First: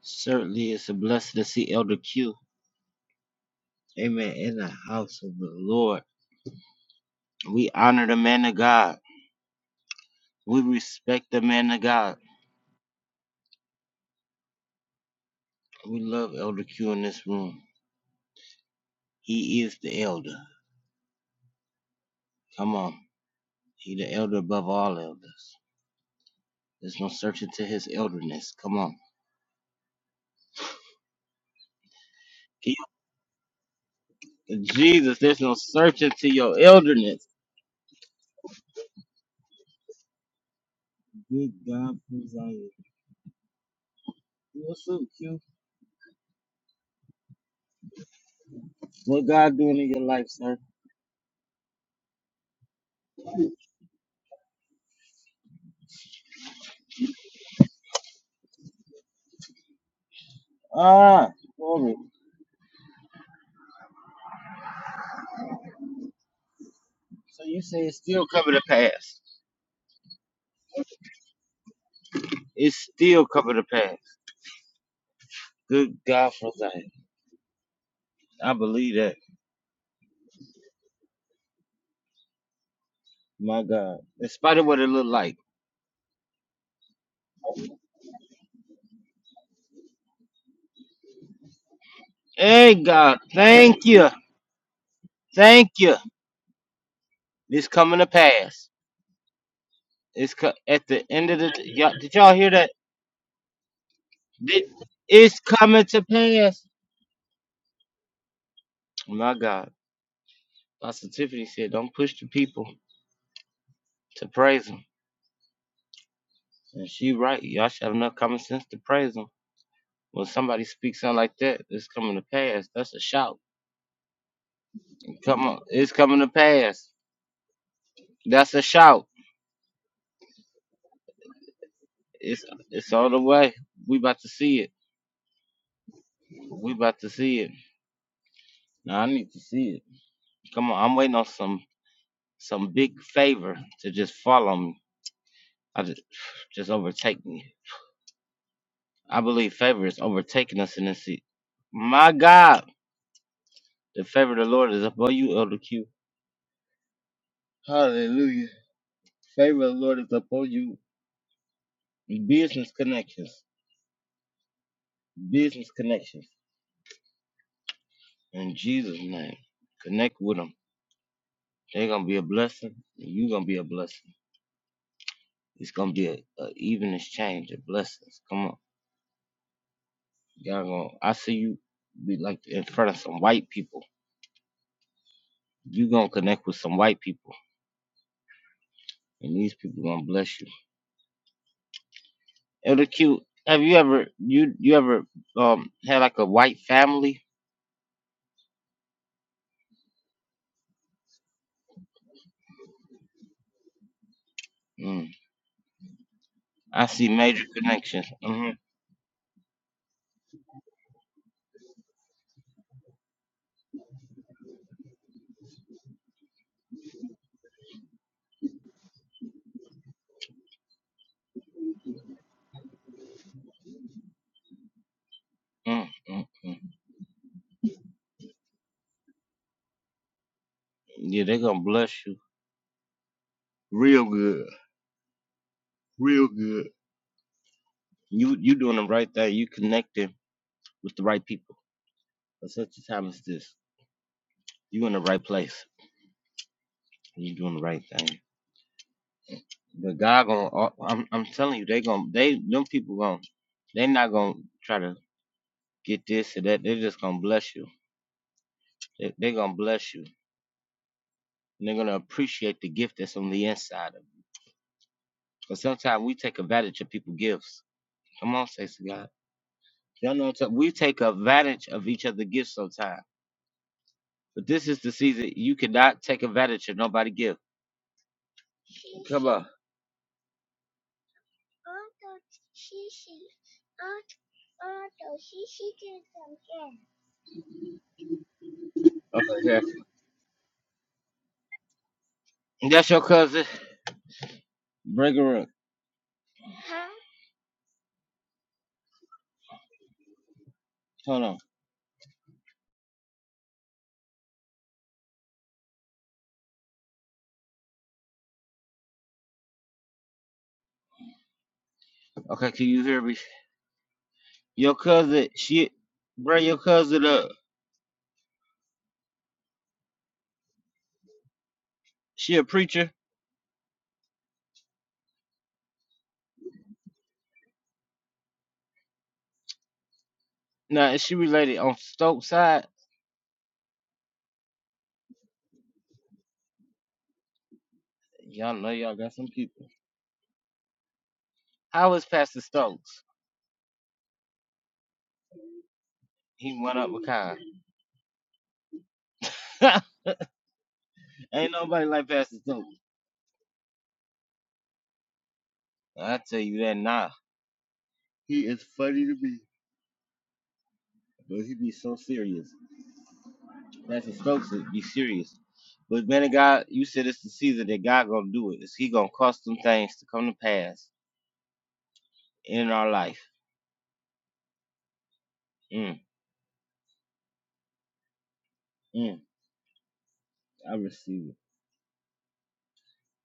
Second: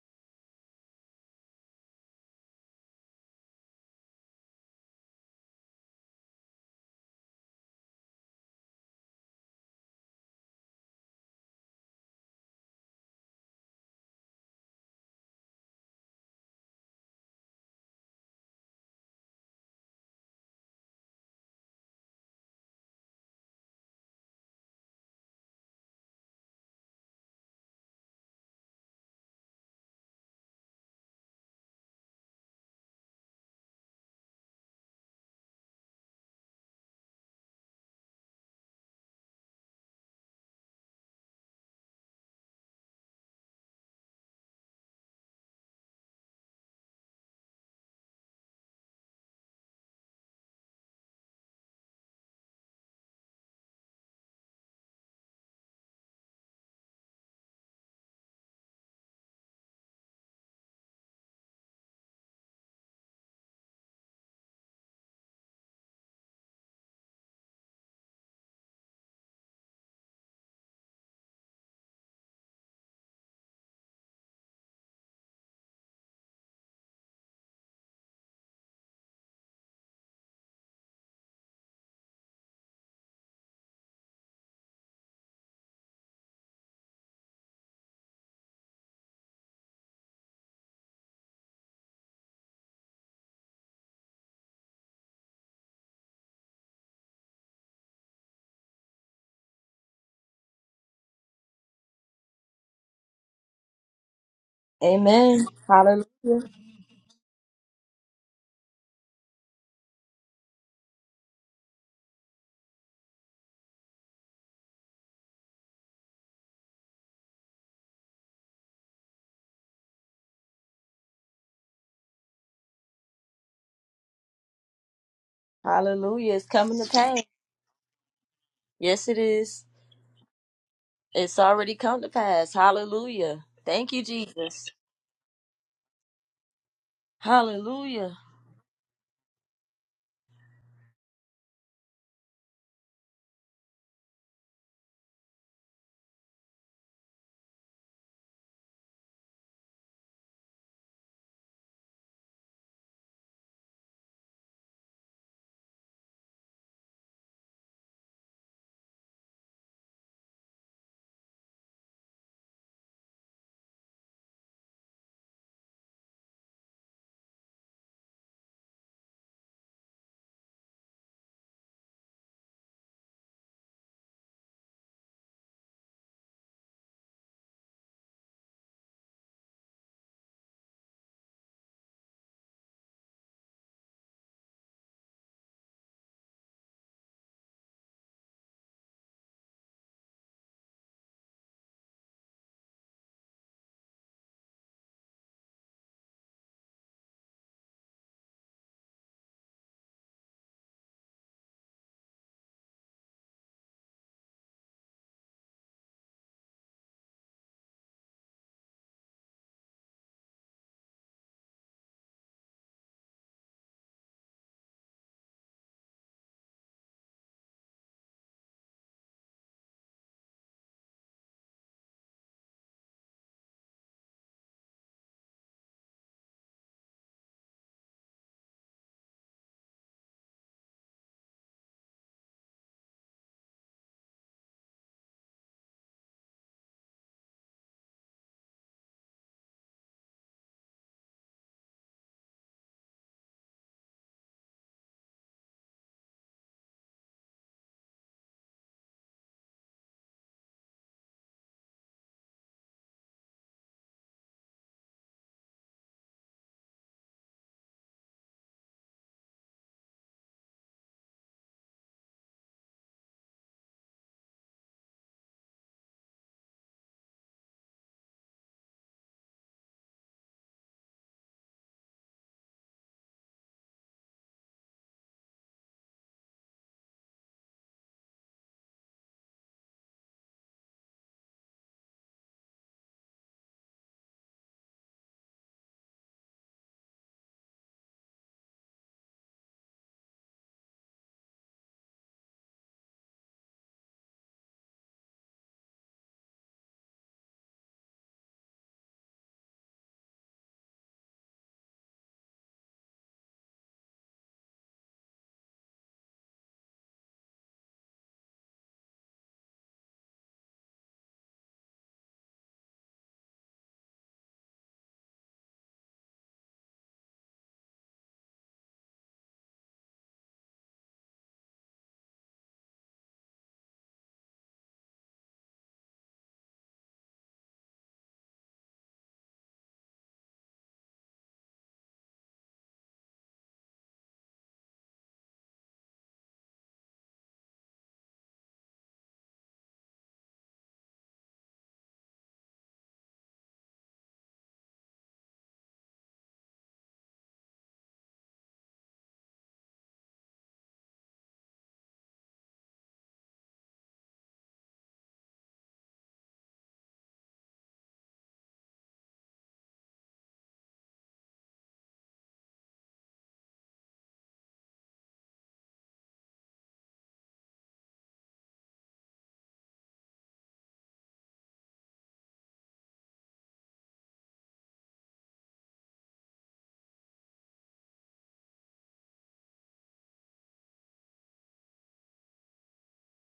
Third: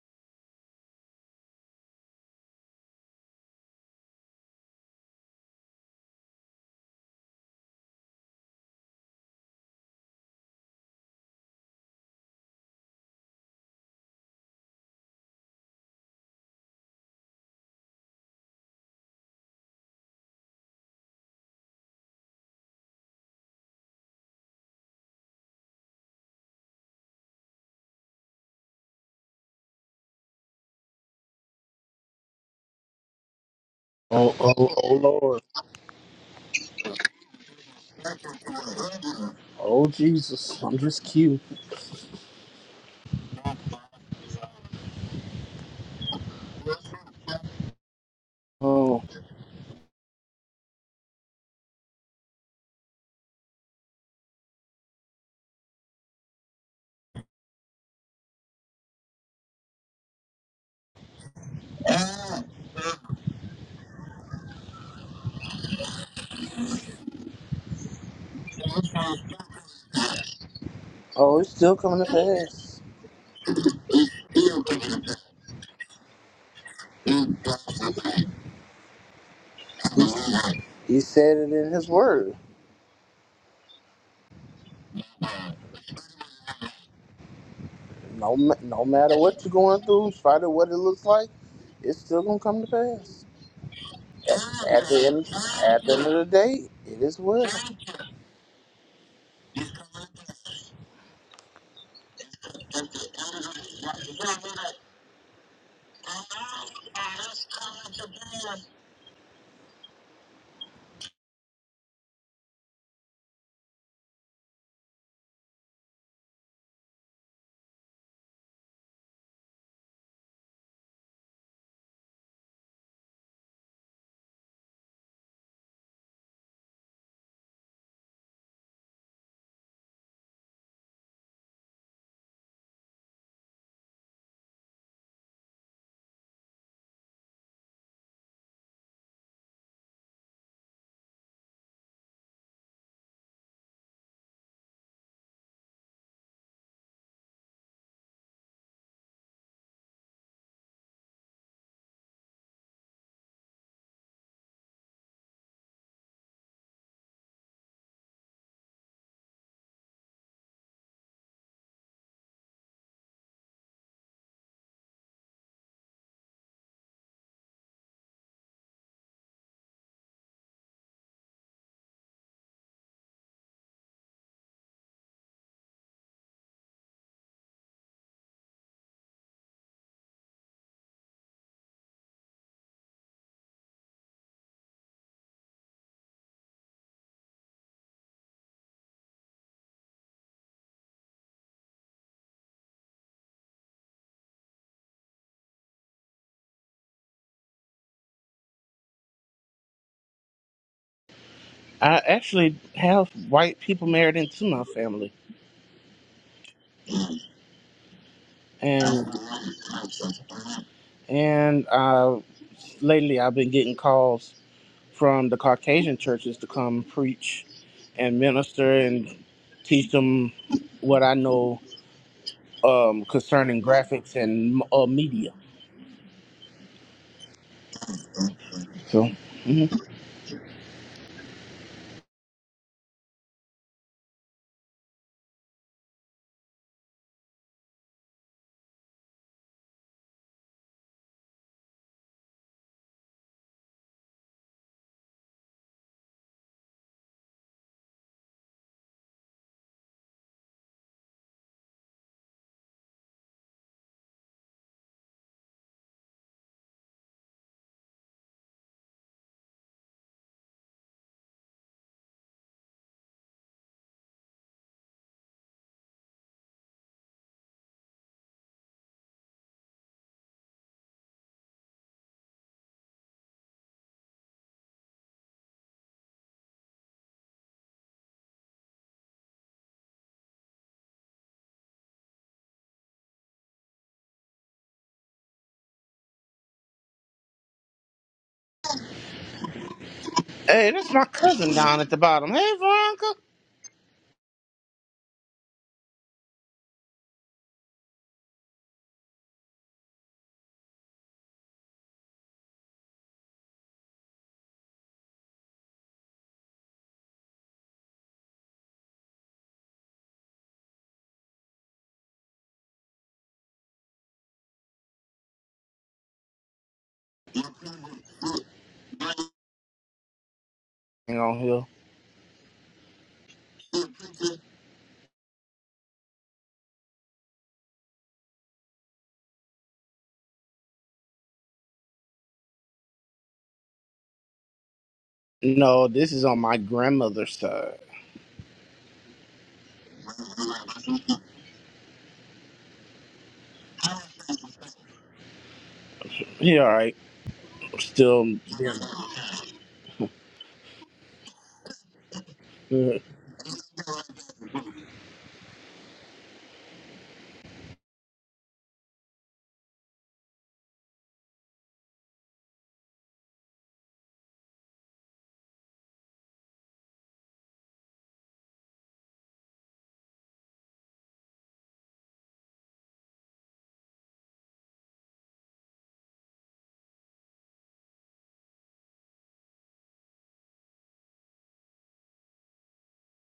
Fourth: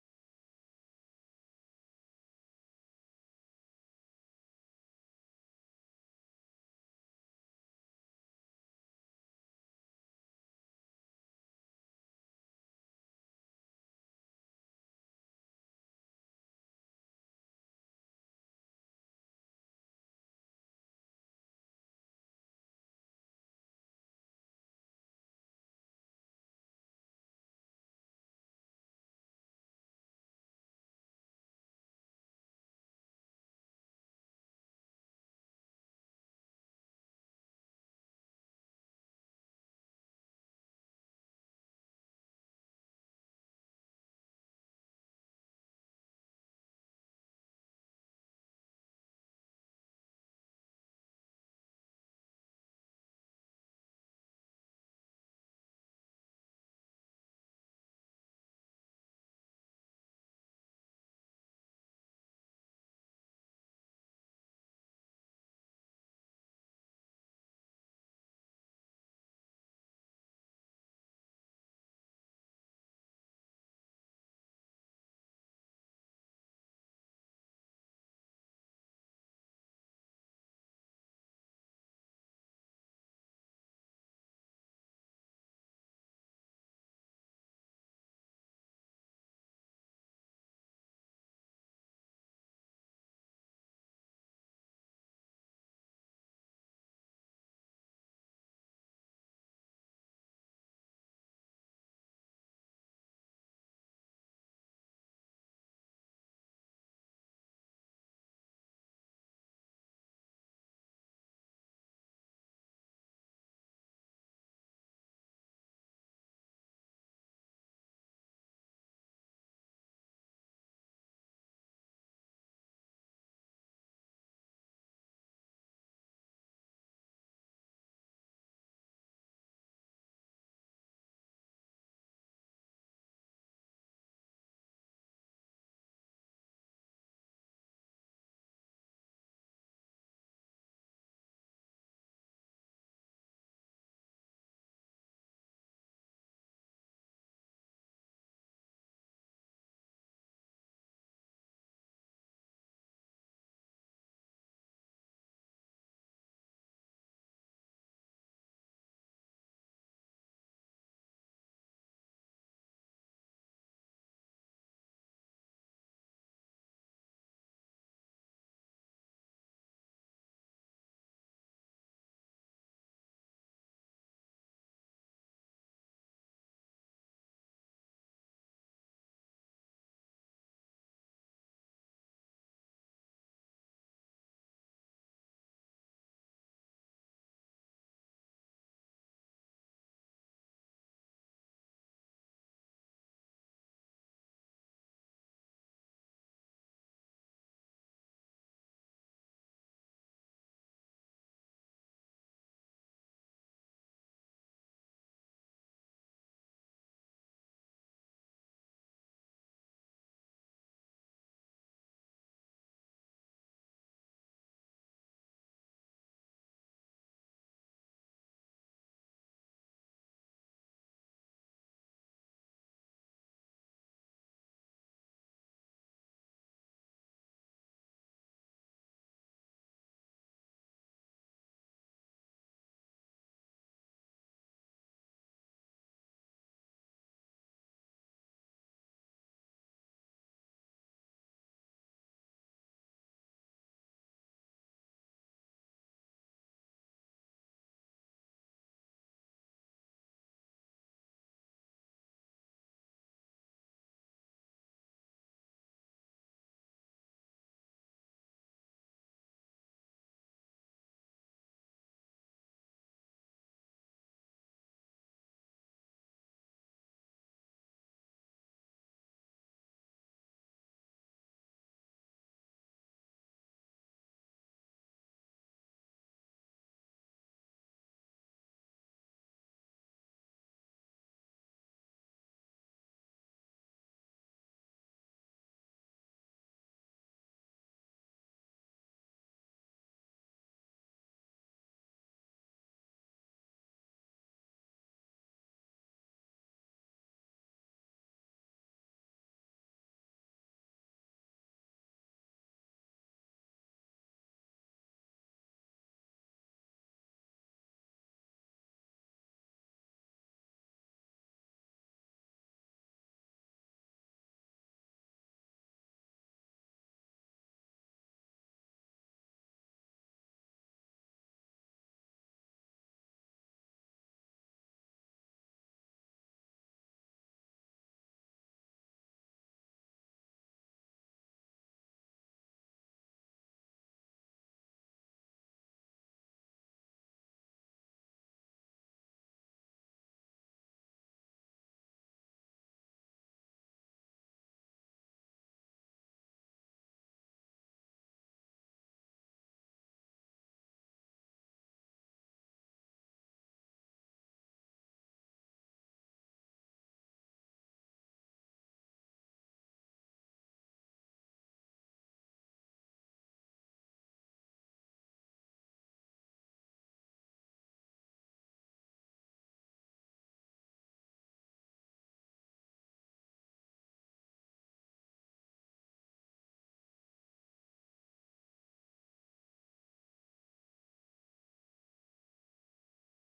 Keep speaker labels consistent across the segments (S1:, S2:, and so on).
S1: Certainly, it's a blessing to see Elder Q. Amen. In the house of the Lord, we honor the man of God. We respect the man of God. We love Elder Q in this room. He is the elder. Come on, he the elder above all elders. There's no searching to his elderness. Come on, He-
S2: Oh, oh, oh,
S1: Jesus. There's
S2: Lord.
S1: no searching to your elderness.
S2: Oh, Jesus. I'm just cute.
S1: Good God, please on you. What's up, Q?
S2: Oh,
S1: What God doing in your life, sir? Ah, glory. So you say it's still coming to pass.
S2: oh, it's still coming to pass.
S1: It's still covered the past. Good God for that! I believe that.
S2: He said it in His Word.
S1: My God. In spite of what it looked like.
S2: No, ma- no matter what you're going through, in spite of what it looks like, it's still gonna come to
S1: Hey, God.
S2: pass.
S1: Thank you.
S2: At at the end,
S1: Thank
S2: at the
S1: you.
S2: end of the day, it is well.
S1: It's coming to pass. It's co- at the end of the. Y'all, did y'all hear that? It- It's
S3: Amen.
S1: coming to
S3: Hallelujah.
S1: pass. My God. Pastor Tiffany said, don't push the people to praise him." And she right. Y'all should have enough common sense to praise him When somebody speaks something like that, it's coming to pass. That's a shout. Come on. It's coming to
S3: Hallelujah. It's coming to
S1: pass.
S3: pass.
S1: That's a shout.
S3: Yes, it is. It's already come to
S1: It's
S3: pass.
S1: it's all the
S3: Hallelujah.
S1: way.
S3: Thank
S1: We
S3: you,
S1: about to see
S3: Jesus.
S1: it. We about to see it.
S3: Hallelujah.
S1: Now I need to see it. Come on, I'm waiting on some some big favor to just follow me. I just just overtake me. I believe favor is overtaking us in this seat. My God, the favor of the Lord is upon you, Elder Q. Hallelujah. Favor of the Lord is upon you. Business connections. Business connections. In Jesus' name. Connect with them. They're gonna be a blessing. And you're gonna be a blessing. It's gonna be a, a even exchange of blessings. Come on, y'all gonna. I see you be like in front of some white people. You gonna connect with some white people, and these people gonna bless you. Elder Q, have you ever you you ever um had like a white family?
S2: I actually have white people married into my
S1: Mm,
S2: family,
S1: I see major connections. hmm
S2: and and uh, lately I've been getting calls from the Caucasian churches to come preach and minister and teach them what I know um, concerning graphics and uh, media.
S1: mm mm mm.
S2: So, mhm.
S1: Yeah, they gonna bless you real good, real good. You you doing the right thing. You connecting with the right people. At such a time as this, you in the right place. You doing the right thing. But God gonna, oh, I'm, I'm telling you, they gonna, they, them people gonna, they not gonna try to get this or that. They're just gonna bless you. They, they gonna bless you. And they're gonna appreciate the gift that's on the inside of you. Cause sometimes we take advantage of people's gifts. Come on, saints of God. Y'all know what I'm talking- we take advantage of each other's gifts sometimes. But this is the season you cannot take advantage of nobody's gift. Come on. Okay, Jackie.
S2: hey, that's my cousin down at the bottom. Hey,
S1: That's your
S2: Veronica.
S1: cousin. Bring her up. Hold on. Okay, can you hear me? Your cousin, she, bro, your cousin, uh,
S2: Hang on here.
S1: she a preacher. Now, is she related on Stokes' side?
S2: No, this is on my grandmother's side.
S1: Y'all know y'all got some people. How is Pastor Stokes?
S2: Yeah,
S1: He
S2: all
S1: went up
S2: right.
S1: with Kyle.
S2: Still, yeah.
S1: Ain't nobody like Pastor Stokes.
S2: you
S1: I tell you that now. He is funny to me, but he be so serious. Pastor Stokes is- be serious. But man of God, you said it's the season that God gonna do it. Is He gonna cause some things to come to pass in our life? Mm, mm, I receive it.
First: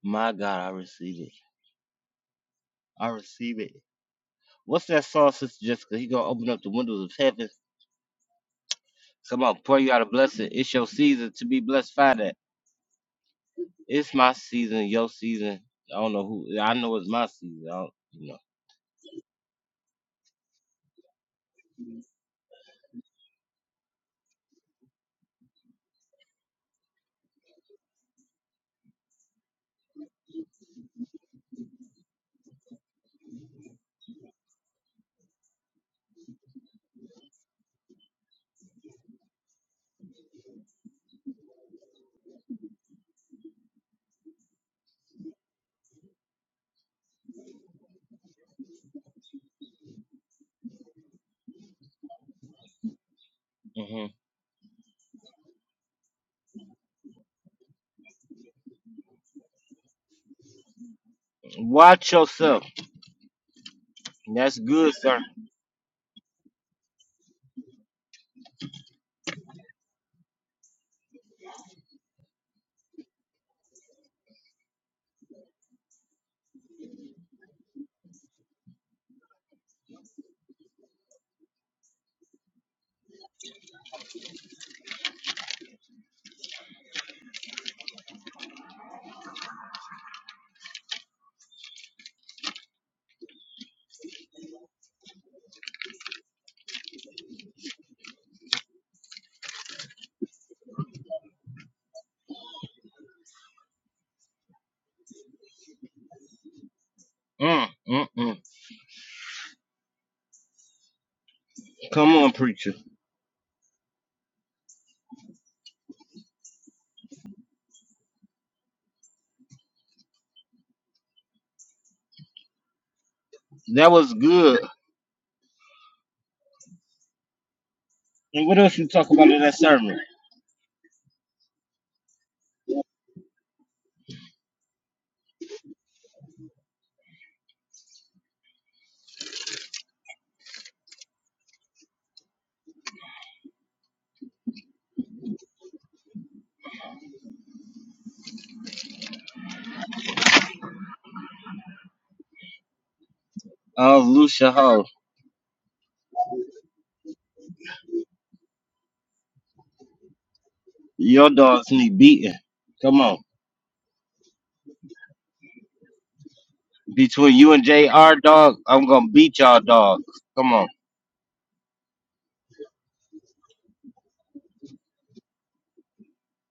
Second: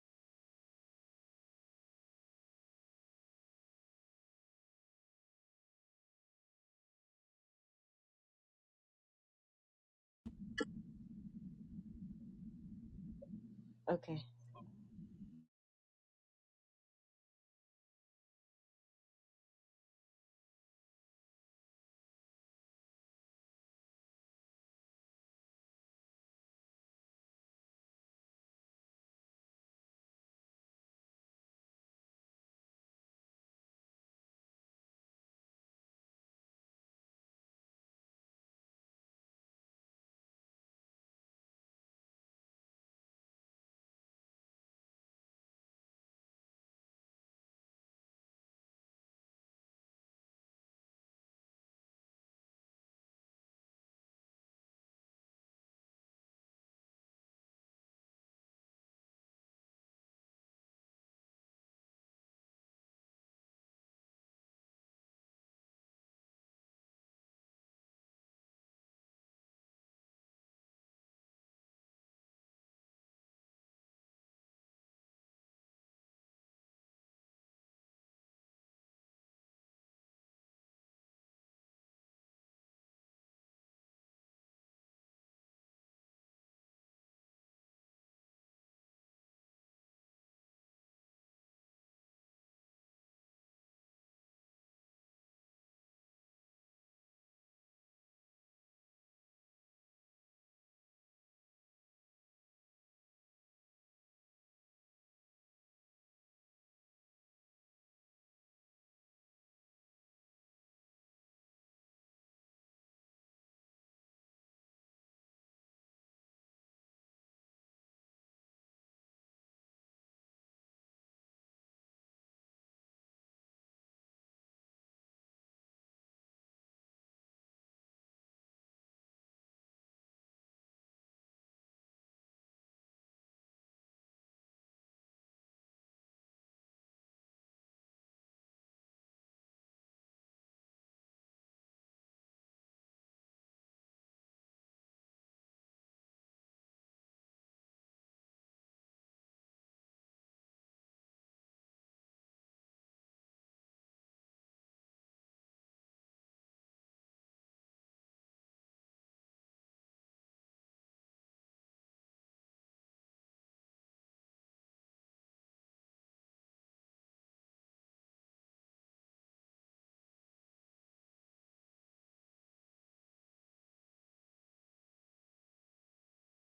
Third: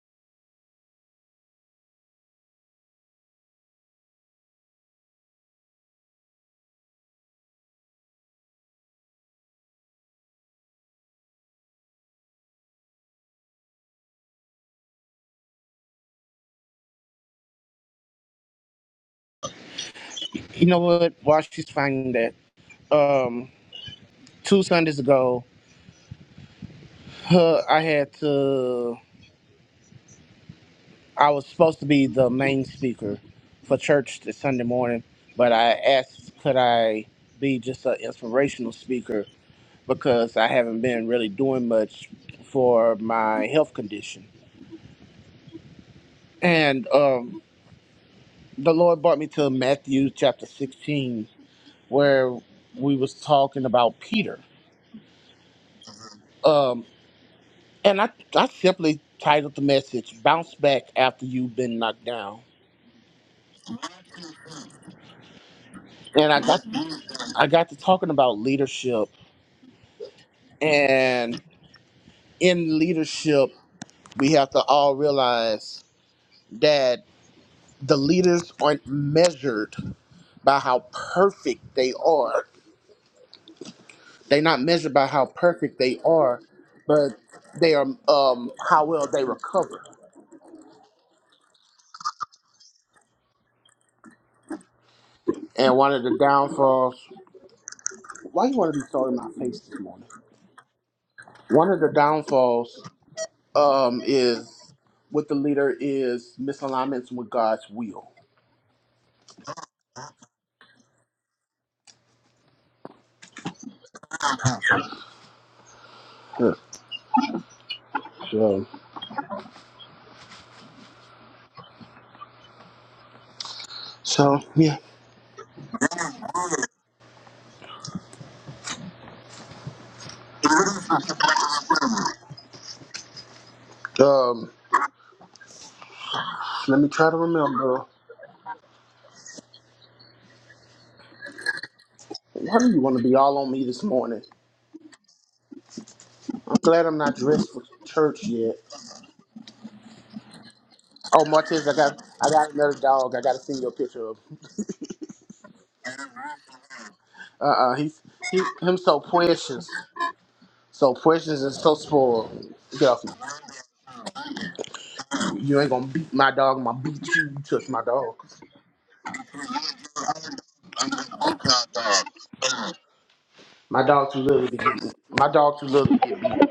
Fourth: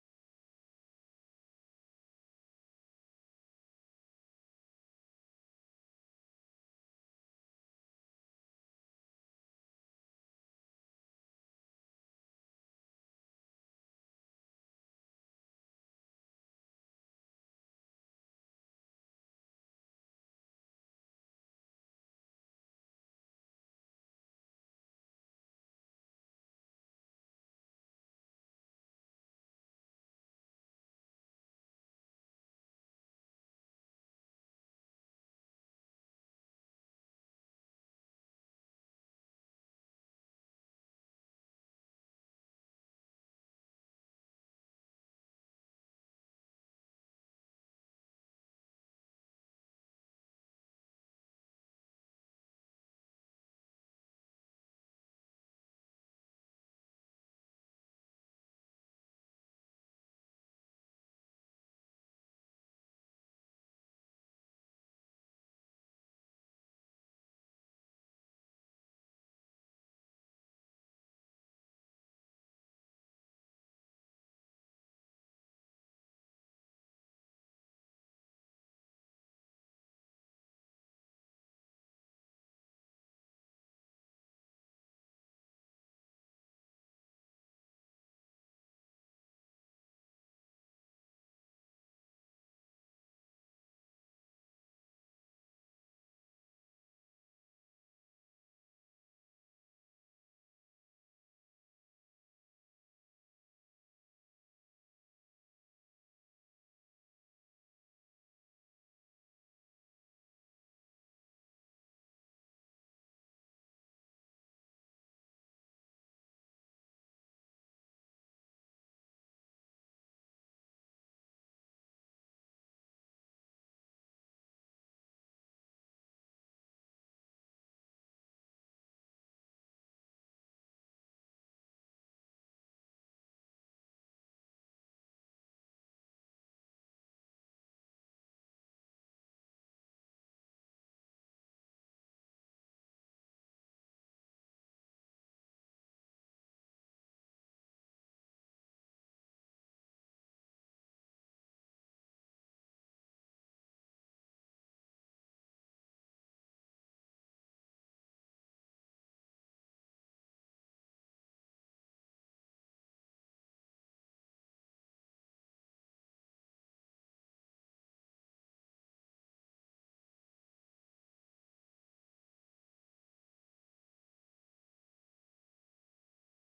S1: My God, I receive it. I receive it. What's that song, Sister Jessica? He gonna open up the windows of heaven. Come on, pour you out a blessing. It's your season to be blessed by that. It's
S3: Okay.
S1: my season, your season. I don't know who. I know it's my season. I don't, you
S2: know what? While she's finding that, um, two Sundays ago, her, I had to. I was supposed to be the main speaker for church this Sunday morning, but I asked could I be just an inspirational speaker because I haven't been really doing much for my health condition. And um, the Lord brought me to Matthew chapter 16, where we was talking
S1: know.
S2: about
S1: hmm
S2: Peter. Um, and I, I simply titled the message "Bounce Back After You've Been Knocked
S1: Watch
S2: Down."
S1: yourself. That's good, sir.
S2: and I got I got to talking about leadership And in leadership, we have to all realize that the leaders aren't measured by how perfect they are. They're not measured by how perfect they are, but they are um, how well they recover. And one of the downfalls, why you want to be so in my face this morning? One of the downfalls um, is with the leader is misalignments with
S1: Mm,
S2: God's
S1: mm,
S2: will.
S1: mm. Come on, preacher.
S2: Yeah, so,
S1: That was
S2: so
S1: good.
S2: yeah.
S1: And what else you talk about in that sermon?
S2: Um, Let me try to remember. How do you want to be all on me this morning? I'm glad I'm not dressed for church yet. Oh, Martez, I got I got another dog. I got to send you a
S1: Oh,
S2: picture of.
S1: Lucia Ho,
S2: Uh, uh he's he him so precious, so
S1: your
S2: precious and
S1: dogs
S2: so
S1: need beating.
S2: spoiled. Get
S1: Come
S2: off me!
S1: on.
S2: You ain't gonna beat my dog. I'm gonna beat you.
S1: Between
S2: You
S1: you and
S2: touch my dog.
S1: JR, dog, I'm gonna beat y'all, dog. Come on.
S2: My dog too little to get. beat. My dog too little to get beat.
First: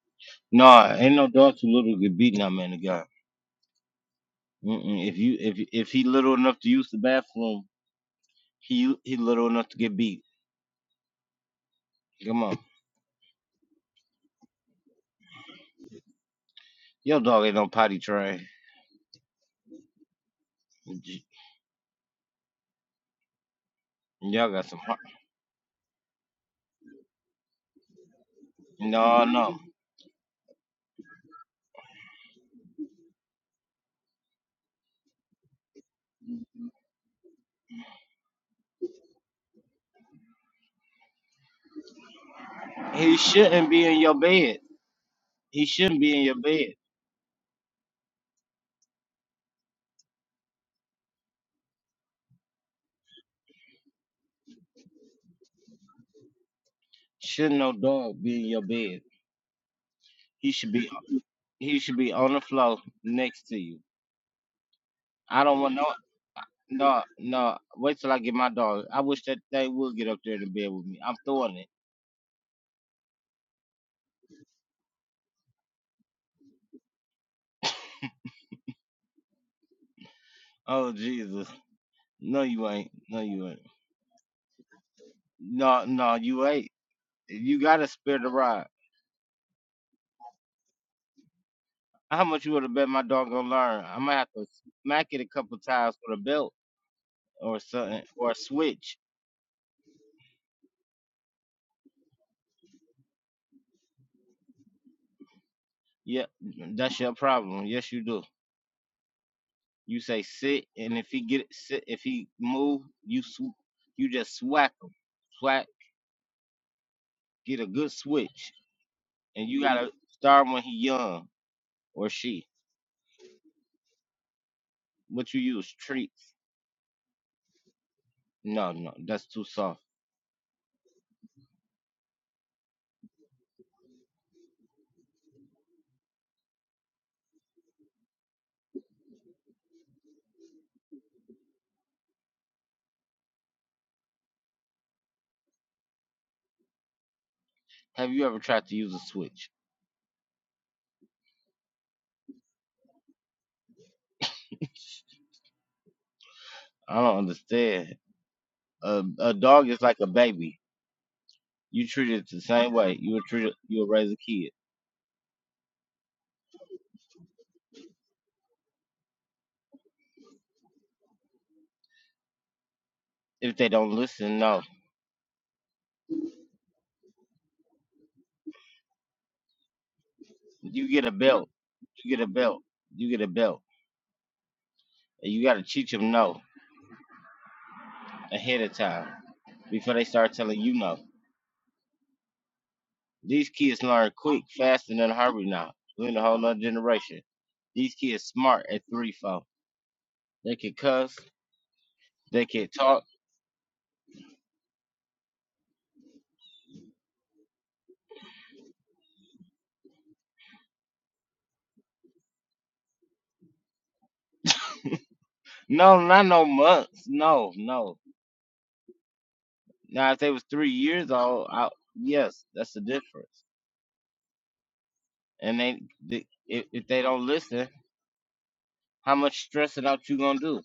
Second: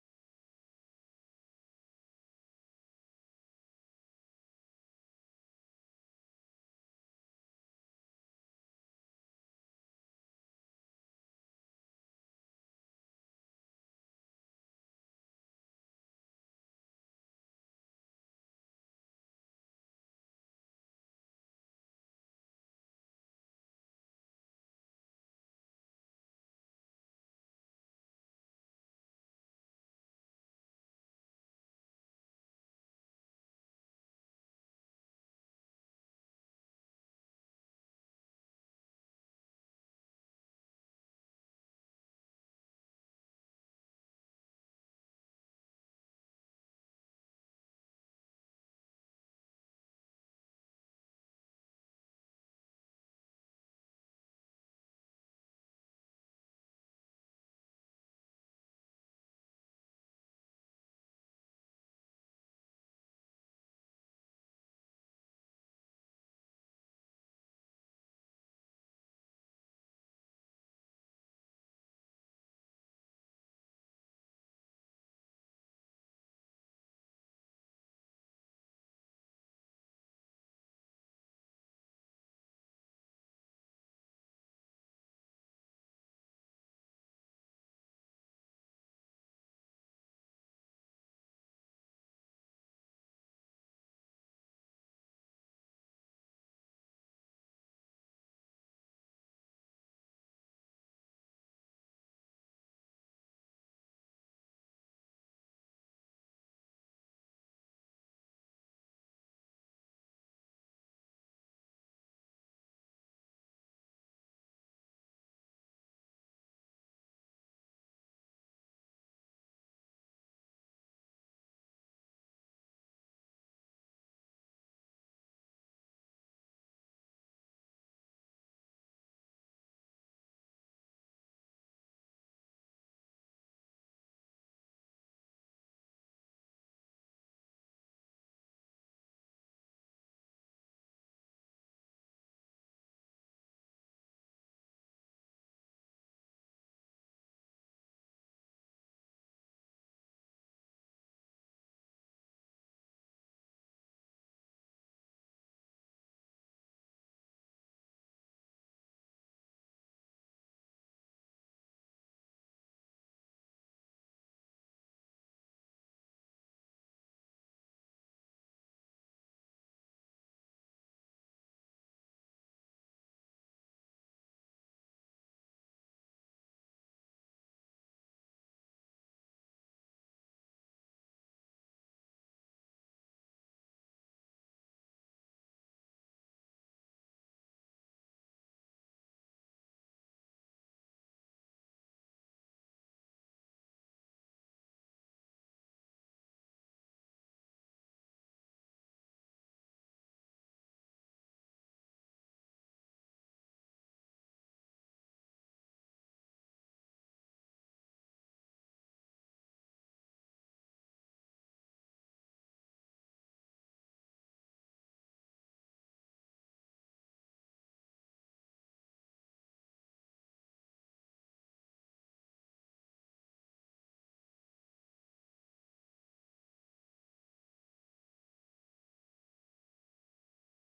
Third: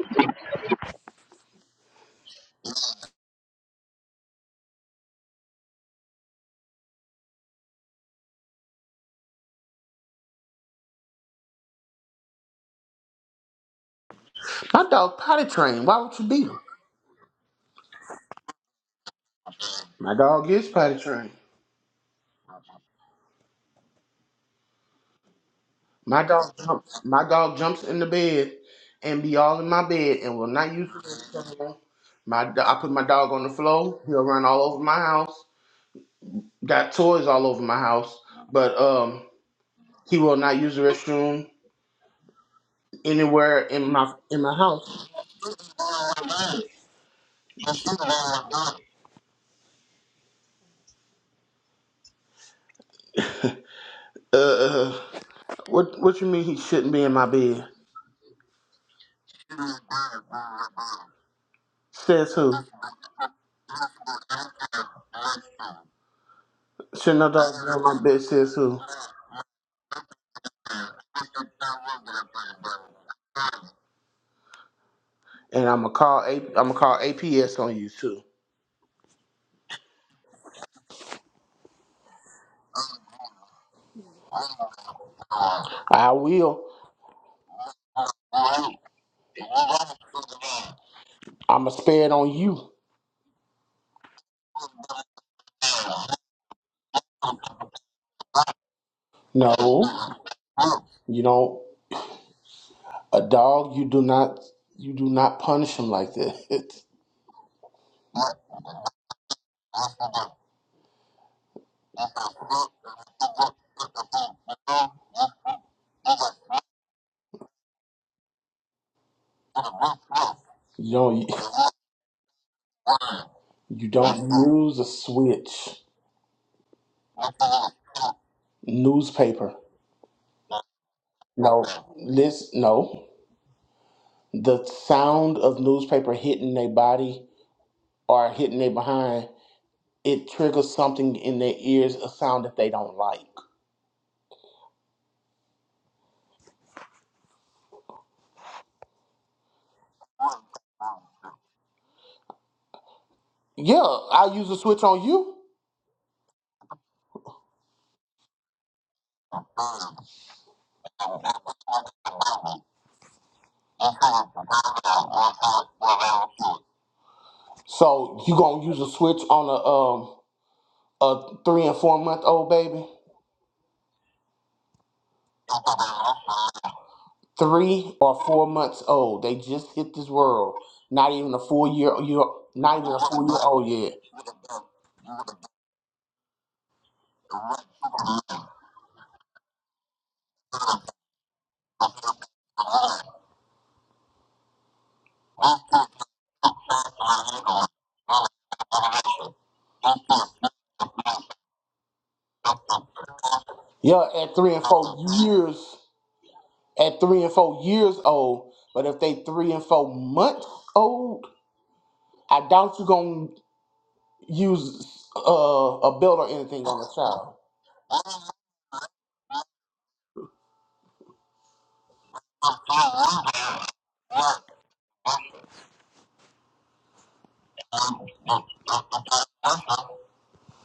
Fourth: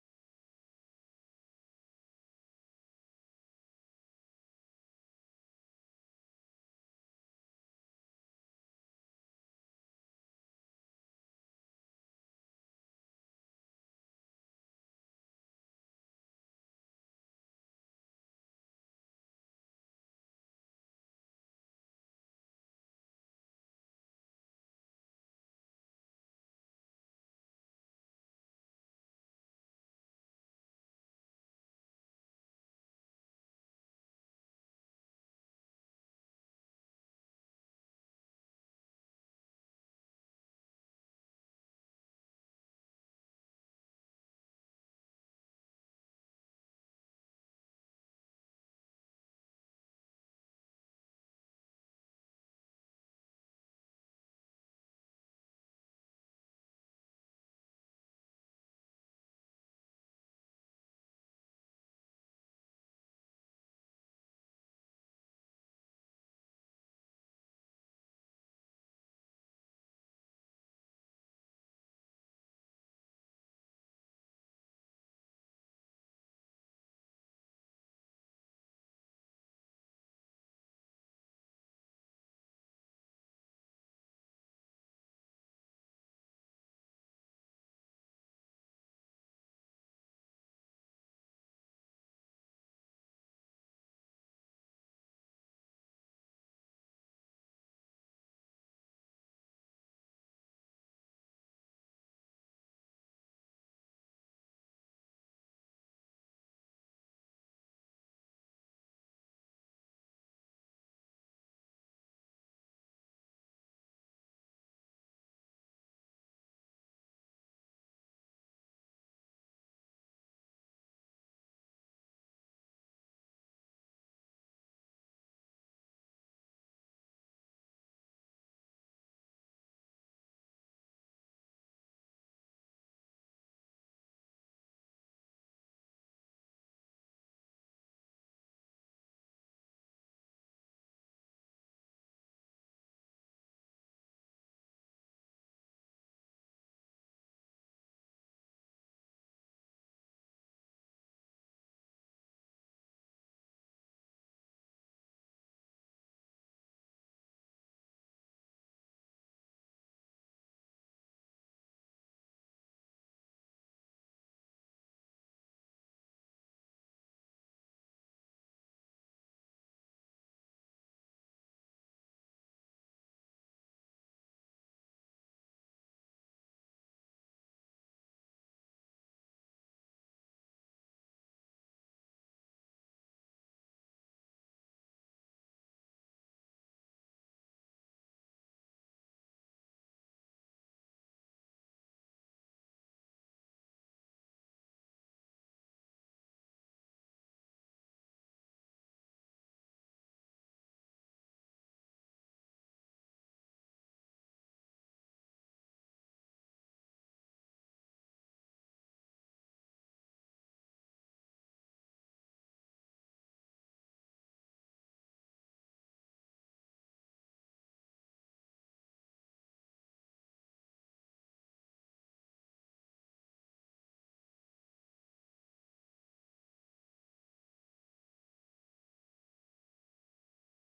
S1: Nah, ain't no dog too little to get beaten out, man. The guy. Mm-mm. If you if if he little enough to use the bathroom, he he little enough to get beat. Come on,
S2: My dog potty trained. Why would you beat him?
S1: your dog ain't no potty train.
S2: My dog is potty
S1: J-
S2: trained.
S1: Y'all got some. heart.
S2: My dog jumps. My dog jumps in the bed and
S1: No,
S2: be
S1: no,
S2: all in my bed and will not use the restroom. My do- I put my dog on the floor. He'll run all over my house. Got toys all over my house, but um, he will not use the restroom
S1: he
S2: anywhere
S1: shouldn't be
S2: in
S1: in
S2: my
S1: your
S2: in my
S1: bed.
S2: house.
S1: He shouldn't be in your bed.
S2: Uh, what what you mean he shouldn't be in my
S1: Shouldn't
S2: bed?
S1: no dog be in your bed. He should be he should be
S2: Says
S1: on the
S2: who?
S1: floor next to you. I don't want no no
S2: Shouldn't no dog
S1: no.
S2: be on
S1: Wait
S2: my
S1: till I
S2: bed?
S1: get my
S2: Says who?
S1: dog. I wish that they would get up there to bed with me. I'm throwing it.
S2: and I'm gonna call A. I'm gonna call APS on you too.
S1: Oh Jesus. No, you ain't. No, you ain't. No,
S2: I
S1: no, you
S2: will.
S1: ain't. You gotta spare the rod.
S2: I'm gonna spare it
S1: How
S2: on
S1: much you would
S2: you.
S1: have bet my dog gonna learn? I might have to smack it a couple times with a belt or something or a switch.
S2: No, you don't. A dog, you do not. You do not punish him like
S1: Yeah,
S2: that.
S1: that's your problem. Yes, you do. You say sit, and if he get sit, if he move, you sw- you just swack him, swack, get a good switch, and you gotta start when he
S2: you
S1: young
S2: don't.
S1: or she.
S2: You don't use a
S1: What you use
S2: switch.
S1: treats? No, no, that's too
S2: Newspaper.
S1: soft.
S2: No, this no. The sound of newspaper hitting their body or hitting their behind, it triggers something in their ears, a sound that they don't like.
S1: Have you ever tried to use a switch?
S2: Yeah, I use a switch on you.
S1: I don't understand. A a dog is like a baby. You treat it the same way. You would treat it, you would raise a kid.
S2: So you gonna use a switch on a um a three and four month old baby?
S1: If they don't listen, no.
S2: three or four months old. They just hit this world.
S1: You get a
S2: Not even a
S1: belt.
S2: full year.
S1: You
S2: year
S1: get a belt.
S2: not even a
S1: You get
S2: full
S1: a
S2: year
S1: belt.
S2: old yet.
S1: And you gotta teach them no ahead of time before they start telling you no. These kids learn quick, faster than Harvey now. We're in a whole nother generation. These kids smart at three, four. They can cuss. They can talk.
S2: Yeah, at three and four years. At three and four years old. But if they three and four months old, I doubt you gonna use uh, a
S1: No,
S2: belt
S1: not
S2: or
S1: no
S2: anything on a
S1: months.
S2: child.
S1: No, no. Now if they was three years old, I, yes, that's the difference. and they, they if, if they don't listen, how much stressing out you gonna do?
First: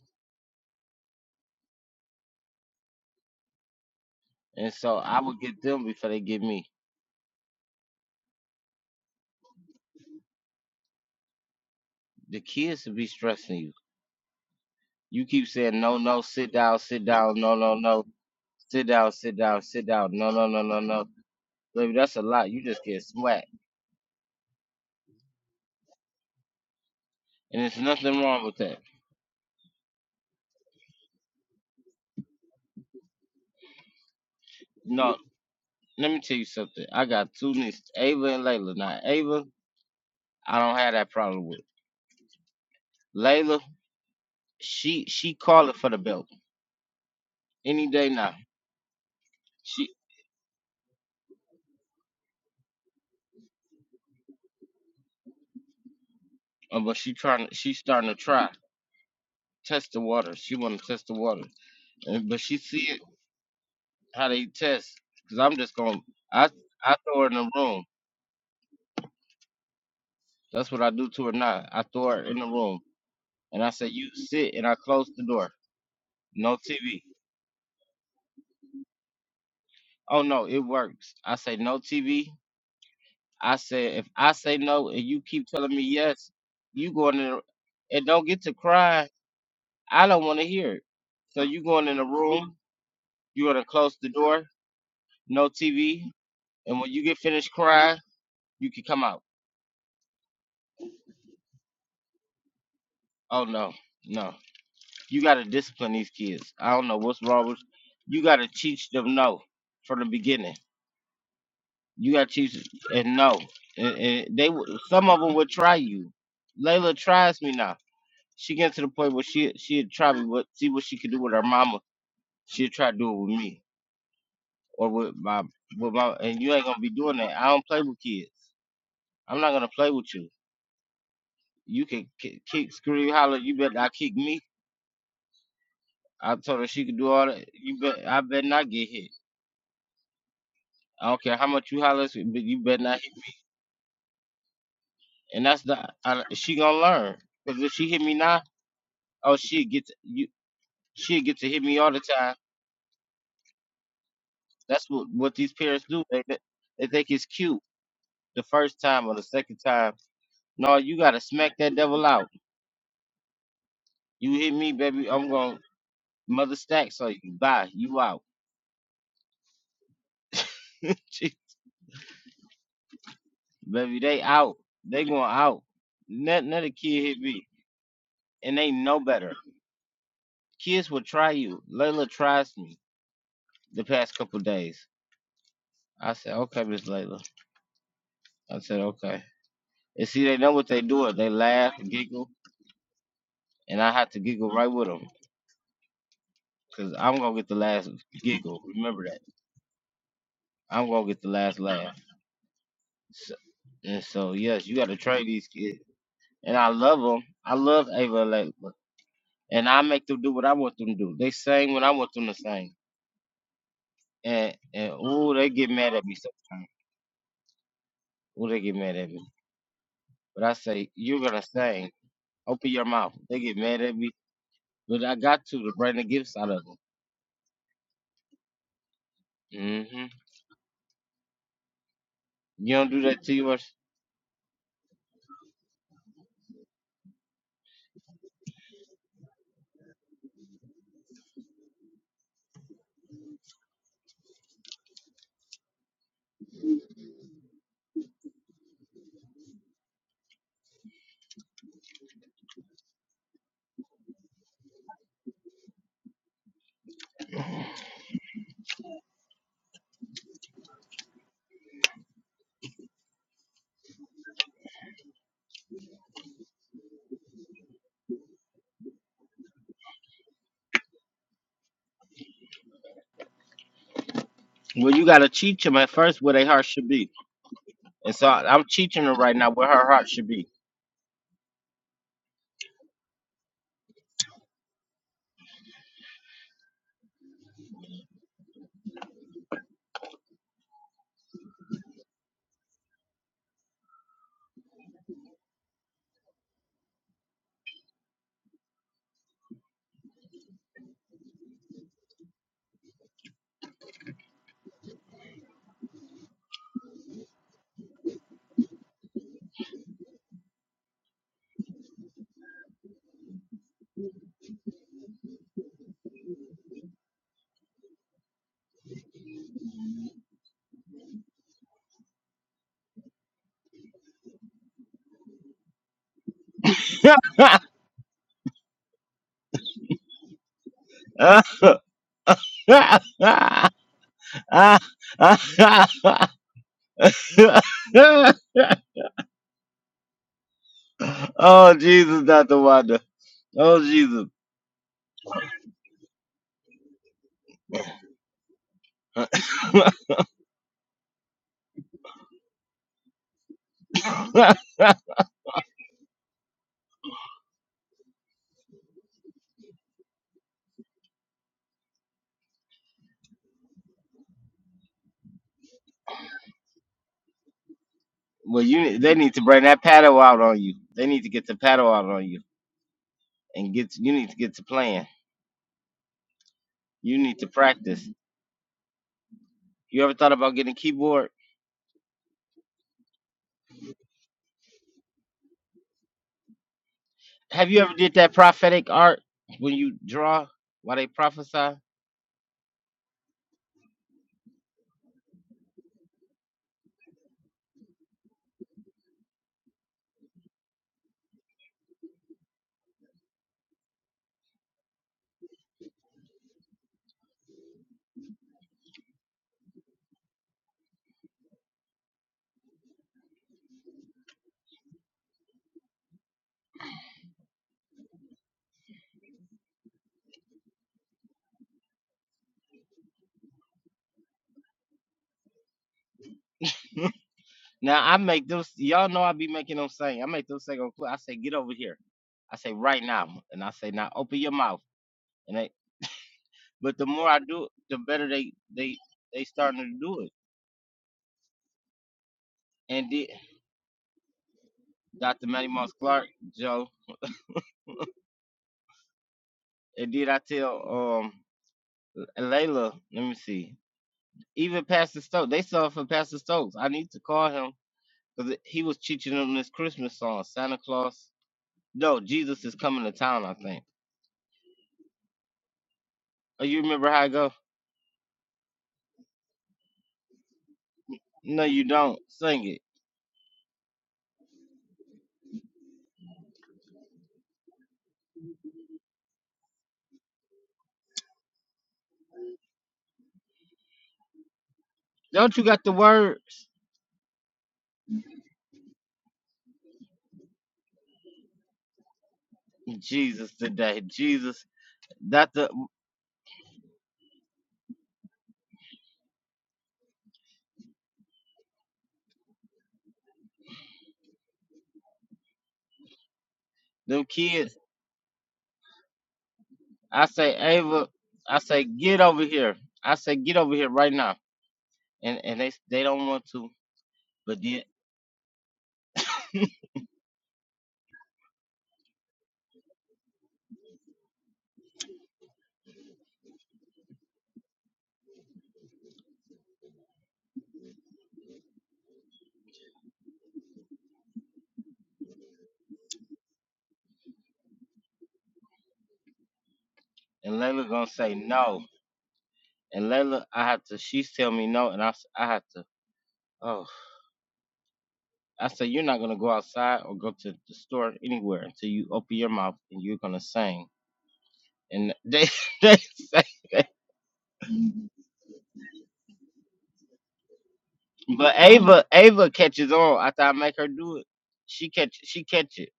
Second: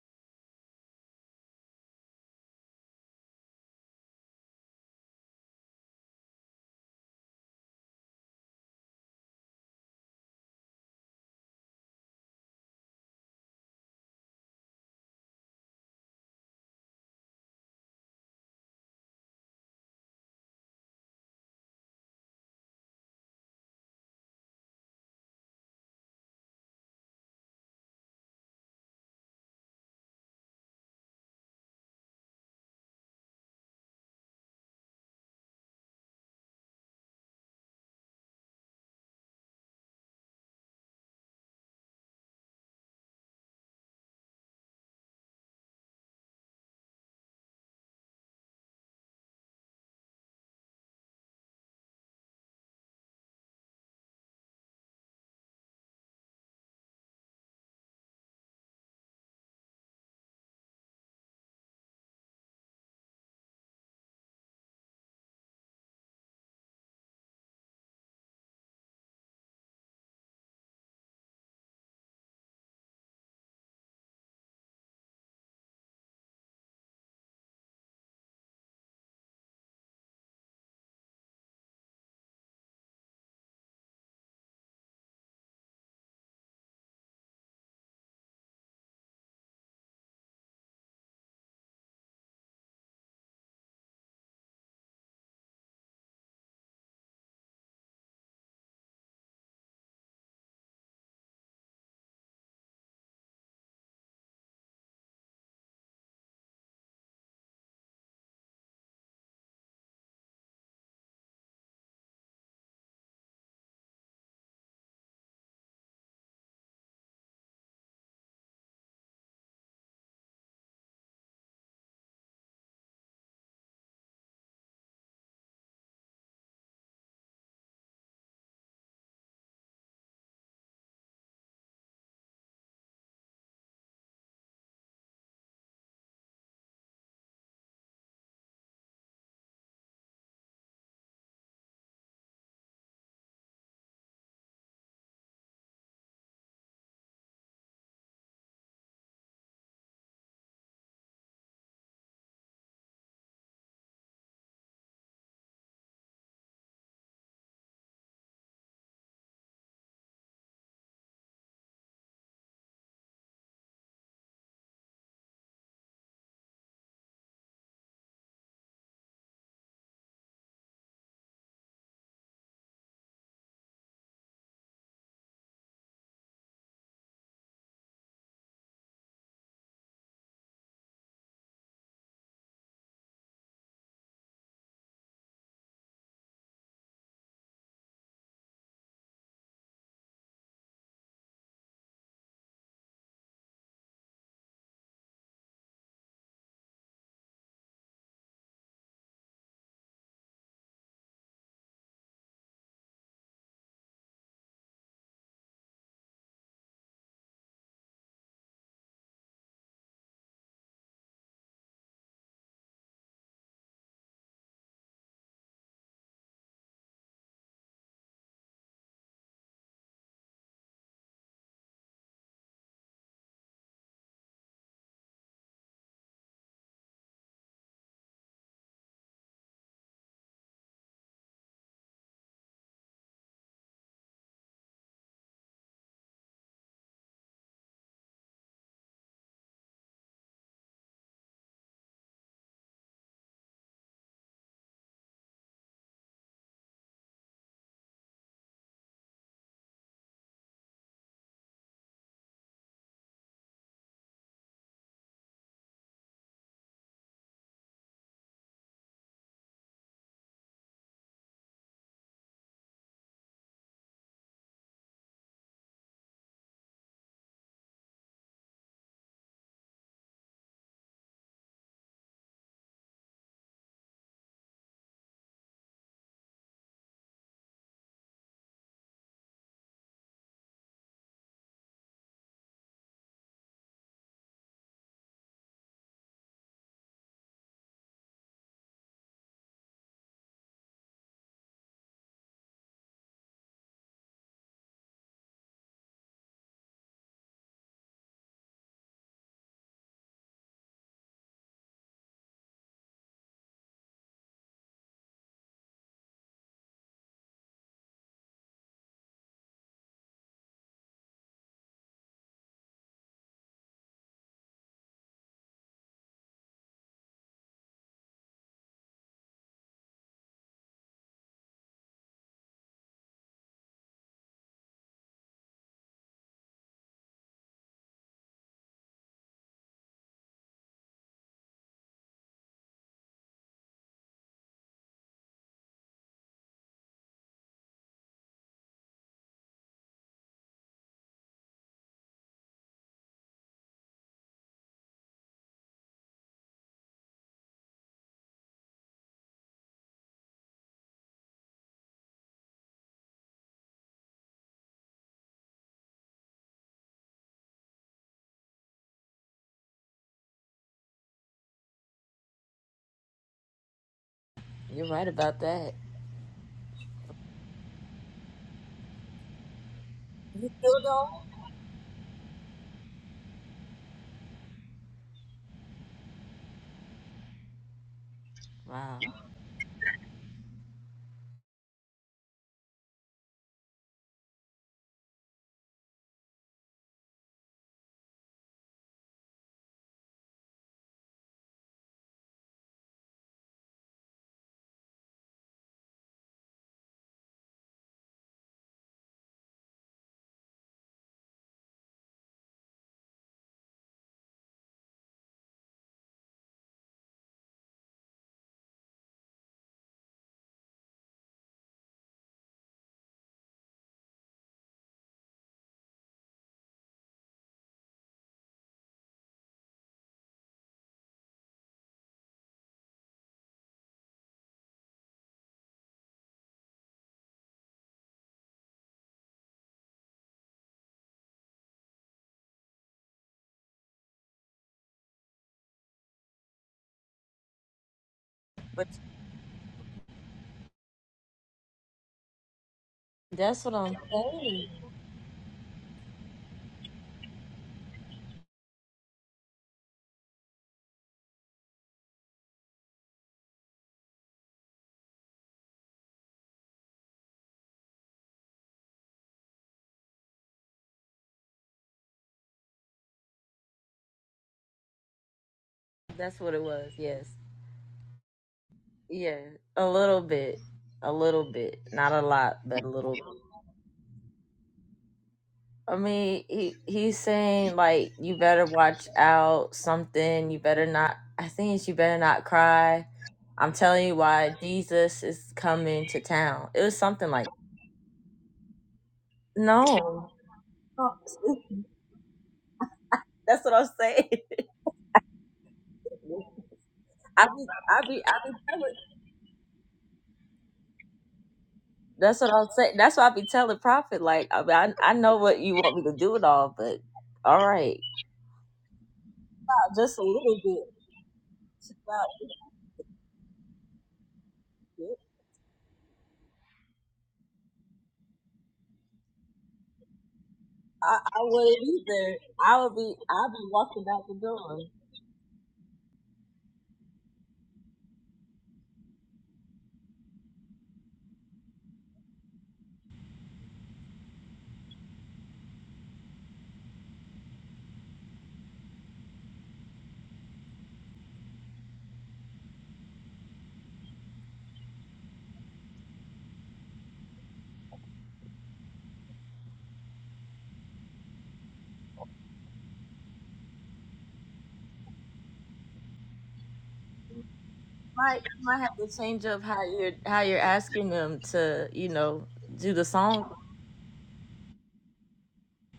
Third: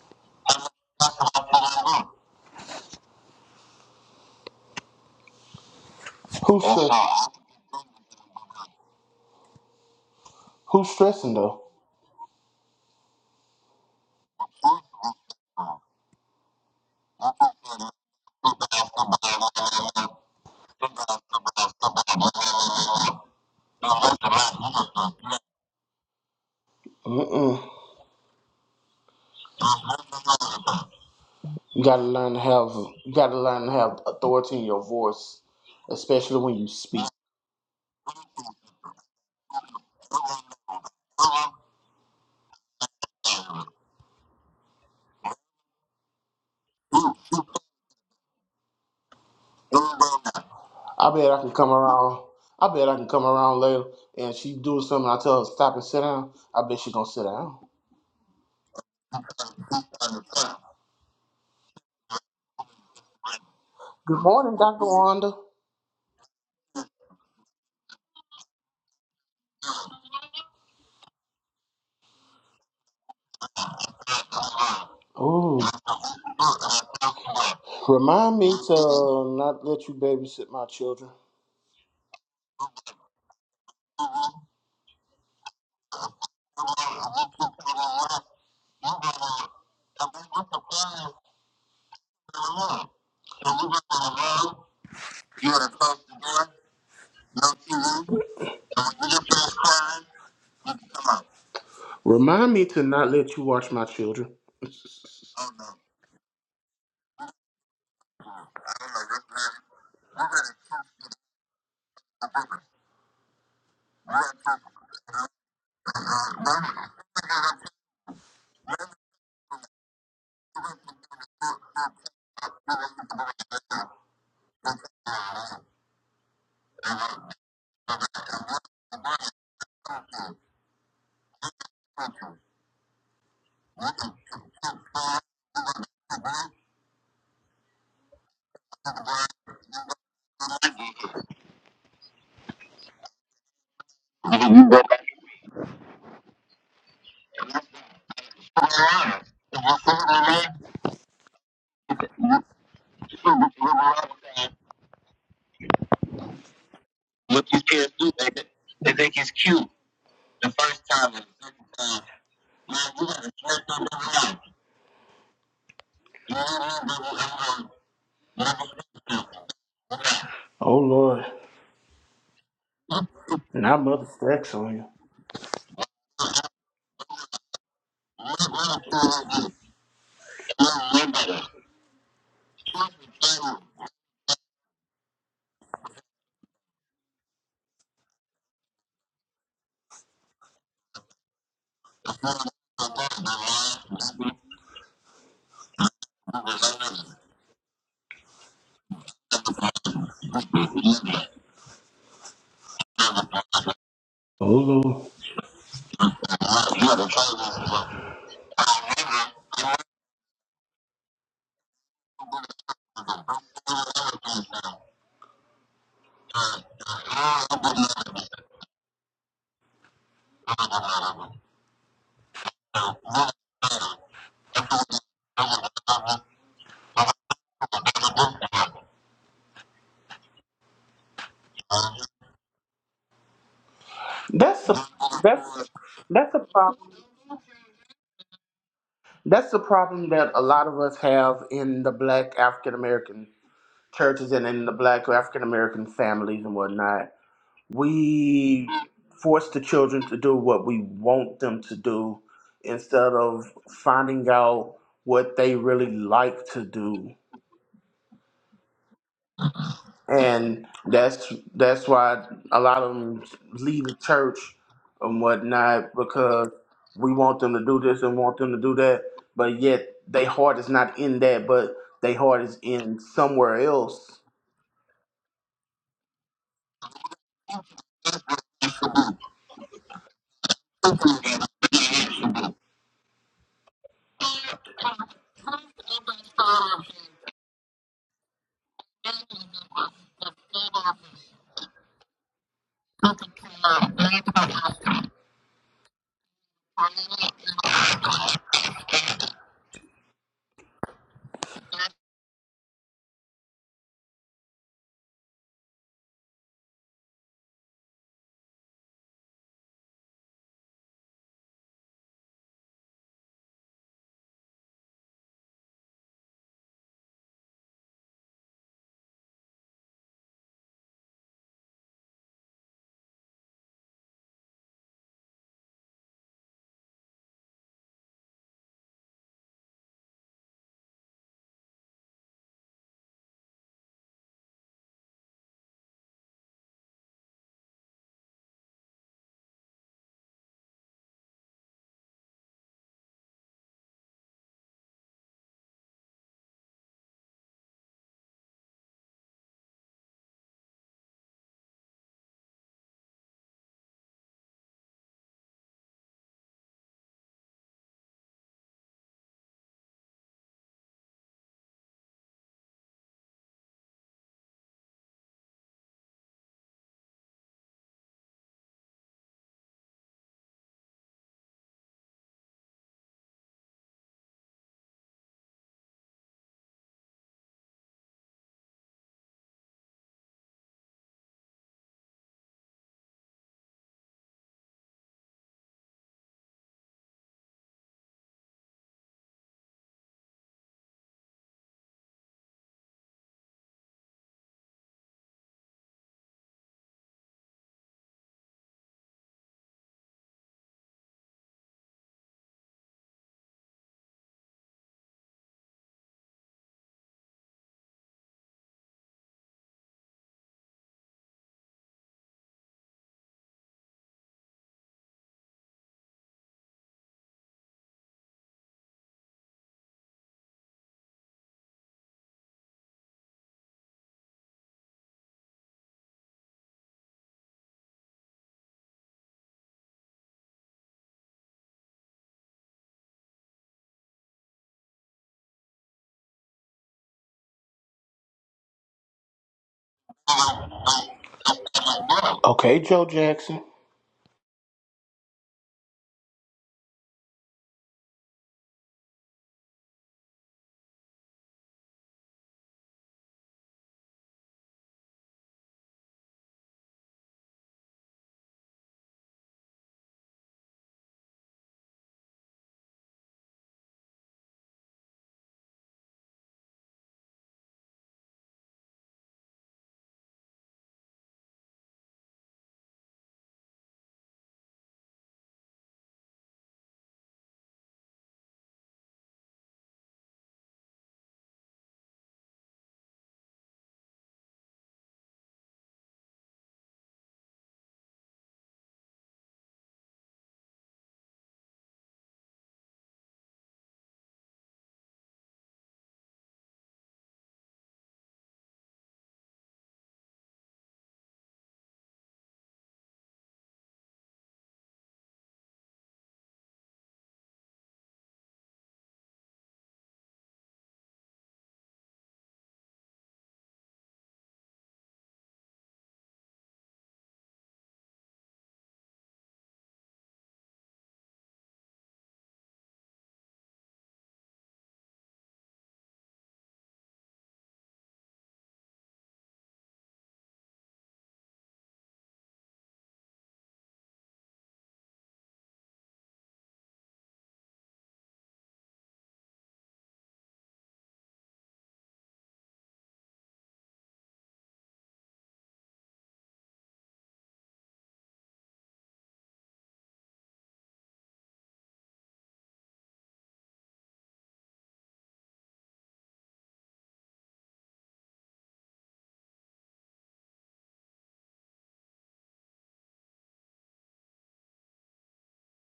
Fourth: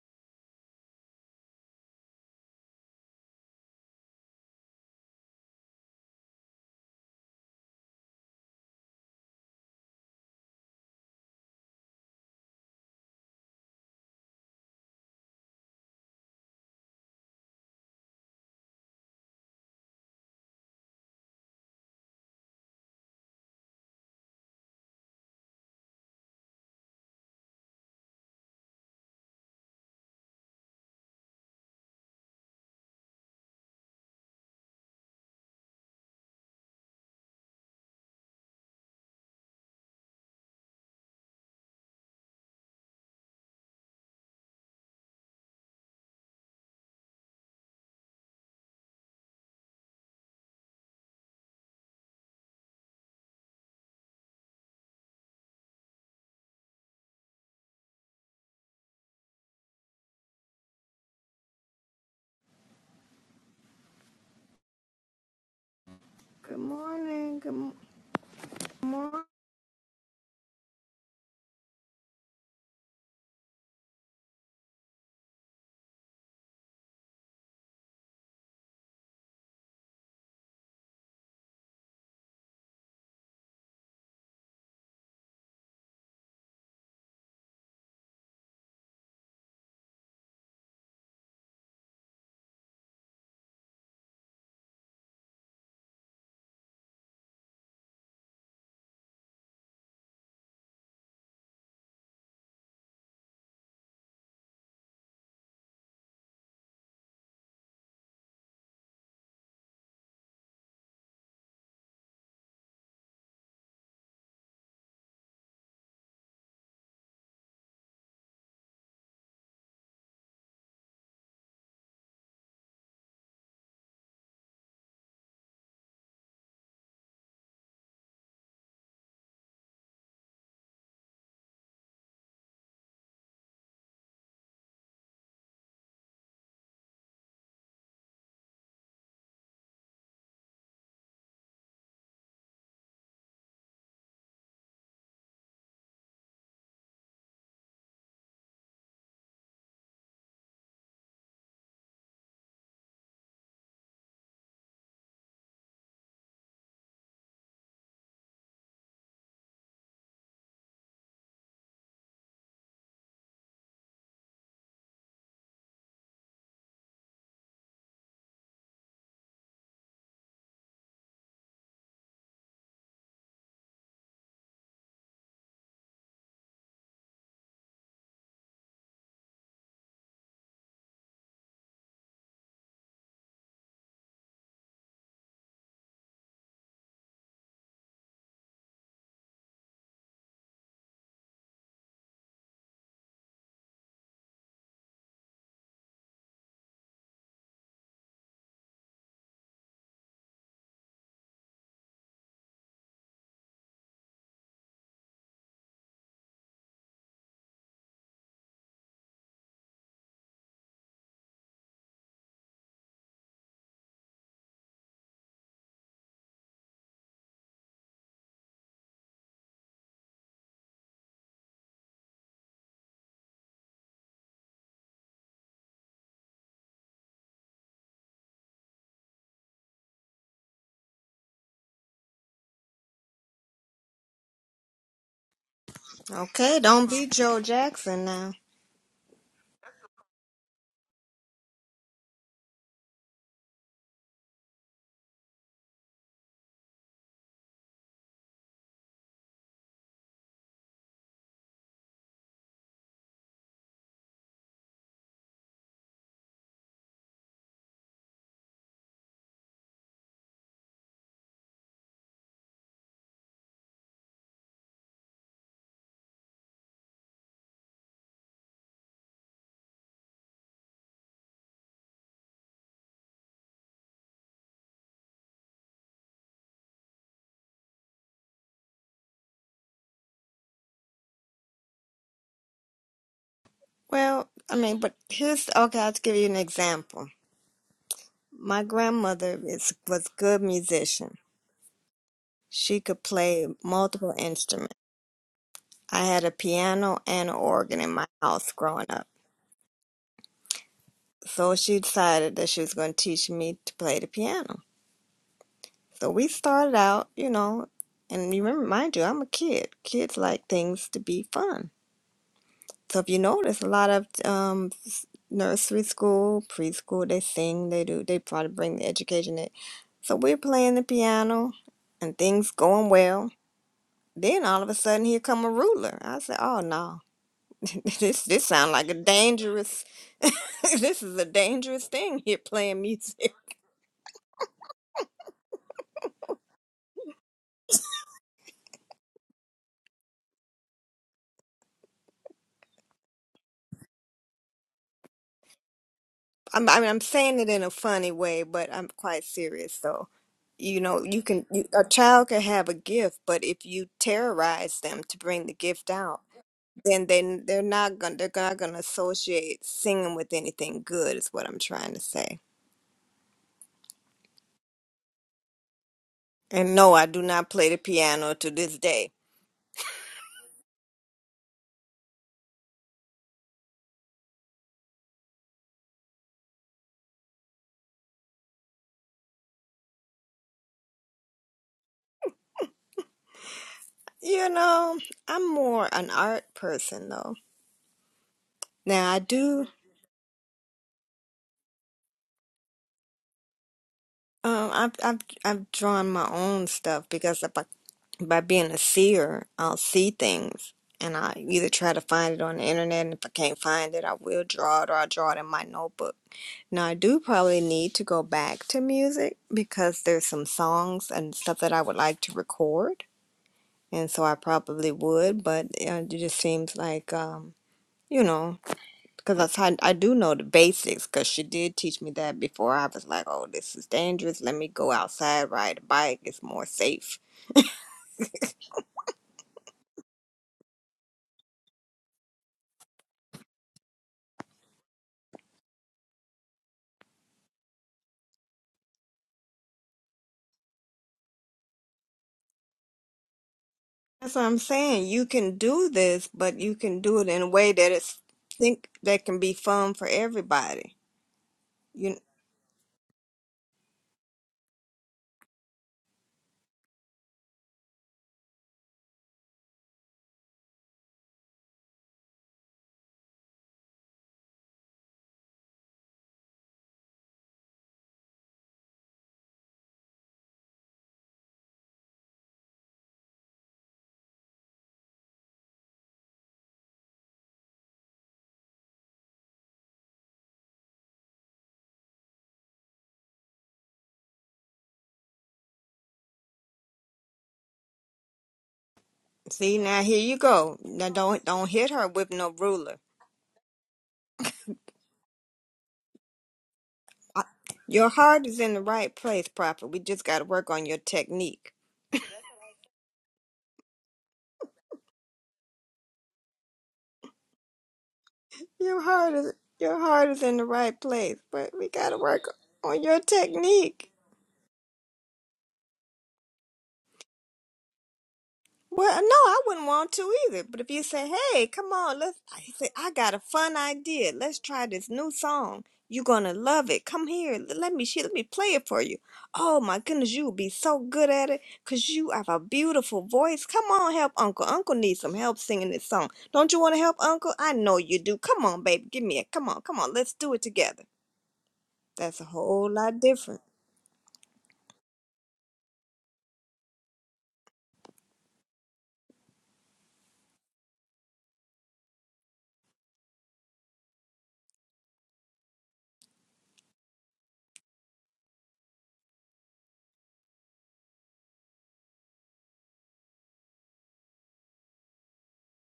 S1: And so I would get them before they get
S2: Who's
S1: me.
S2: stress, who's stressing though?
S1: The kids would be stressing you. You keep saying no, no, sit down, sit down,
S2: Mm-mm.
S1: no, no, no, sit down, sit down, sit down, no, no, no, no, no. Baby, that's a lot. You just get smacked, and there's nothing wrong with that.
S2: You gotta learn to have you gotta learn to have authority in your
S1: No,
S2: voice,
S1: let me tell
S2: especially
S1: you
S2: when you
S1: something. I
S2: speak.
S1: got two nieces, Ava and Layla. Now Ava, I don't have that problem with. Layla, she she calling for the belt any day now. She,
S2: I bet I can come around. I bet I can come around later and she do something. I tell her stop and sit down. I bet
S1: uh,
S2: she
S1: but
S2: gonna
S1: she
S2: sit
S1: trying,
S2: down.
S1: she starting to try. test the water. She want to test the water, and, but she see it
S2: Good
S1: how they
S2: morning, Doctor
S1: test.
S2: Wanda.
S1: Cause I'm just gonna I
S4: Good
S1: I throw her in
S4: morning. Good
S1: the
S4: m-
S1: room.
S4: morning.
S1: That's what I do to her now. I throw her in the room, and I say you sit, and I close the door.
S2: Ooh.
S1: No TV.
S2: Remind me to uh, not let you
S1: Oh no,
S2: babysit
S1: it
S2: my children.
S1: works. I say no TV. I say if I say no and you keep telling me yes, you going in the, and don't get to cry. I don't want to hear it. So you going in the room. You gonna close the door. No TV. And when you get finished crying, you can come out.
S2: Remind me to not let you
S1: Oh
S2: watch
S1: no,
S2: my
S1: no.
S2: children.
S1: You gotta discipline these kids. I don't know what's wrong with you gotta teach them no from the beginning. You gotta teach them and no. And, and they would- some of them would try you. Layla tries me now. She gets to the point where she she'd try me but see what she could do with her mama. She'd try to do it with me or with my with my and you ain't gonna be doing that. I don't play with kids. I'm not gonna play with you. You can ki- kick, scream, holler. You bet I kick me. I told her she could do all that. You bet. I bet not get hit. I don't care how much you holler, but you better not. hit me. And that's the I, she gonna learn. Cause if she hit me now, oh she get to, you. She get to hit me all the time. That's what what these parents do. They th- they think it's
S2: What you
S1: cute the first time or the second time. No, you gotta
S2: and the
S1: smack that devil out. You hit me, baby. I'm gonna mother stack so you bye. You out,
S2: Oh
S1: Gee,
S2: Lord, not
S1: baby.
S2: Mother
S1: They
S2: stacks
S1: out.
S2: on you.
S1: They going out. Let let kid hit me, and they know better. Kids will try you. Layla tries me the past couple days. I said, okay, Miss Layla. I said, okay. And see, they know what they doing. They laugh, and giggle, and I have to giggle right with them because I'm going to get the last giggle. Remember that. I'm going to get the last laugh. So, and so, yes, you got to
S2: Oh
S1: train these kids. And I
S2: Lord.
S1: love them. I love Ava and Layla. And I make them do what I want them to do. They sing when I want them to sing. And, and ooh, they get mad at me sometimes. Ooh, they get mad at me. But I say, you're going to sing. Open your mouth. They get mad at me. But I got to to bring the gifts out of them. hmm You don't do that to yours.
S2: That's a, that's that's a
S4: Okay, don't
S2: problem.
S4: be Joe Jackson now.
S2: That's the problem that a lot of us have in the Black African American churches and in the Black African American families and whatnot. We force the children to do what we want them to do instead of finding out what they really like to do and that's that's why a lot of them leave the church and whatnot because we want them to do this and want them to do that, but yet their heart is not in that, but their heart is in somewhere else.
S1: Well, you gotta teach them at first where their heart should be, and so I- I'm teaching her right now where her heart should be.
S4: Well, I mean, but here's okay. I'll give you an example. My grandmother is, was a good musician. She could play multiple instruments. I had a piano and an organ in my house growing up. So she decided that she was going to teach me to play the piano. So we started out, you know, and you remember, mind you, I'm a kid. Kids like things to be fun. So if you notice, a lot of um, s- nursery school, preschool, they sing, they do, they try to bring the education in. So we're playing the piano, and things going well. Then all of a sudden, here come a ruler. I said, "Oh no, this this sounds like a dangerous. this is a dangerous thing here playing music."
S1: oh Jesus, Doctor Wanda. Oh Jesus.
S4: I'm, I mean, I'm saying it in a funny way, but I'm quite serious though you know you can you, a child can have a gift but if you terrorize them to bring the gift out then they they're not gonna they're not gonna associate singing with anything good is what I'm trying to say.
S3: You're right about that.
S4: And no, I do not play the piano to
S1: well,
S4: this
S1: you
S4: day.
S1: they need to bring that paddle out
S3: You
S1: on you.
S3: still
S1: They need to
S3: don't?
S1: get the paddle out on you, and get you need to get to playing. You need to practice.
S3: Wow.
S1: You ever thought about getting a keyboard?
S4: You know, I'm more an art person though.
S1: Have you ever did that prophetic
S4: Now I
S1: art
S4: do
S1: when you draw while they prophesy?
S4: um I've I've I've drawn my own stuff because if I by being a seer, I'll see things and I either try to find it on the internet and if I can't find it, I will draw it or I'll draw it in my notebook Now, I do probably need to go back to music because there's some songs and stuff that I would like to record. And so I probably would, but uh, it just seems like, um, you know, because I, tried- I do know the basics because she did teach me that before. I was like, oh, this is dangerous. Let me go outside, ride a bike. It's more safe.
S1: Now I make those. Y'all know I be making them sing. I make them sing on cl- I say, get over here. I say right now, and I say now open your mouth. And they, but the more I do it, the better they
S3: But
S1: they they starting to do it.
S2: Okay, Joe
S1: And did
S2: Jackson.
S3: that's what I'm
S4: That's what I'm
S3: saying.
S4: saying. You
S1: Dr.
S4: can
S1: Matty
S4: do
S1: Moss Clark,
S4: this, but you
S1: Joe,
S4: can do it in a way that it's think that can be fun for
S1: and did I
S4: everybody.
S1: tell um
S4: You.
S1: Layla? Let me see. Even Pastor Stokes, they saw it from Pastor Stokes. I need to call him because he was teaching them this Christmas song, Santa Claus. Yo, Jesus is coming to town, I think.
S3: That's what it
S1: Oh, you
S3: was.
S1: remember how
S3: Yes.
S1: it go?
S3: Yeah. A little bit. A little
S1: No,
S3: bit.
S1: you
S3: Not
S1: don't.
S3: a lot,
S1: Sing it.
S3: but a little. I mean, he he's saying like you better watch out something. You better not. I think it's you better not cry. I'm telling you why Jesus is
S1: Don't you got the
S3: coming to
S1: words?
S3: town. It was something like
S4: See now, here
S3: no.
S4: you go. Now don't don't hit her with no ruler.
S1: Jesus
S3: That's what I'm
S1: today.
S3: saying.
S1: Jesus. That the
S3: I
S4: I-
S3: be I
S4: Your
S3: be I
S4: heart
S3: be
S4: is in the
S3: telling.
S4: right place, Prophet. We just got to work on your technique.
S3: That's what I'm saying. That's why I be telling Prophet like I mean, I I know what you want me to do and all, but
S1: them
S3: all
S1: kids.
S3: right,
S4: Your heart is your
S3: just a
S1: I
S4: heart is
S1: say,
S4: in the
S3: little
S4: right
S1: Ava,
S4: place,
S1: I
S4: but
S1: say,
S4: we got to
S1: get over
S4: work
S1: here.
S4: on
S1: I
S4: your
S1: say, get over here
S4: technique.
S1: right now.
S3: bit.
S1: And and they they don't want to, but then
S4: Well, no, I wouldn't want to either. But if you
S3: I,
S4: say,
S3: I
S4: "Hey, come
S3: wouldn't
S4: on,
S3: either.
S4: let's," I
S3: I
S4: say,
S3: would
S4: "I
S3: be.
S4: got a
S3: I'd be
S4: fun
S3: walking out
S4: idea.
S3: the
S4: Let's
S3: door.
S4: try this new song. You're gonna love it. Come here. l- Let me she, let me play it for you. Oh my goodness, you would be so good at it, 'cause you have a beautiful voice. Come on, help Uncle. Uncle needs some help singing this song. Don't you want to help Uncle? I know you do. Come on, baby, give me a come on, come on. Let's do
S1: and
S4: it
S1: Layla
S4: together.
S1: gonna say no.
S4: That's a whole
S1: And
S4: lot
S1: Layla,
S4: different.
S1: I have to she's tell me no and I, s- I have to oh I say you're not gonna go outside or go to the store anywhere until you open your mouth and you're gonna sing. And they, they say that.
S3: Might you might have to change up how you're how you're asking them
S1: But
S3: to
S1: Ava,
S3: you know
S1: Ava catches
S3: do the
S1: on after I
S3: song.
S1: make her do it. She catch, she catch it,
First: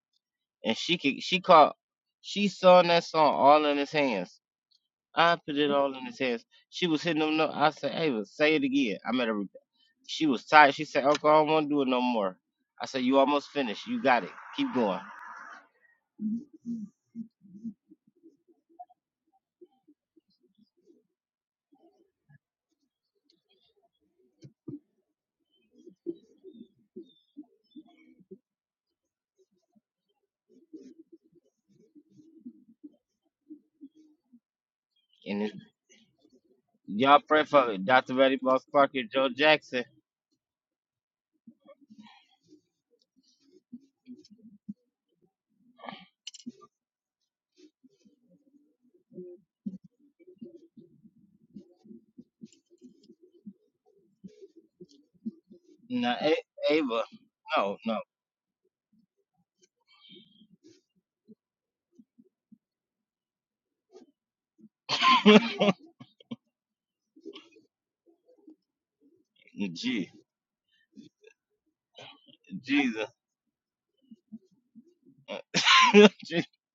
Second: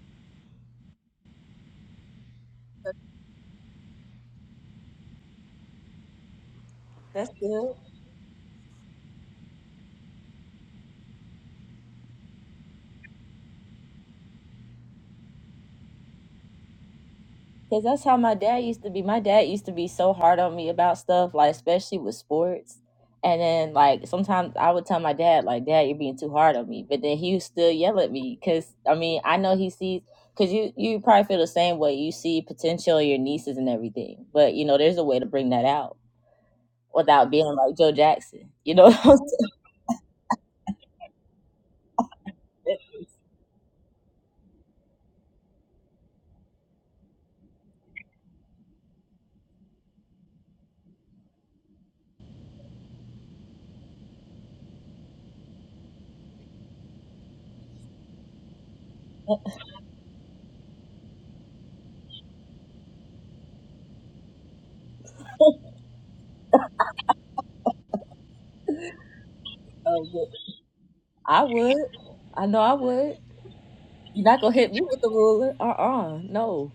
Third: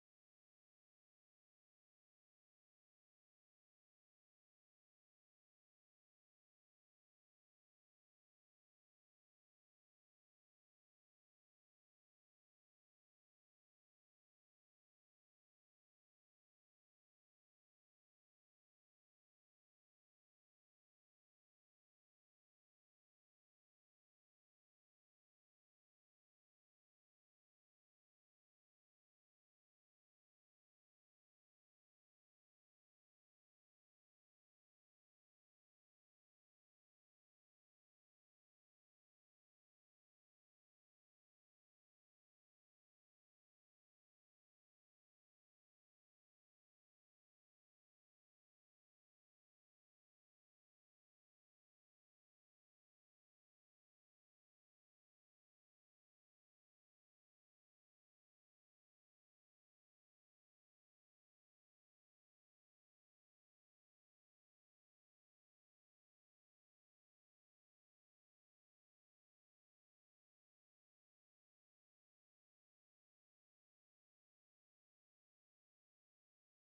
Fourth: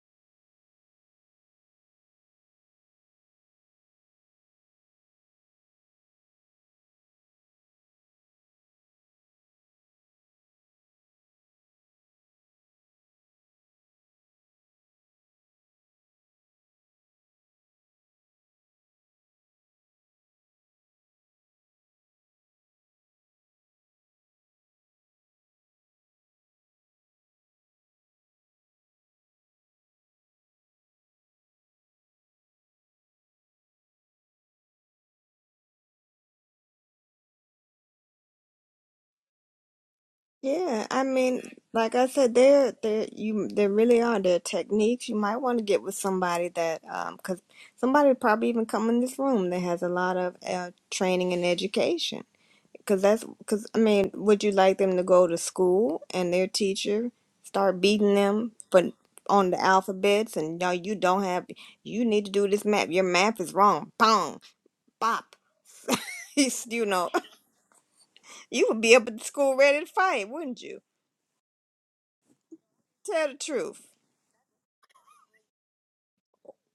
S1: and she can, she caught, she sung that song all in his hands. I put it all in his hands. She was hitting
S3: That's
S1: them. notes. I
S3: good.
S1: said, Ava, say it again. I made her. repeat. She was tired. She said, Uncle, I don't want to do it no more. I said, You almost finished. You got it. Keep going.
S3: Cause that's how my dad used to be. My dad used to be so hard on me about stuff, like especially with sports. And then like sometimes I would tell my dad, like, Dad, you're being too hard on me. But then he would still yell at me. Cause I mean, I know he sees because you you probably feel the same way. You see potential in your nieces and everything, but you know there's a way to
S1: And
S3: bring
S1: it,
S3: that out.
S1: y'all
S3: without
S1: pray
S3: being
S1: for
S3: like
S1: it.
S3: Joe
S1: Dr. Reddy
S3: Jackson.
S1: Boss
S3: You know what
S1: Parker,
S3: I'm
S1: Joe Jackson.
S4: Yeah, I mean, like I said, there,
S3: saying?
S4: there, you, there really are. There are techniques. You might want to get with somebody that, um, 'cause somebody probably even come in this room that has a lot of uh, training and education, 'cause that's, 'cause I mean, would you like them to go to school
S1: No,
S4: and
S1: A-
S4: their
S1: Ava.
S4: teacher
S1: No,
S4: start
S1: no.
S4: beating them for on the alphabets and no, you don't have, you need to do this map. Your map is wrong. Boom, bop. You know, you would be up at the school ready to
S3: Oh,
S1: Gee,
S3: yeah.
S4: fight, wouldn't you?
S3: I would. I know I
S1: Jesus.
S3: would.
S4: Tell the truth.
S3: You're not gonna hit me with a ruler. Uh uh No.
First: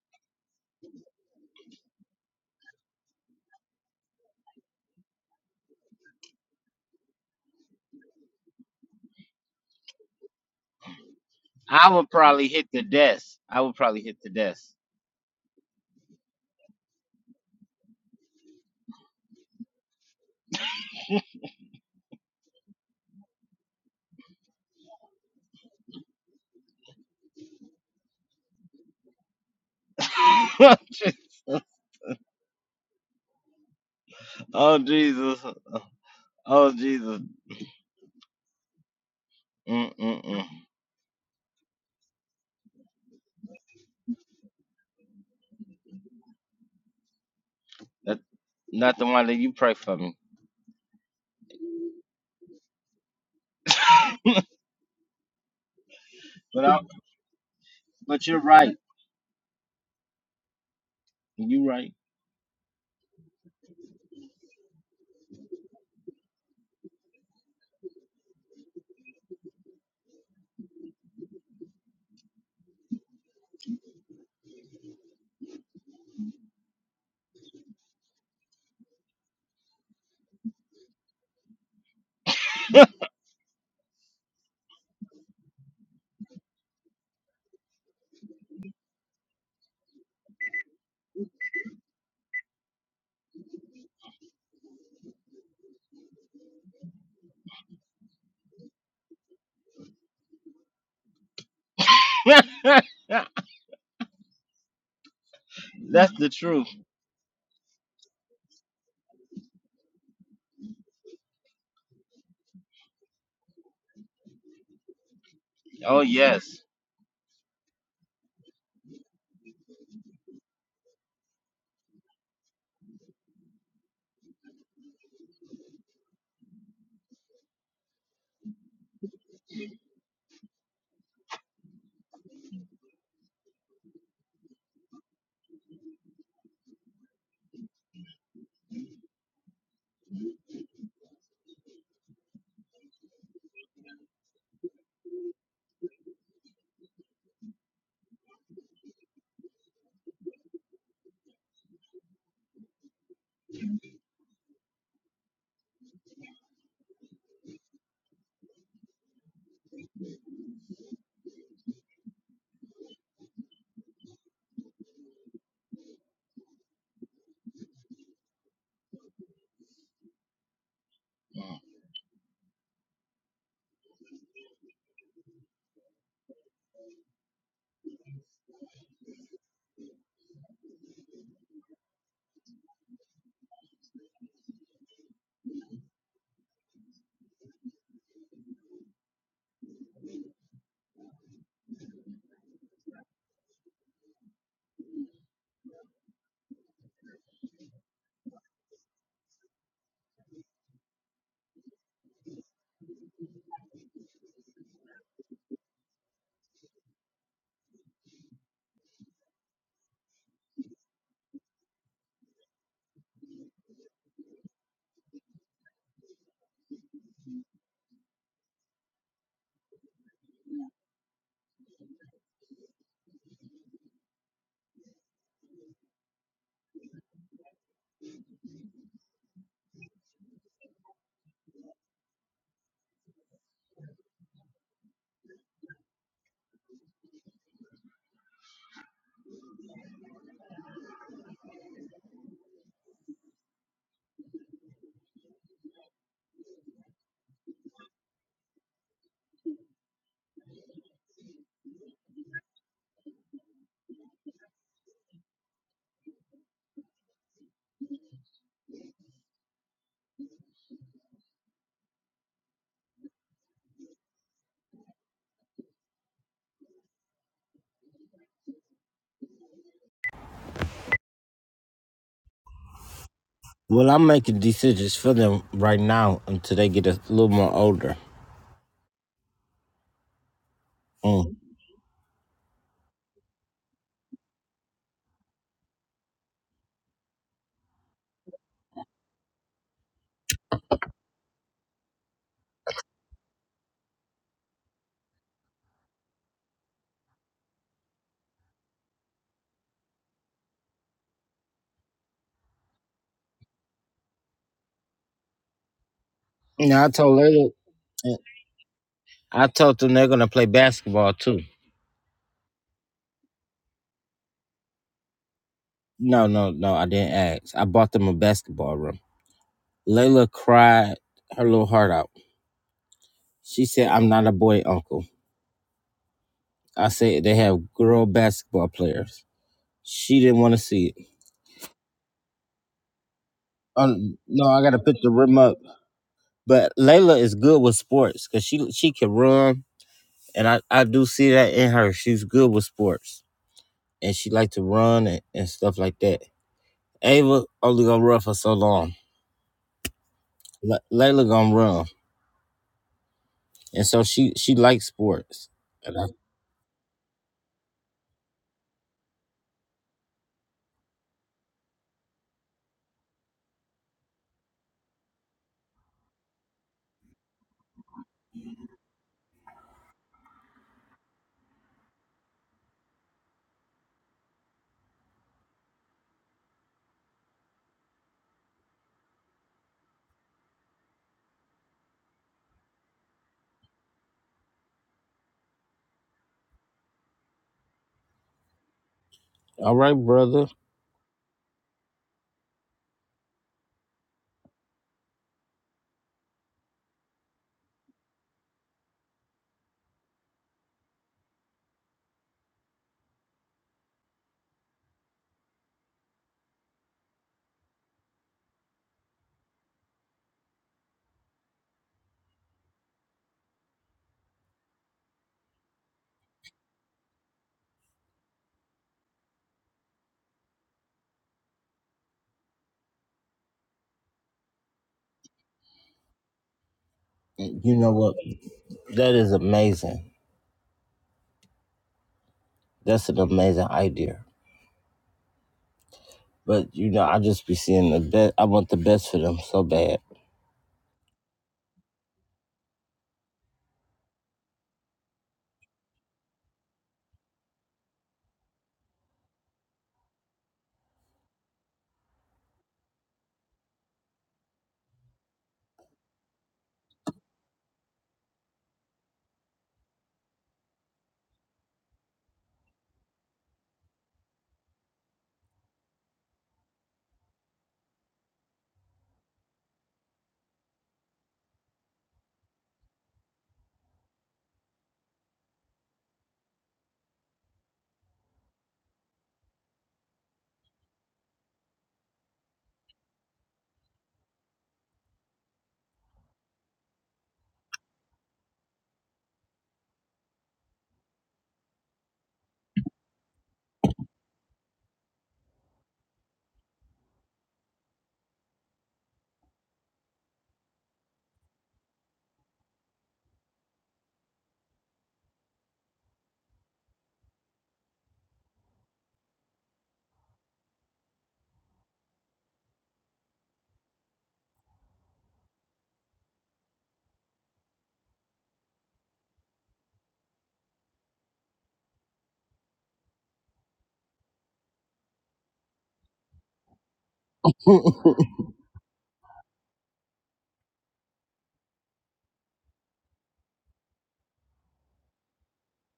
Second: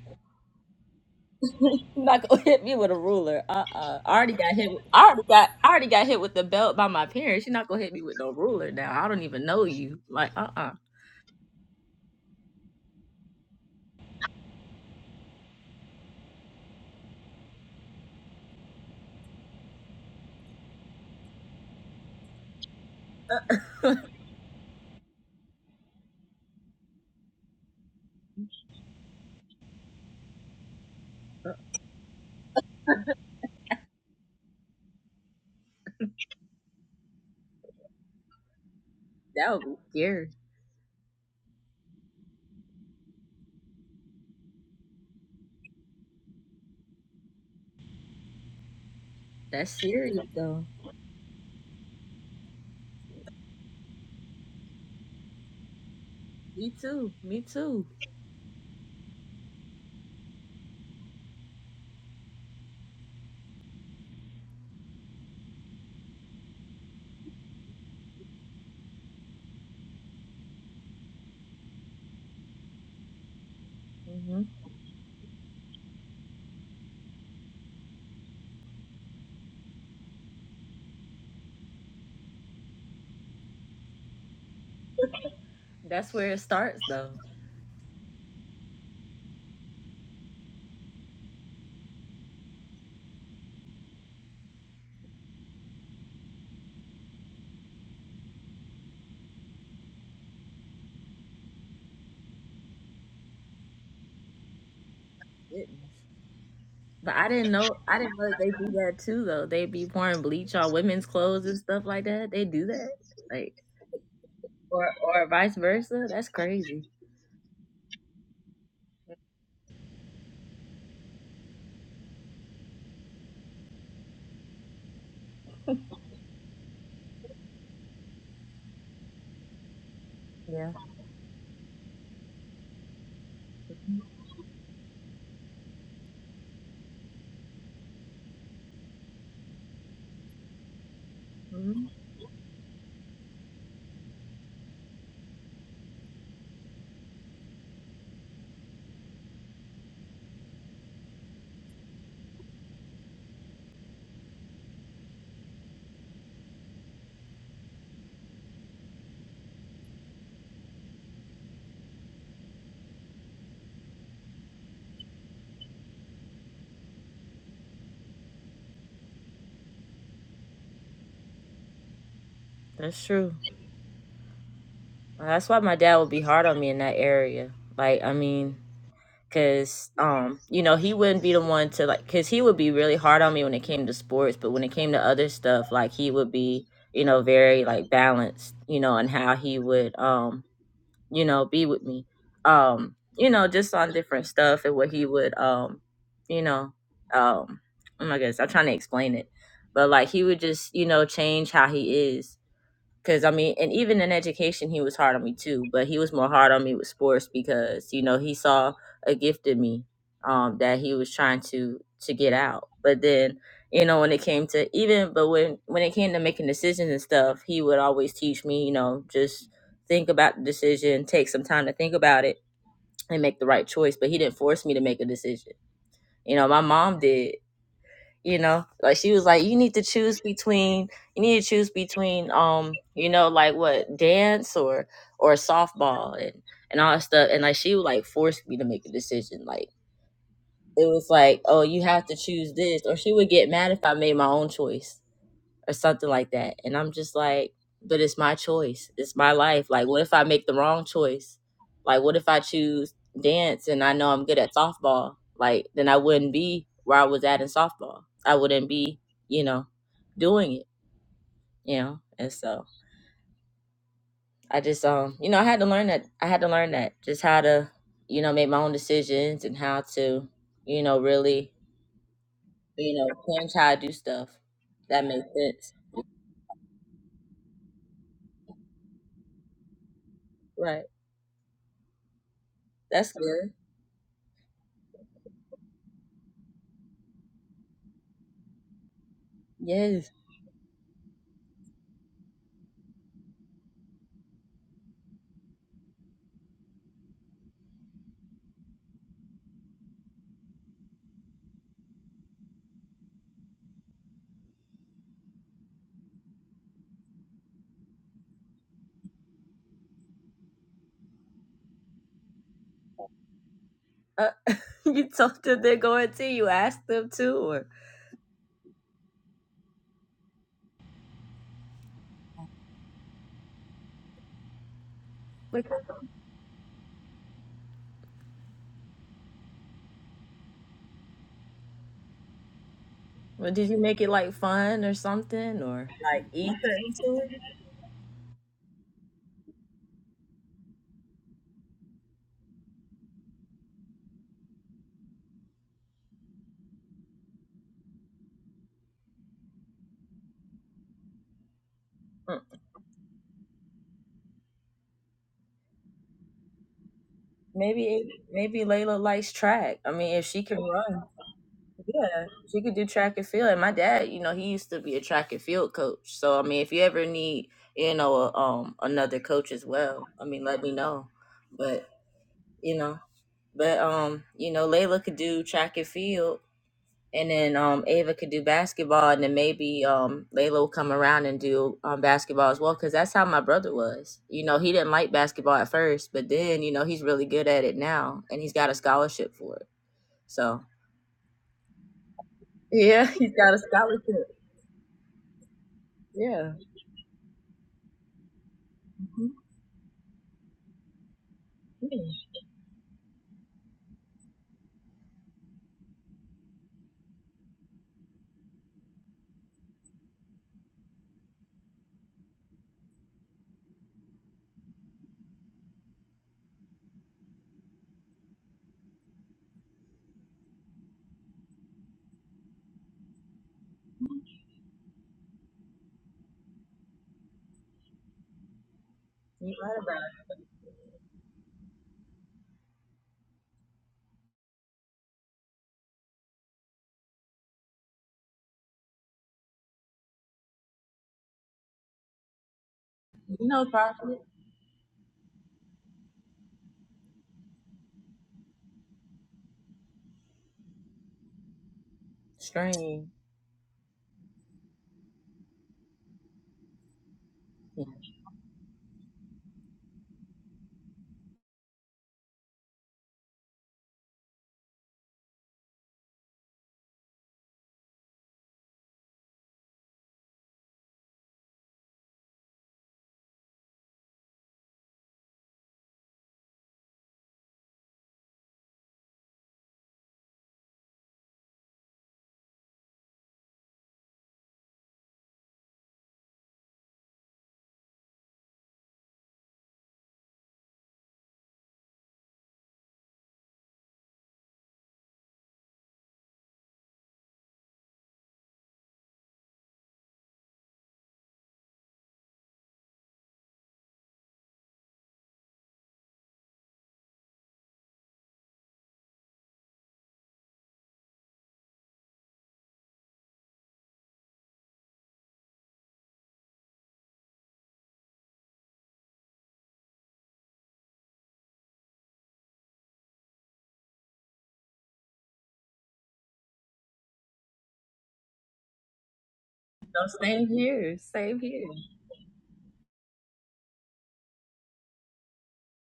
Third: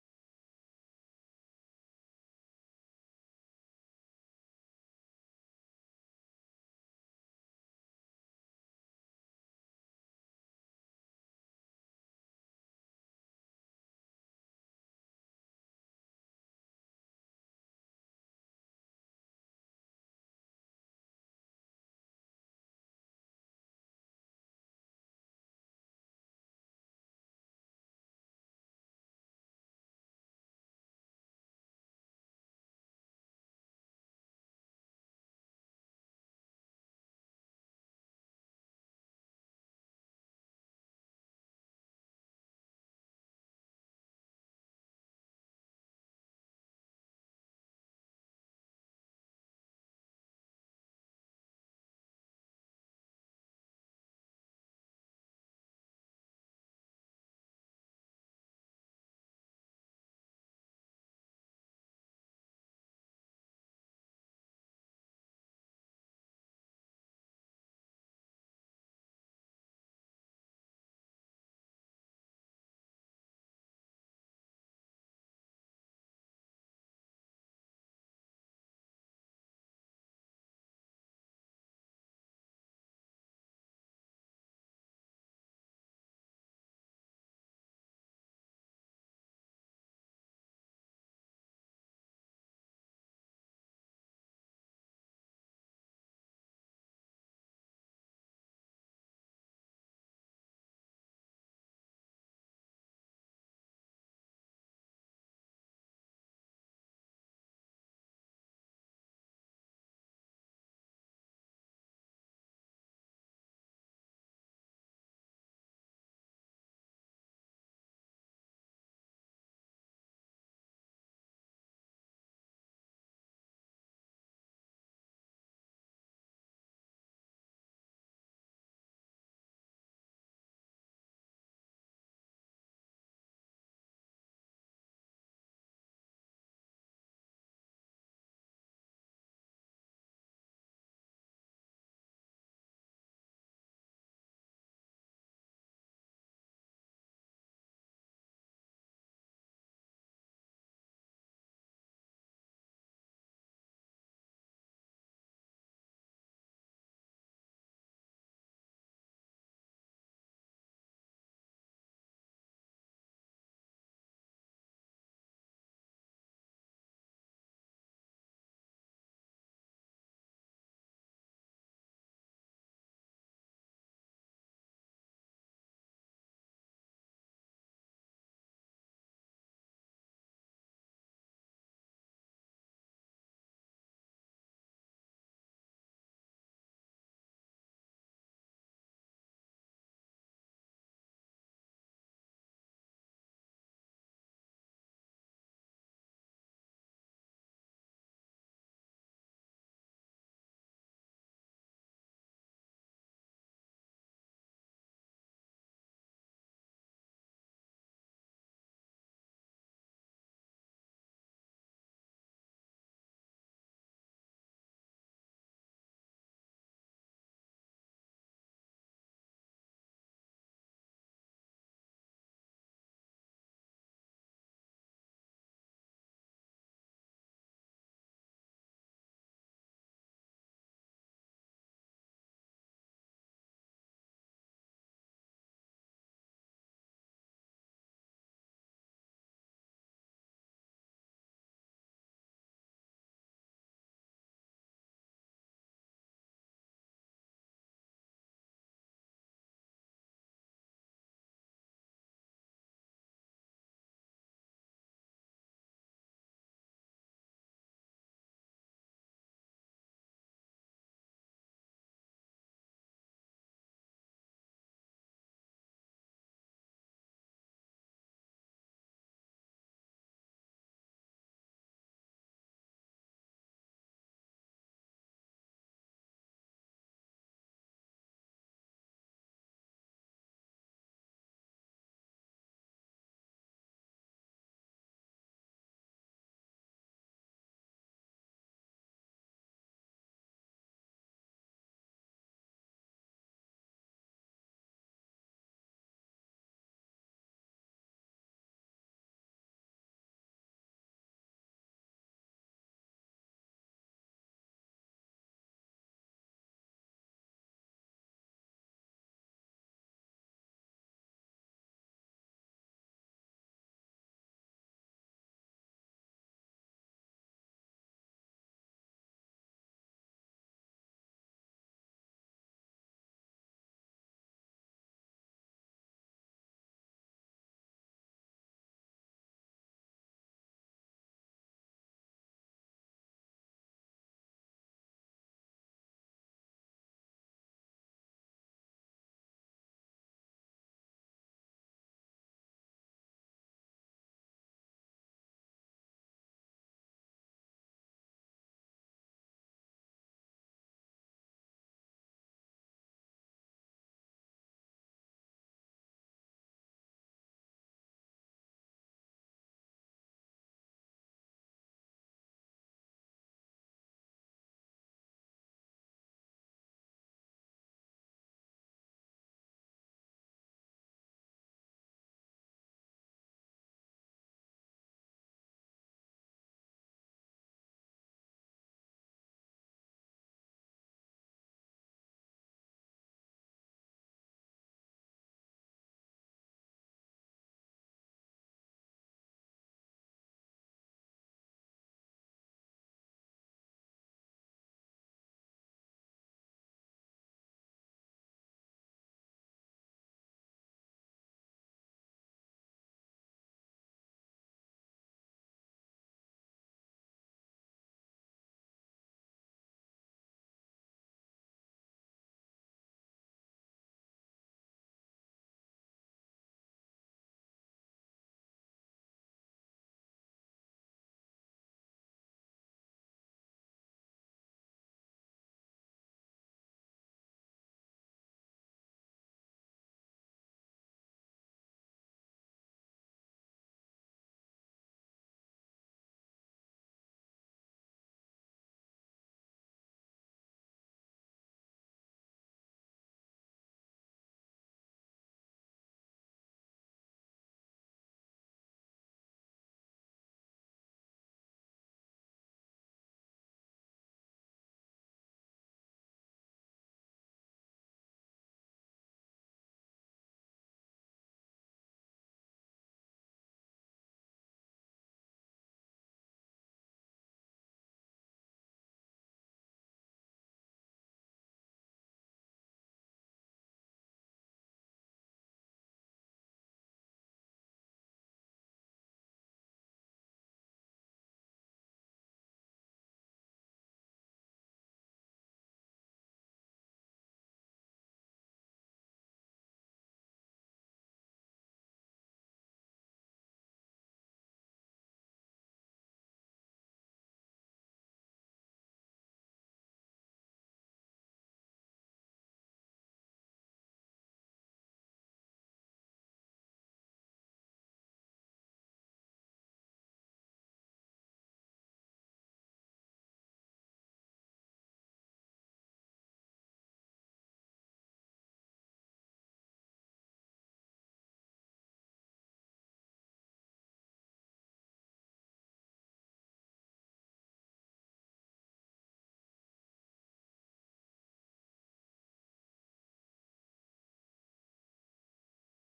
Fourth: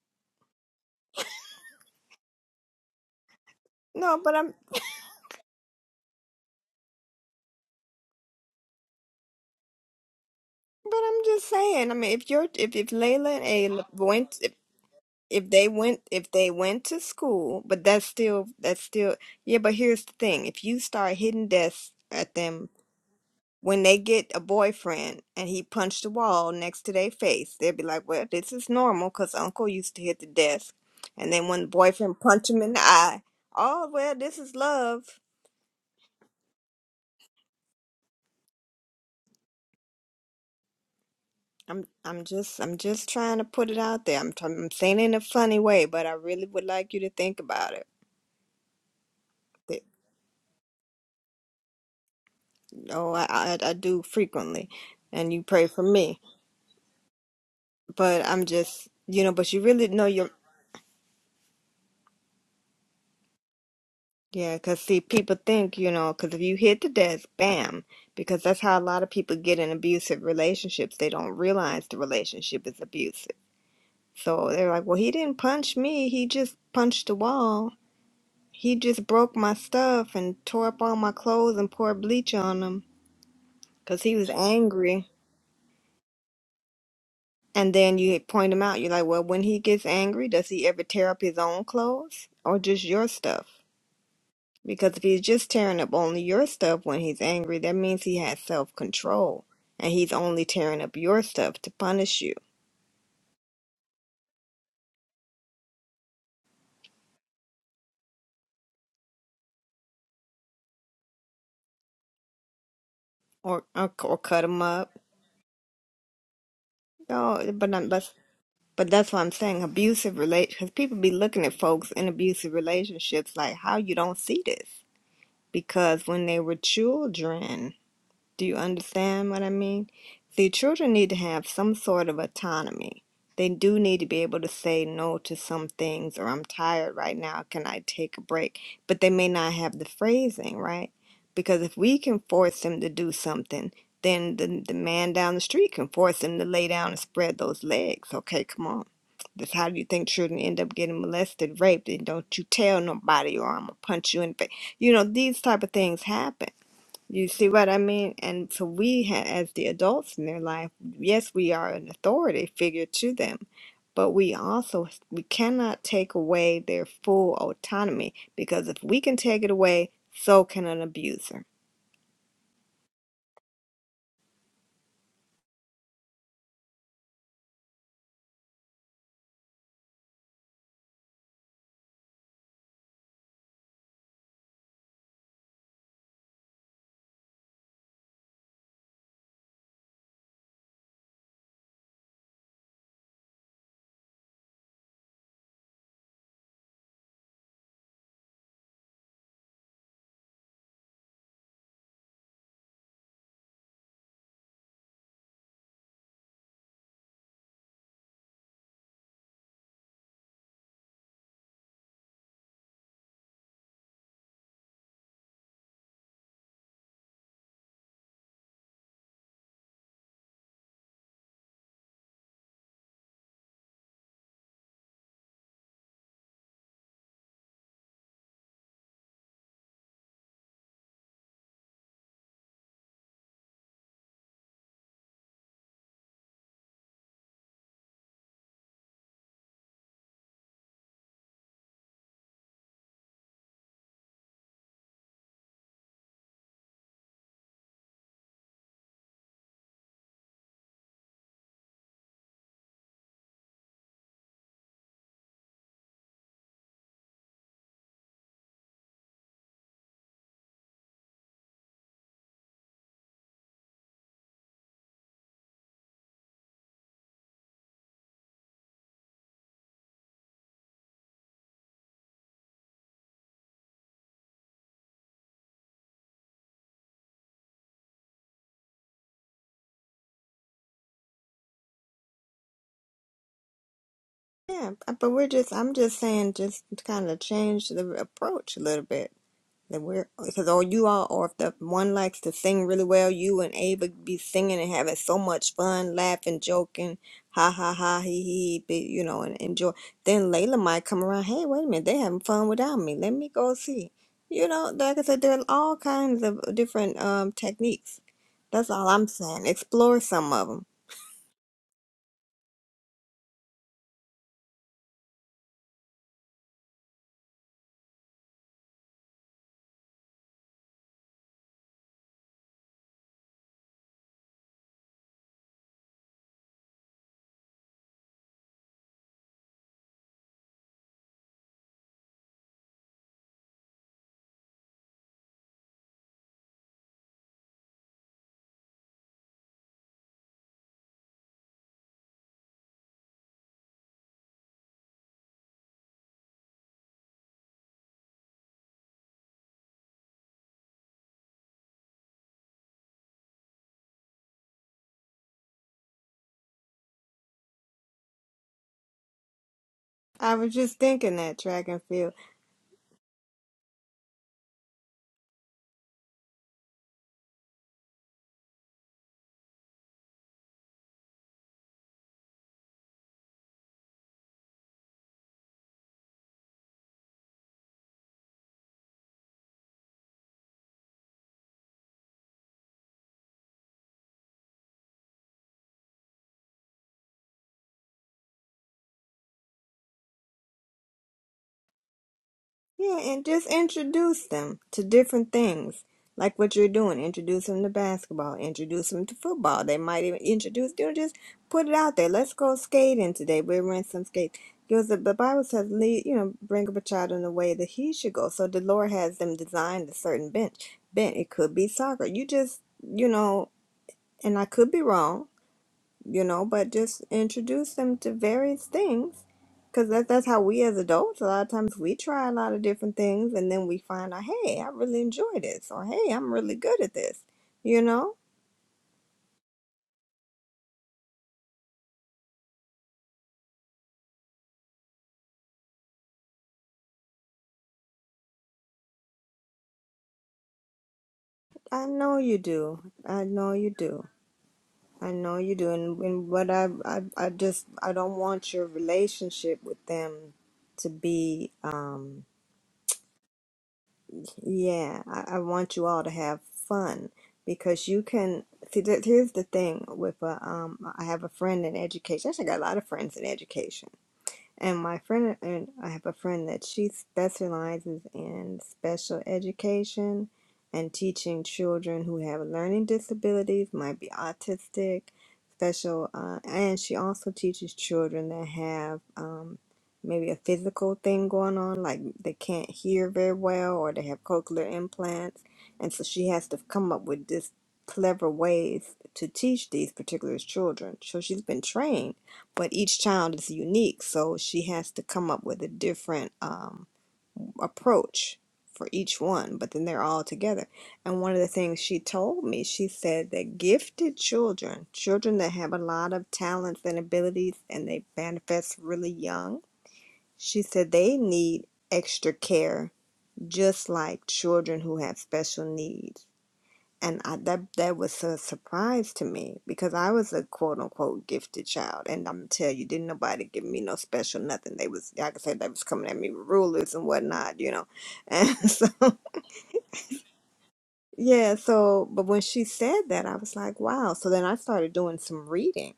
S3: You're not gonna hit me with a ruler. Uh uh I
S4: No,
S3: already
S4: but I'm
S3: got hit with, I already got I already got hit with the belt by my parents. You're not gonna hit me with no ruler now. I don't even know you. Like uh uh
S4: but I'm just
S1: I
S4: saying. I
S1: would
S4: mean, if you're
S1: probably hit
S4: if
S1: the
S4: if
S1: desk.
S4: Layla and
S1: I would
S4: Ayla
S1: probably hit the
S4: went if,
S1: desk.
S4: if they went if they went to school, but that's still that's still yeah. But here's the thing: if you start hitting desks at them when they get a boyfriend and he punched the wall next to their face, they'll be like, "Well, this is normal because Uncle used to hit the desk." And then when the boyfriend punched him in the eye, oh well, this is
S1: oh
S4: love.
S1: Jesus! Oh Jesus!
S3: That would be
S1: Mm mm
S3: scary.
S1: mm.
S4: I'm I'm just I'm just trying to put it out there. I'm try- I'm saying it in a funny way, but I really would like you to think about it.
S1: That not the one that you
S3: That's
S1: pray
S4: That-
S1: for me.
S3: serious though.
S4: No, I, I I do
S1: but
S4: frequently, and you pray for me.
S3: Me
S1: I,
S3: too. Me too.
S4: But
S1: but you're
S4: I'm
S1: right.
S4: just you know, but you really know your
S1: You're right.
S4: yeah. Cause see, people think you know, cause if you hit the desk, bam. Because that's how a lot of people get in abusive relationships. They don't realize the relationship is abusive.
S3: hmm
S4: So they're like, well, he didn't punch me. He just punched the wall He just broke my stuff and tore up all my clothes and poured bleach on them because he was angry.
S3: That's where it starts though.
S4: And then you point him out. You're like, well, when he gets angry, does he ever tear up his own clothes or just your stuff? Because if he's just tearing up only your stuff when he's angry, that means he has self control and he's only tearing up your stuff to punish you
S3: It
S1: That's the truth.
S3: But I didn't know I didn't know that they do that too though. They be pouring bleach on women's clothes and stuff like that. They do that. Like
S4: or or, or cut him
S3: or
S4: up.
S3: or vice
S1: Oh
S3: versa. That's
S1: yes.
S3: crazy.
S4: No, but I'm, but but that's what I'm saying. Abusive relate because people be looking at folks in abusive relationships like how you don't see this because when they were children do you understand what I mean? See,
S3: Yeah.
S4: children need to have some sort of autonomy. They do need to be able to say no to some things, or I'm tired right now, can I take a break? But they may not have the phrasing, right? Because if
S3: Mhm.
S4: we can force them to do something, then the, the man down the street can force them to lay down and spread those legs. Okay, come on. That's how you think children end up getting molested, raped, and don't you tell nobody or I'm gonna punch you in the face. You know, these type of things happen you see what I mean? And so we, ha as the adults in their life, yes, we are an authority figure to them, but we also we cannot take away their full autonomy because if we can take it away, so can an abuser.
S3: That's true. Well, That's why my dad would be hard on me in that area. Like, I mean, cause um, you know, he wouldn't be the one to like, cause he would be really hard on me when it came to sports, but when it came to other stuff, like he would be, you know, very like balanced, you know, and how he would um you know, be with me. Um, you know, just on different stuff and what he would um, you know, um oh my goodness, I'm trying to explain it. But like he would just, you know, change how he is. Cause I mean, and even in education, he was hard on me too. But he was more hard on me with sports because you know he saw a gift in me um, that he was trying to to get out. But then you know when it came to even, but when when it came to making decisions and stuff, he would always teach me, you know, just think about the decision, take some time to think about it, and make the right choice. But he didn't force me to make a decision. You know, my mom did, you know like she was like you need to choose between you need to choose between um you know like what dance or or softball and and all that stuff and like she would like force me to make a decision like it was like oh you have to choose this or she would get mad if i made my own choice or something like that. And I'm just like, but it's my choice. It's my life. Like, what if I make the wrong choice? Like, what if I choose dance and I know I'm good at softball? Like, then I wouldn't be where I was at in softball. I wouldn't be, you know, doing it, you know? And so I just, um, you know, I had to learn that. I had to learn that just how to, you know, make my own decisions and how to, you know, really, you know, change how I do
S1: Well, I'm
S3: stuff.
S1: making decisions
S3: That
S1: for
S3: makes
S1: them
S3: sense.
S1: right now until they get a little more older.
S3: Right.
S1: Mm.
S3: That's good.
S4: Yeah, but we're just I'm just saying just to kind of change the approach a little bit. That we're
S3: Yes.
S4: because all you all, or if the one likes to sing really well, you and Ava be singing and having so much fun, laughing, joking, ha ha ha, he he, be, you know, and enjoy. Then Layla might come around. Hey, wait a minute, they having fun without me. Let me go see. You know, like I said, there are all kinds of
S1: Now I
S4: different
S1: told
S4: um
S1: them.
S4: techniques. That's all I'm
S1: I
S4: saying.
S1: told them
S4: Explore
S1: they're gonna
S4: some
S1: play
S4: of them.
S1: basketball too.
S3: Oh, you told them they're going to.
S1: No,
S3: You
S1: no, no, I
S3: asked them
S1: didn't
S3: to,
S1: ask. I
S3: or
S1: bought them a basketball room. Layla cried her little heart out. She said, I'm not a boy uncle.
S3: like,
S1: I said they have girl basketball players. She didn't want to see it.
S3: or did you make it
S1: Um,
S3: like
S1: no, I gotta
S3: fun or
S1: pick the rim up.
S3: something, or like Issa
S1: But Layla
S3: into
S1: is
S3: it?
S1: good with sports because she she can run, and I, I do see that in her. She's good with sports, and she like to run and, and stuff like that. Ava only gonna run for so long. Le- Layla gonna run,
S3: Mm,
S1: and so she she likes sports. and I
S3: Maybe maybe Layla likes track. I mean, if
S4: I
S3: she
S4: was
S3: can
S4: just
S3: run,
S4: thinking that track and field.
S3: yeah, she could do track and field. And my dad, you know, he used to be a track and field coach. So I mean, if you ever need, you know, a, um, another coach as well, I mean, let me know. But you know, but um, you know, Layla could do track and field and then um Ava could do basketball, and then maybe um Layla will come around and do um basketball as well, because that's how my brother was. You know, he didn't like basketball at first, but then you know he's really good at it now, and he's got a scholarship for it.
S1: All right, brother.
S3: So
S4: Yeah,
S3: yeah,
S4: and
S3: he's
S4: just
S3: got a
S4: introduce
S3: scholarship.
S4: them to different things, like
S3: Yeah,
S4: what you're doing. Introduce them to basketball. Introduce them to
S3: Mhm.
S4: football. They might even introduce. You know, just put it out
S3: Yeah.
S4: there. Let's go skating today. We'll rent some skates. Because the, the Bible says, lead, you know, bring up a child in the way that he should go. So the Lord has them designed a certain bench. Bent. It could be soccer. You just, you know, and I could be wrong you know, but just introduce them to various things because that, that's how we as adults, a lot of times we try a lot of different things and then we find out, hey, I really enjoy this or hey, I'm really good at this,
S1: You
S4: you
S1: know what?
S4: know?
S1: That is
S3: you right about
S1: amazing. That's an amazing idea. But you know, I just be seeing the best. I want the best for them so bad.
S4: I know you do. I
S3: it. You
S4: know
S3: know,
S4: you do.
S3: Prophet.
S4: I know you do. And, and what I, I, I just, I don't want your relationship with them to be, um.
S3: Strange.
S4: Yeah, I, I want you all to have fun
S3: Yeah.
S4: because you can see that here's the thing with a um I have a friend in education. Actually, I got a lot of friends in education and my friend and I have a friend that she specializes in special education and teaching children who have learning disabilities, might be autistic, special, uh, and she also teaches children that have um, maybe a physical thing going on, like they can't hear very well or they have cochlear implants, and so she has to come up with this clever ways to teach these particular children. So she's been trained but each child is unique so she has to come up with a different um, approach for each one but then they're all together and one of the things she told me she said that gifted children children that have a lot of talents and abilities and they manifest really young she said they need extra care just like children who have special needs and I, that that was a surprise to me because I was a quote unquote gifted child, and I'm tell you, didn't nobody give me no special nothing. They was like I said, they was coming at me with rulers and whatnot, you know, and so
S3: So same here, same
S4: yeah.
S3: here.
S4: So, but when she said that, I was like, wow. So then I started doing some reading,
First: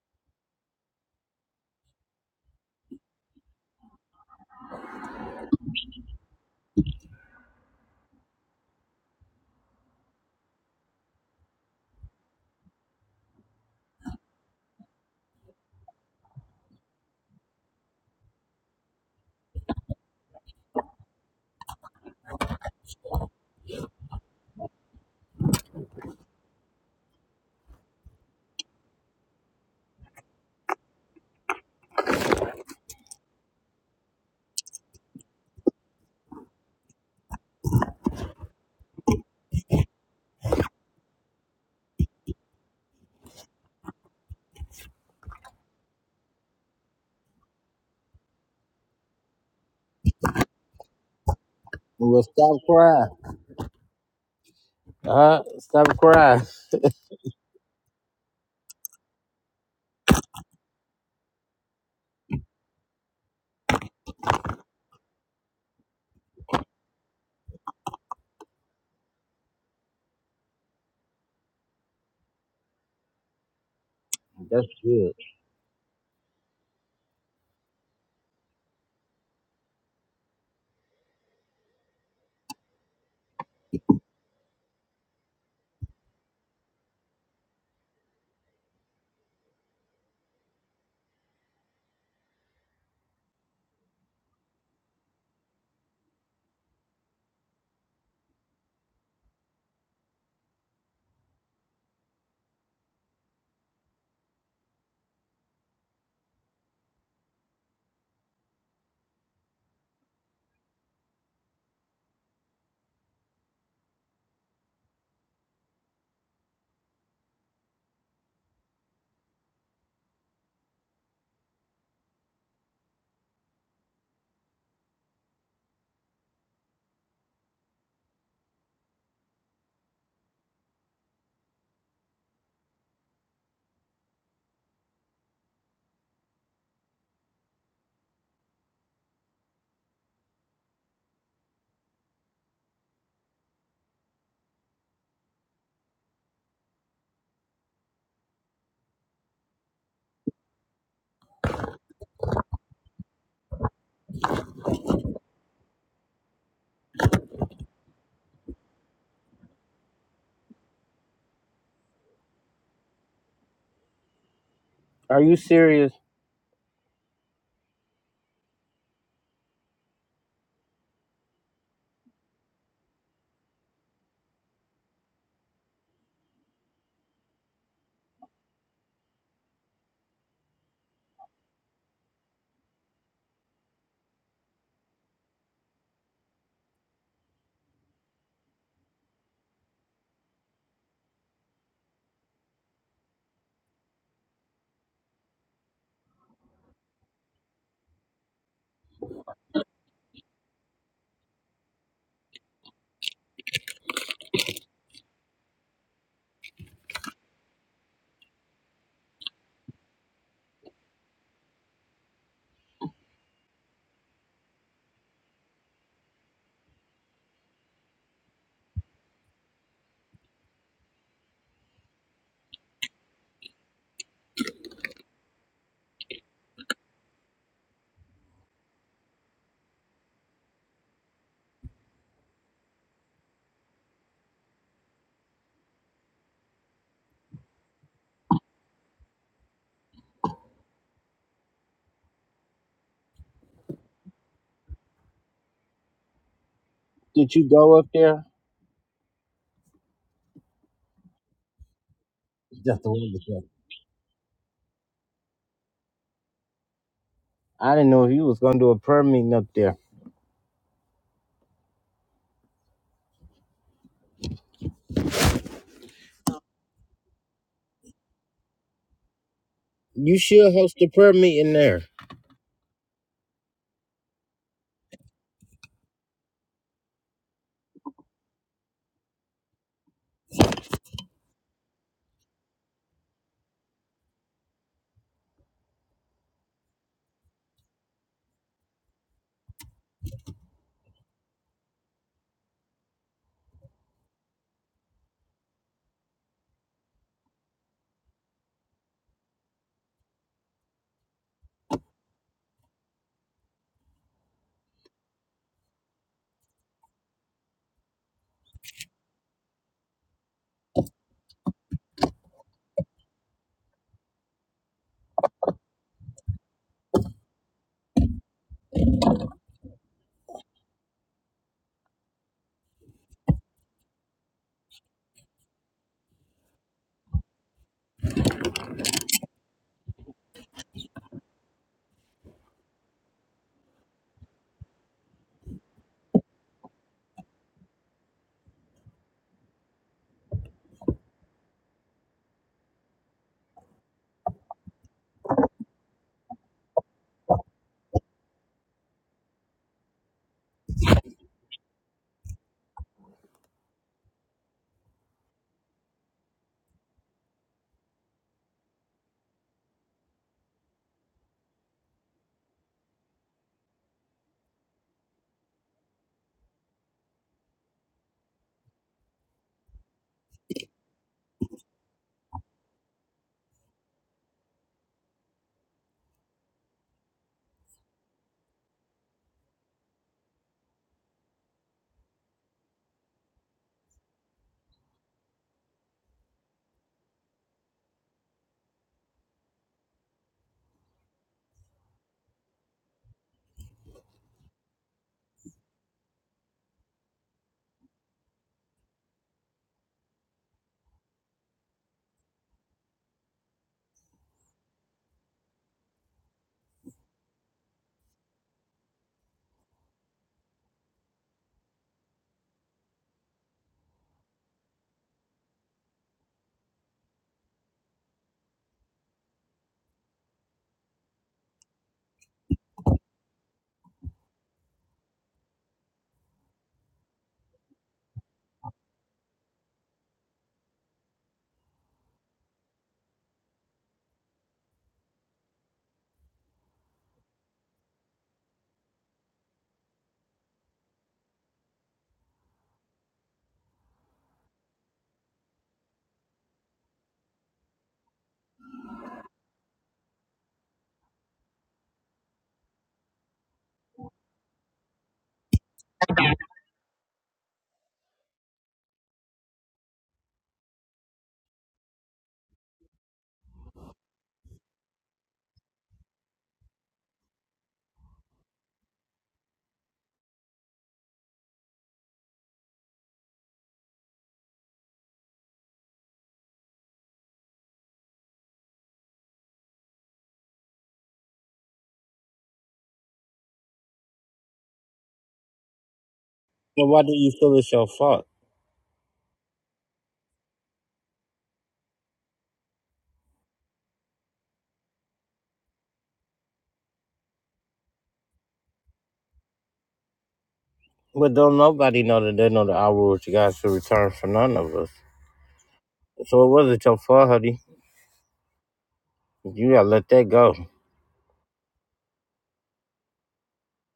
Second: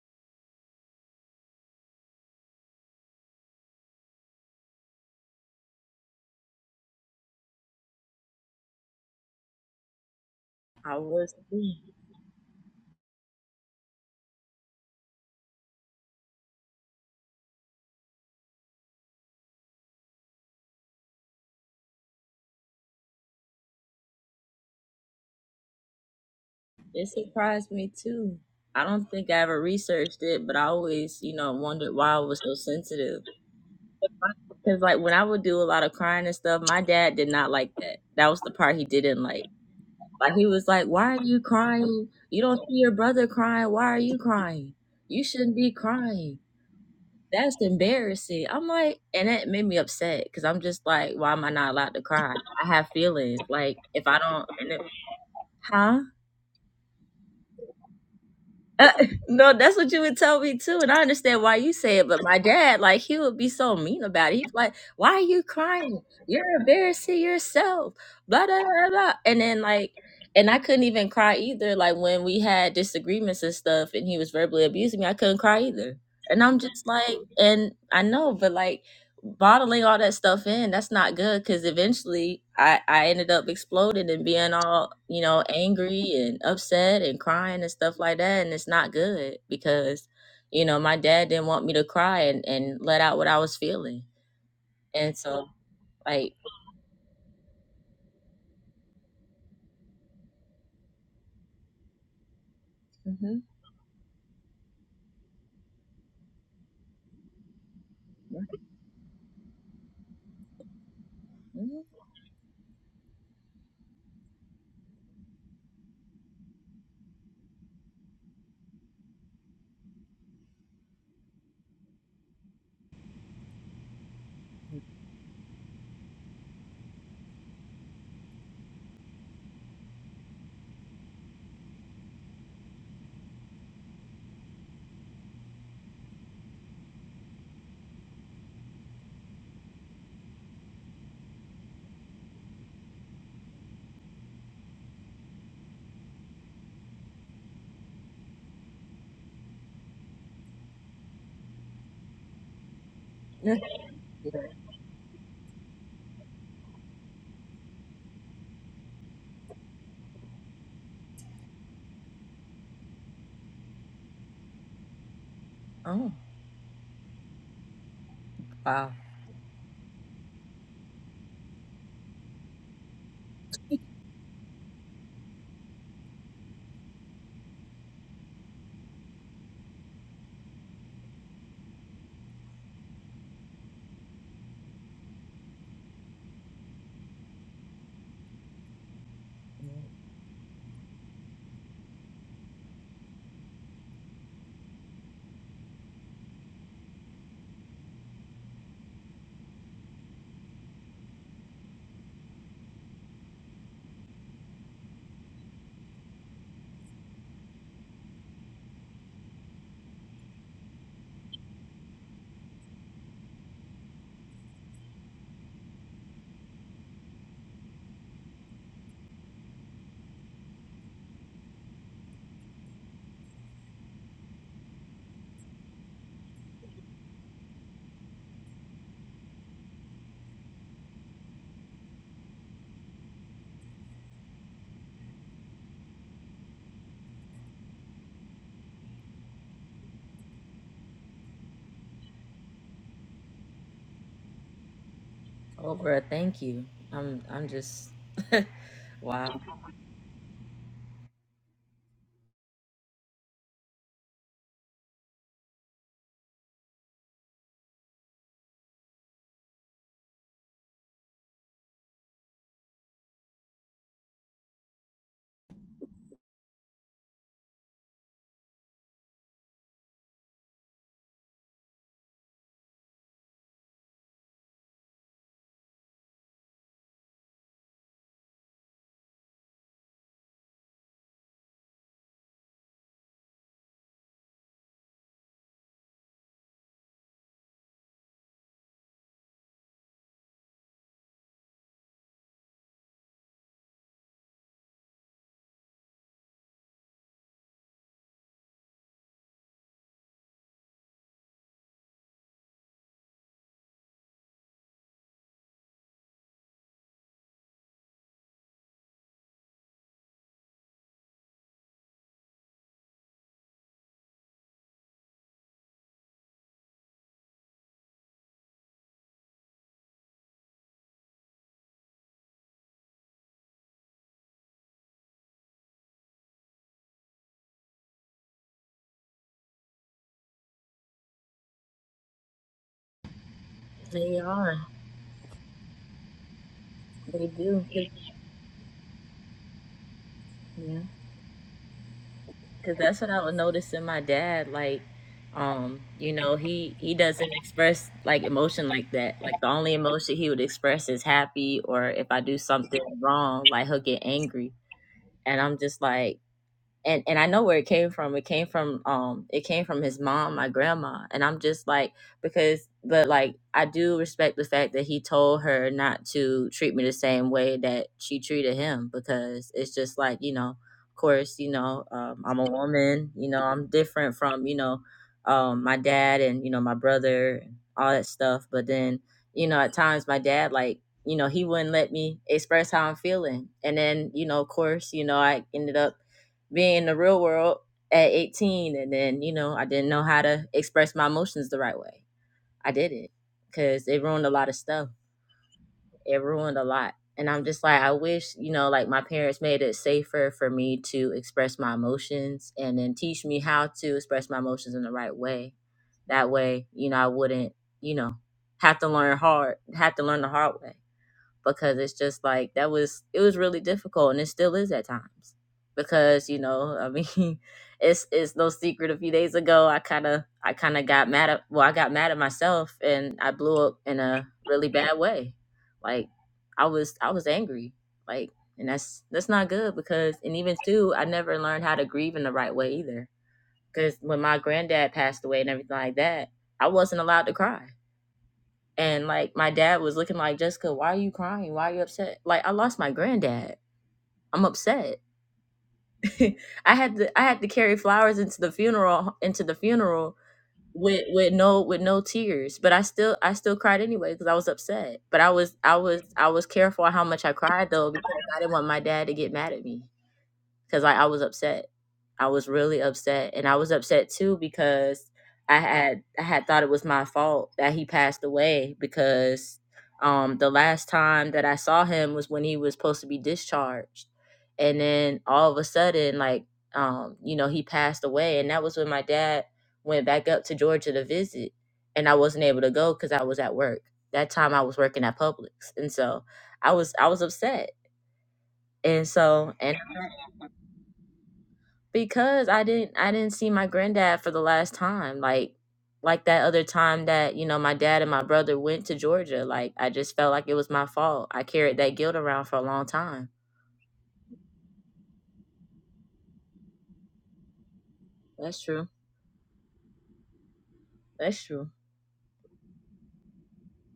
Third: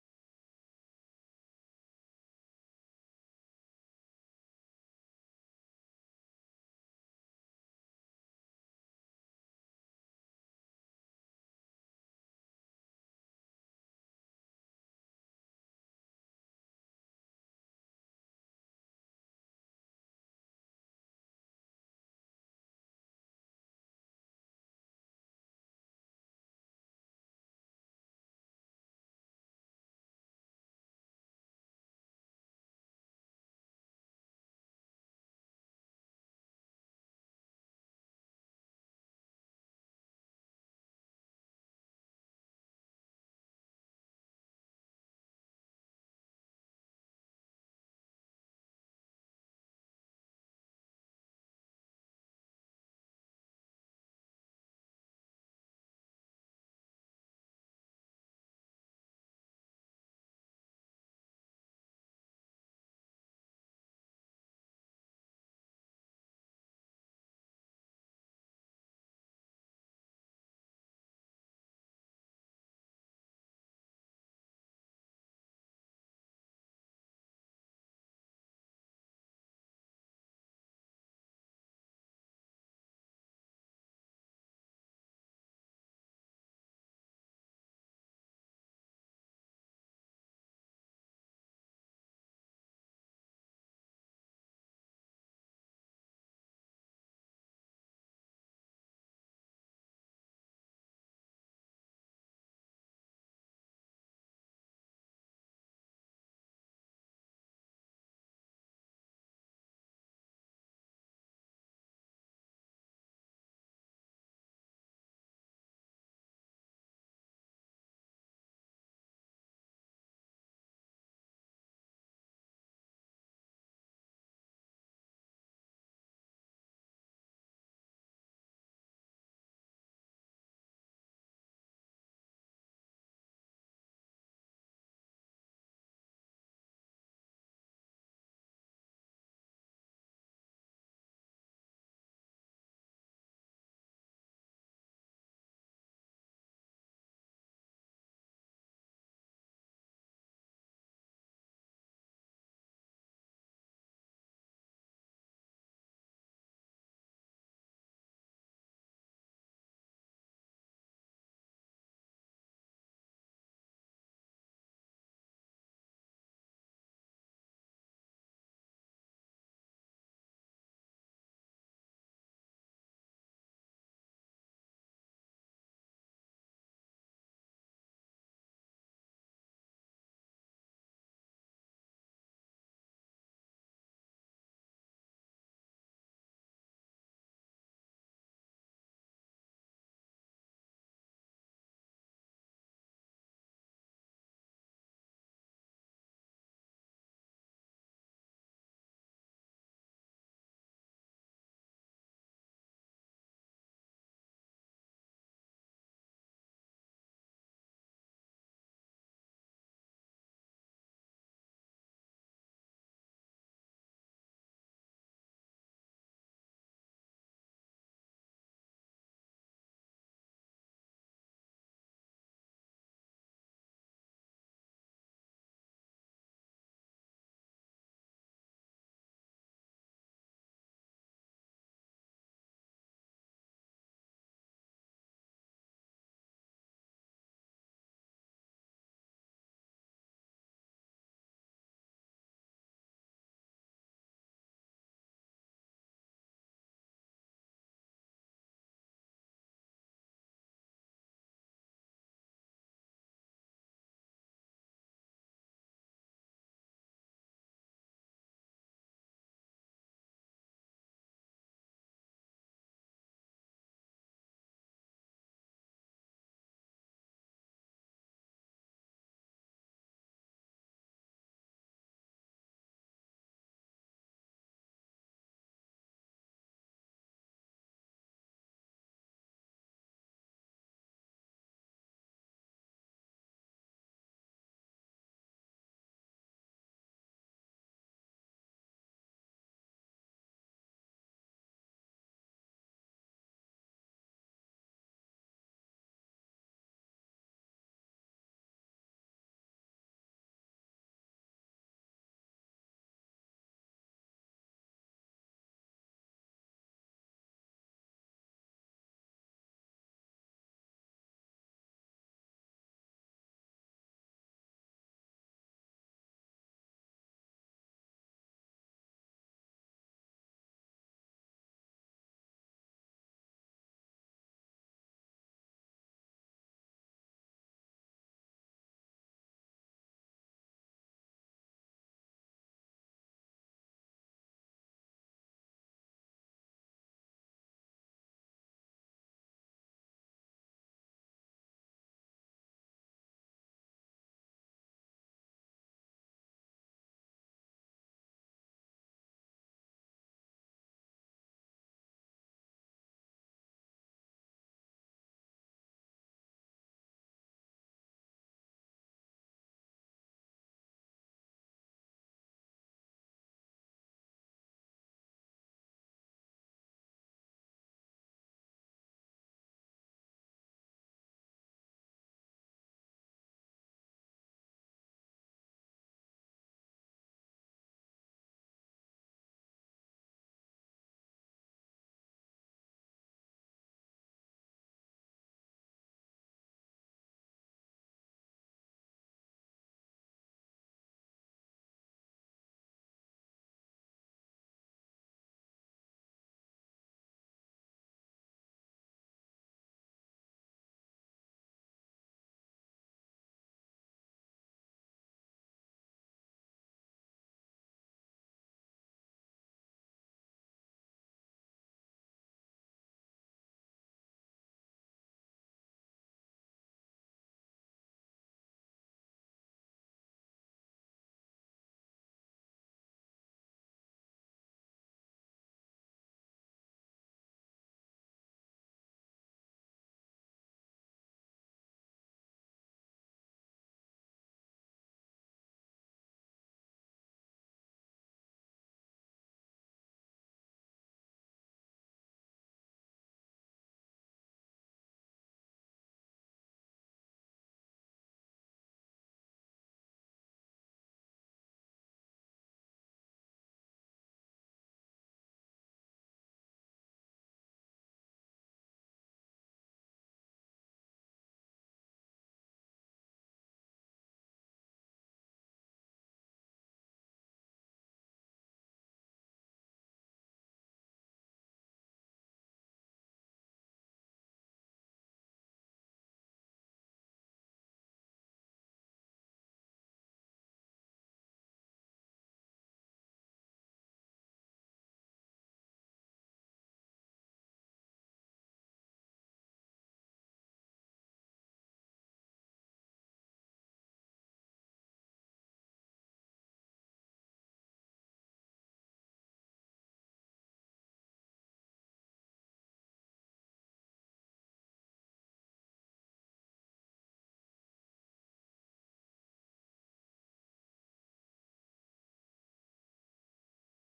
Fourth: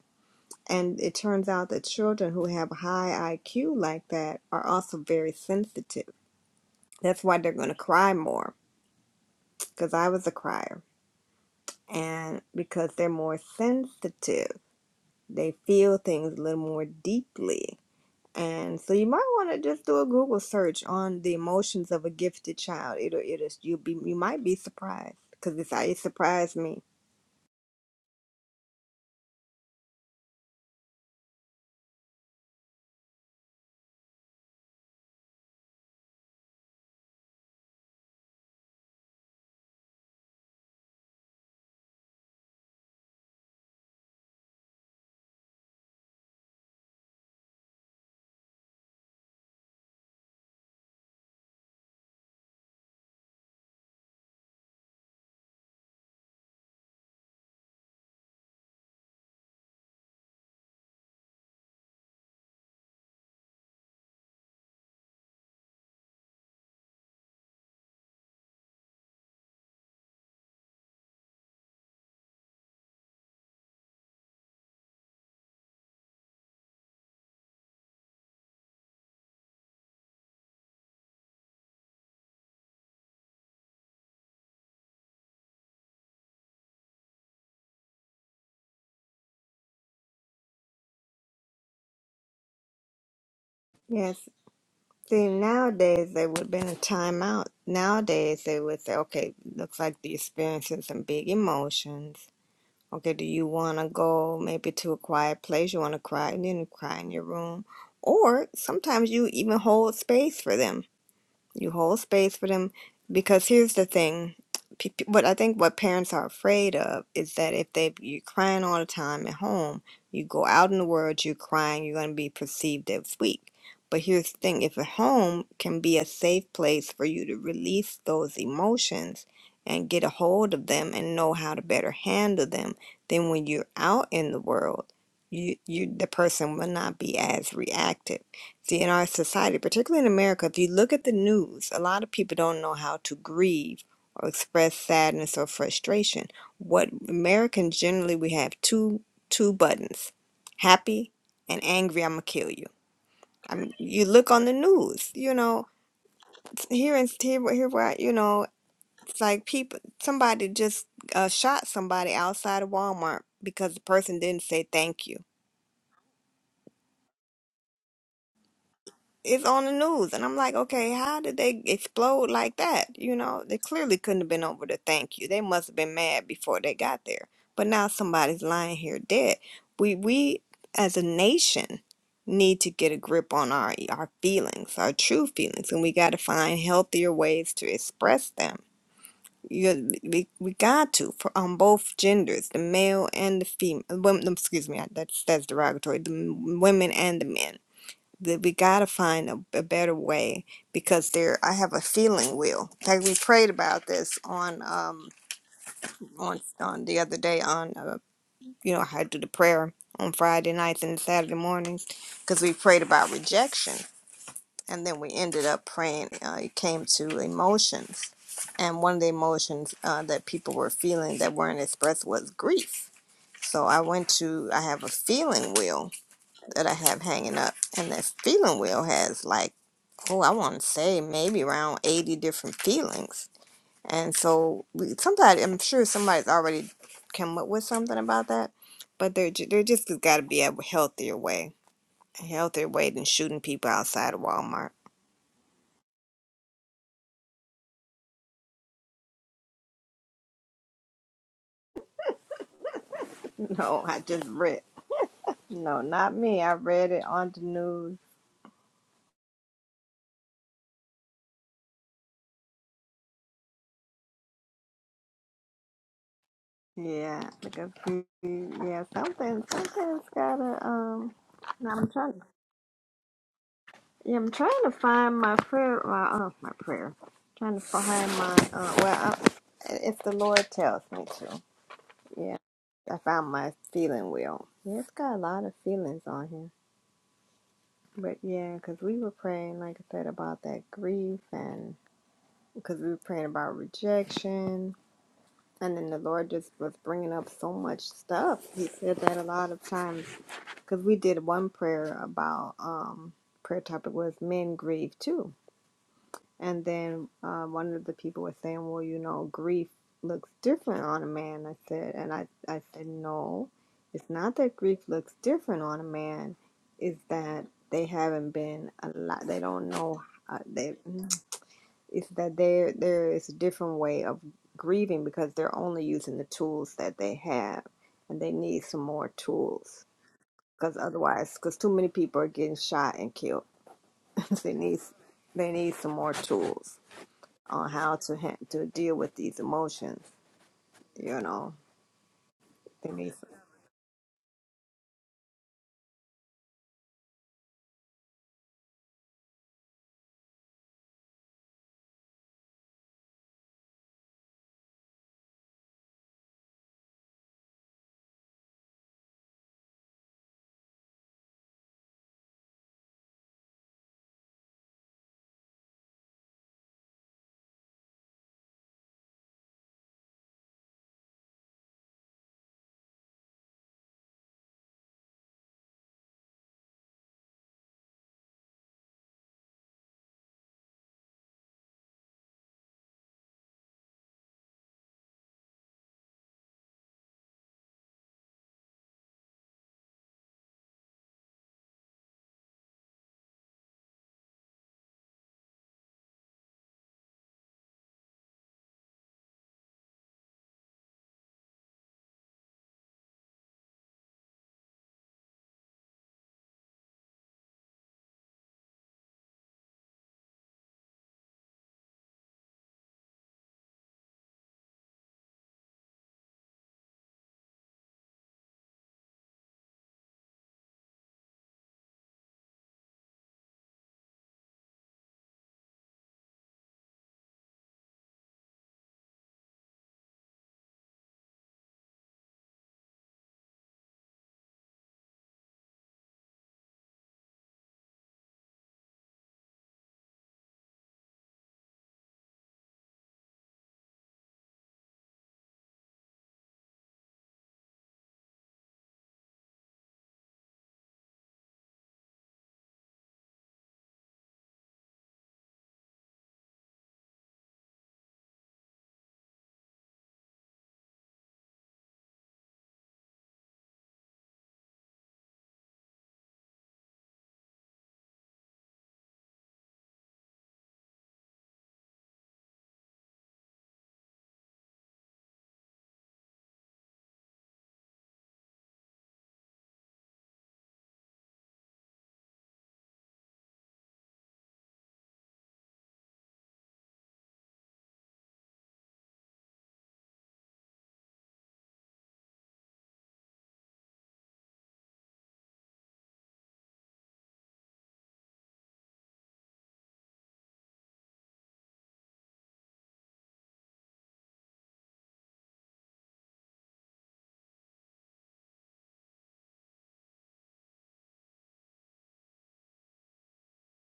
S4: and it turns out that children who have high IQ like that are also very sensitive. That's why they're going to cry more because I was a crier,
S3: I was too.
S4: and because they're more sensitive they feel things a little more deeply. And so you might want to just do a Google search on the emotions of a gifted child. It'll it'll you'll be you might be surprised because it's it surprised me.
S3: It surprised me too. I don't think I ever researched it, but I always, you know, wondered why I was so sensitive Because like when I would do a lot of crying and stuff, my dad did not like that. That was the part he didn't like. Like he was like, "Why are you crying? You don't see your brother crying. Why are you crying? You shouldn't be crying. That's embarrassing." I'm like, and that made me upset because I'm just like, "Why am I not allowed to
S1: well,
S3: cry?
S1: stop
S3: I have
S1: crying.
S3: feelings. Like if I don't, and it,
S1: Uh, stop
S3: huh?"
S1: crying.
S3: Uh, no, that's what you would tell me too, and I understand why you say it. But my dad, like, he would be so mean about it. He's like, "Why are you crying? You're embarrassing yourself." Blah blah blah. blah. And then like, and I couldn't even cry either. Like when we had disagreements and stuff, and he was verbally
S1: That's
S3: abusing me,
S1: good.
S3: I couldn't cry either. And I'm just like, and I know, but like bottling all that stuff in that's not good because eventually i i ended up exploding and being all you know angry and upset and crying and stuff like that and it's not good because you know my dad didn't want me to cry and, and let out what i was feeling
S4: Yes.
S3: and
S4: See
S3: so
S4: nowadays they
S3: like
S4: would have been a timeout. Nowadays they would say, okay, looks like you're experiencing some big emotions. Okay, do
S3: hmm
S4: you want to go maybe to a quiet place? You want to cry and then cry in your room, or sometimes you even hold space for them You hold space for them because here's the thing. P- p- What I think what parents are afraid of is that if they you're crying all the time at home, you go out in the world, you're crying, you're going to be perceived as weak. But here's the thing: if a home can be a safe place for you to release those emotions and get a hold of them and know how to better handle them, then when you're out in the world, you you the person will not be as reactive See, in our society, particularly in America, if you look at the news, a lot of people don't know how to grieve or express sadness or frustration. What Americans generally we have two two buttons, happy and angry. I'm gonna kill you. I mean, you look on the news, you know, here and here, here, where I- you know, it's like people, somebody just uh, shot somebody outside of Walmart because the person didn't say thank you
S1: Are you serious?
S3: oh wow
S4: is on the news. And I'm like, okay, how did they explode like that? You know, they clearly couldn't have been over to thank you. They must have been mad before they got there. But now somebody's lying here dead. We we as a nation need to get a grip on our our feelings, our true feelings, and we got to find healthier ways to express them. You, we, we got to for on both genders, the male and the female. excuse me, that's that's derogatory. The women and the men that we got to find a, a better way because there I have a feeling will like we prayed about this on um on on the other day on uh, you know I do the prayer on Friday nights and Saturday mornings because we prayed about rejection and then we ended up praying uh, it came to emotions and one of the emotions uh, that people were feeling that weren't expressed was grief so I went to I have a feeling wheel that I have hanging up, and that feeling wheel has like, oh, I want to say maybe around eighty different feelings, and so we, somebody, I'm sure somebody's already come up with something about that, but there, ju- there just got to be a healthier way, a healthier way than shooting people outside of Walmart.
S3: oprah thank you i'm
S1: Did
S3: i'm
S1: you go up
S3: just
S1: there?
S3: wow
S1: That's the wonderful.
S4: No, I just read. No, not me. I read it on the
S1: I didn't
S4: news.
S1: know if you was gonna do a prayer meeting up there.
S4: Yeah, like a yeah, something, something's
S1: You should
S4: gotta
S1: host a prayer
S4: um.
S1: meeting
S4: now
S1: there.
S4: I'm trying Yeah, I'm trying to find my prayer. My uh, my prayer. Trying to find my uh. Well, I, if the Lord tells me to. Yeah, I found my feeling wheel. Yeah, it's got a lot of feelings on here. But yeah, because we were praying, like I said, about that grief, and because we were praying about rejection, and then the Lord just was bringing up so much stuff. He said that a lot of times because we did one prayer about um prayer topic was men grieve too And then um, one of the people was saying, "Well, you know, grief looks different on a man." I said, and I I said, "No, it's not that grief looks different on a man. It's that they haven't been a lot. They don't know. Uh, they it's that there there is a different way of grieving because they're only using the tools that they have, and they need some more tools because otherwise, because too many people are getting shot and killed.
S3: they
S4: they
S3: are
S4: need they need some more tools."
S3: they do
S4: on how to ha- to deal with these emotions.
S3: yeah
S4: You know,
S3: Cause
S4: they
S3: that's what
S4: need.
S3: I
S4: some.
S3: was noticing. My dad, like, um, you know, he he doesn't express like emotion like that. Like the only emotion he would express is happy, or if I do something wrong, like he'll get angry. And I'm just like, and and I know where it came from. It came from um it came from his mom, my grandma. And I'm just like because but like I do respect the fact that he told her not to treat me the same way that she treated him because it's just like, you know, of course, you know, um, I'm a woman, you know, I'm different from, you know, um my dad and, you know, my brother and all that stuff. But then, you know, at times my dad like you know, he wouldn't let me express how I'm feeling. And then, you know, of course, you know, I ended up being in the real world at 18 and then you know i didn't know how to express my emotions the right way i didn't because it ruined a lot of stuff it ruined a lot and i'm just like i wish you know like my parents made it safer for me to express my emotions and then teach me how to express my emotions in the right way that way you know i wouldn't you know have to learn hard have to learn the hard way because it's just like that was it was really difficult and it still is at times because you know i mean it's it's no secret a few days ago i kind of i kind of got mad at well i got mad at myself and i blew up in a really bad way like i was i was angry like and that's that's not good because and even too i never learned how to grieve in the right way either because when my granddad passed away and everything like that i wasn't allowed to cry and like my dad was looking like, Jessica, why are you crying? Why are you upset? Like I lost my granddad. I'm upset. I had to I had to carry flowers into the funeral into the funeral with with no with no tears. But I still I still cried anyway because I was upset. But I was I was I was careful how much I cried though because I didn't want my dad to get mad at me because like I was upset. I was really upset, and I was upset too because I had I had thought it was my fault that he passed away because um the last time that I saw him was when he was supposed to be discharged, and then all of a sudden like um you know he passed away, and that was when my dad went back up to Georgia to visit, and I wasn't able to go because I was at work. That time I was working at Publix, and so I
S1: But
S3: was
S1: why
S3: I
S1: do
S3: was
S1: you feel
S3: upset,
S1: it's your fault?
S3: and so and because I didn't I didn't see my granddad for the last time like like that other time that you know my dad and my brother went to Georgia like I just felt like it was my fault.
S1: But
S3: I
S1: don't
S3: carried that
S1: nobody
S3: guilt
S1: know that
S3: around
S1: they
S3: for a
S1: know the
S3: long
S1: hour
S3: time.
S1: which God should return for none of us. So it wasn't your fault, honey.
S3: That's true.
S1: You gotta let that go.
S3: That's true.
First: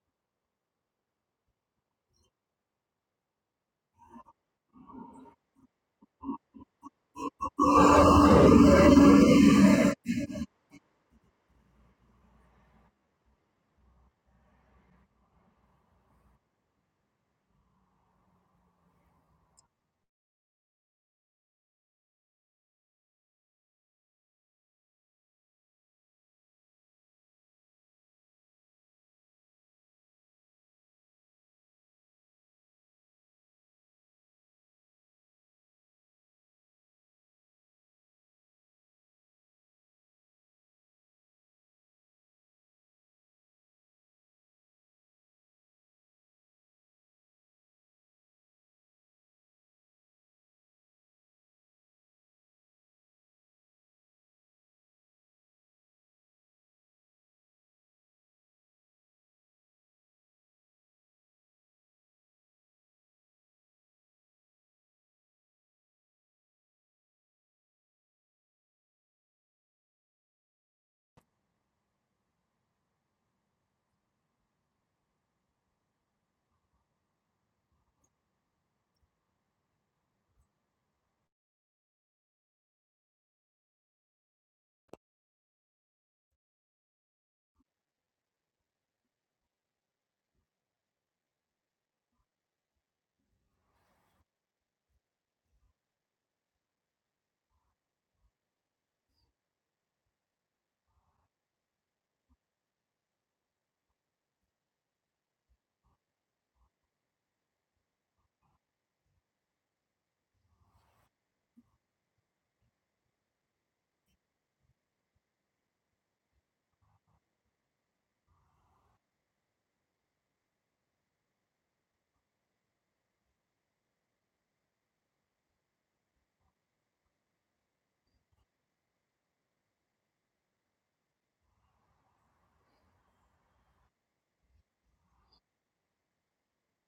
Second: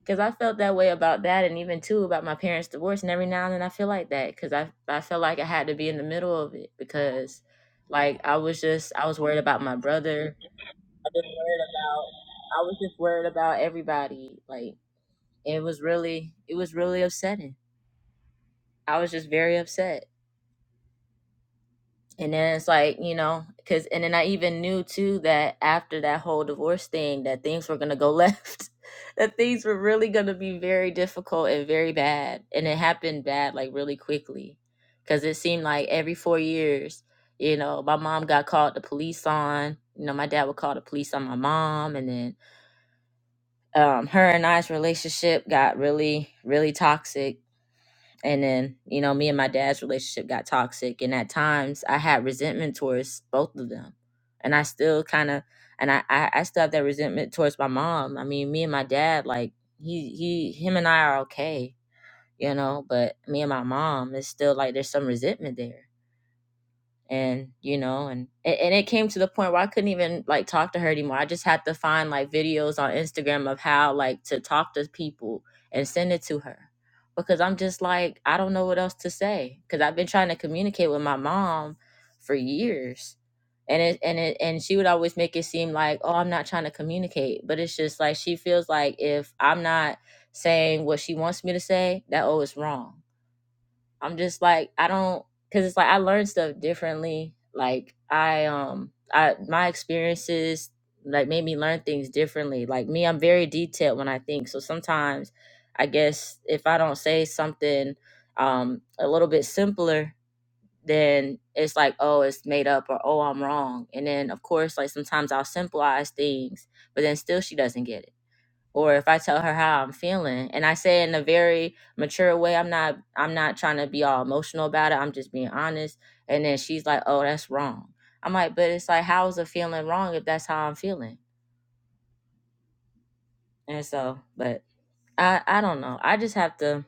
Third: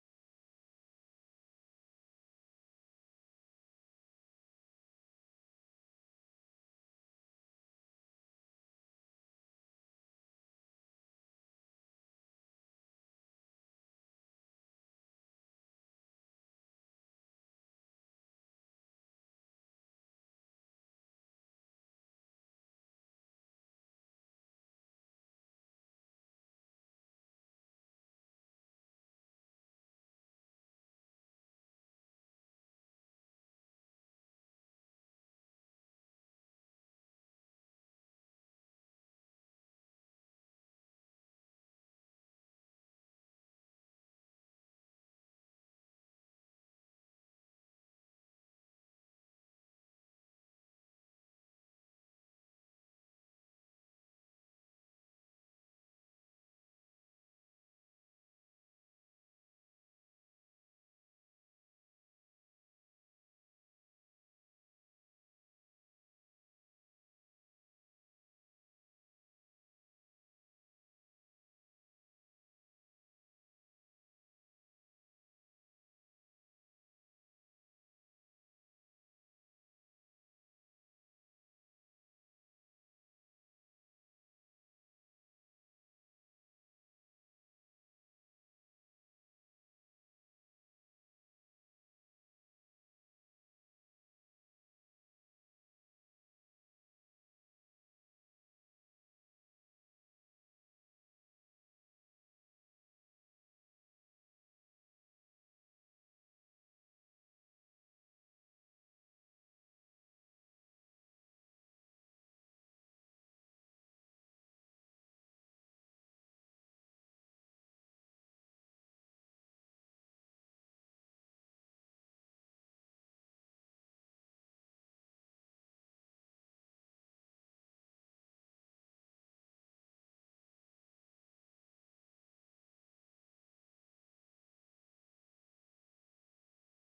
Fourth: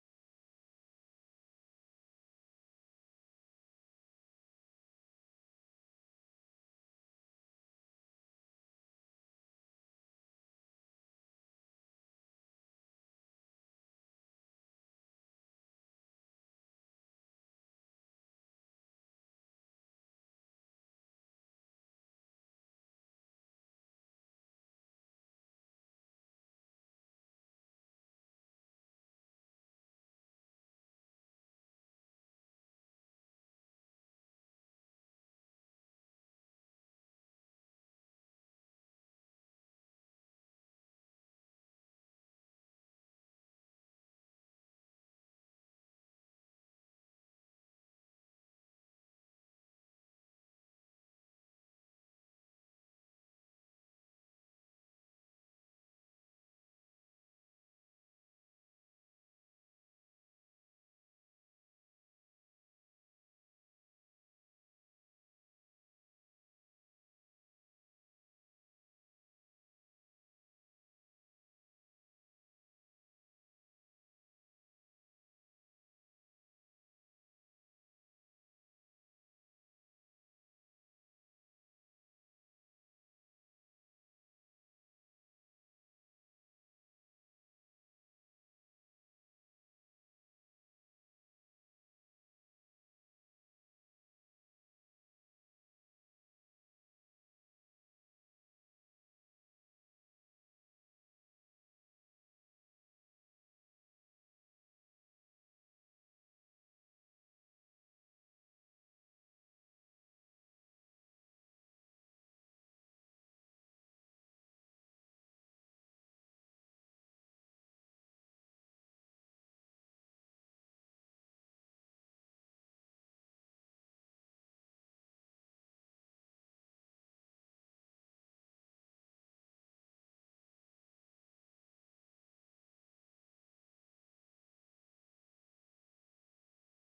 S3: Cuz I felt that way about that and even too about my parents divorce and every now and then I feel like that cuz I I felt like I had to be in the middle of it because like I was just I was worried about my brother. I was worried about I was just worried about everybody like it was really it was really upsetting I was just very upset. And then it's like, you know, because, and then I even knew too that after that whole divorce thing, that things were going to go left, that things were really going to be very difficult and very bad. And it happened bad, like really quickly. Because it seemed like every four years, you know, my mom got called the police on. You know, my dad would call the police on my mom. And then um, her and I's relationship got really, really toxic and then you know me and my dad's relationship got toxic and at times i had resentment towards both of them and i still kind of and I, I i still have that resentment towards my mom i mean me and my dad like he he him and i are okay you know but me and my mom it's still like there's some resentment there and you know and a- and it came to the point where i couldn't even like talk to her anymore i just had to find like videos on instagram of how like to talk to people and send it to her because i'm just like i don't know what else to say because i've been trying to communicate with my mom for years and it and it and she would always make it seem like oh i'm not trying to communicate but it's just like she feels like if i'm not saying what she wants me to say that oh it's wrong I'm just like I don't cuz it's like I learn stuff differently. Like I um I my experiences like made me learn things differently. Like me, I'm very detailed when I think. So sometimes I guess if I don't say something um a little bit simpler, then it's like, oh, it's made up or oh, I'm wrong. And then of course, like sometimes I'll simplify things, but then still she doesn't get it or if I tell her how I'm feeling and I say in a very mature way, I'm not I'm not trying to be all emotional about it. I'm just being honest. And then she's like, "Oh, that's wrong." I'm like, "But it's like how is a feeling wrong if that's how I'm feeling?" And so, but I I don't know. I just have to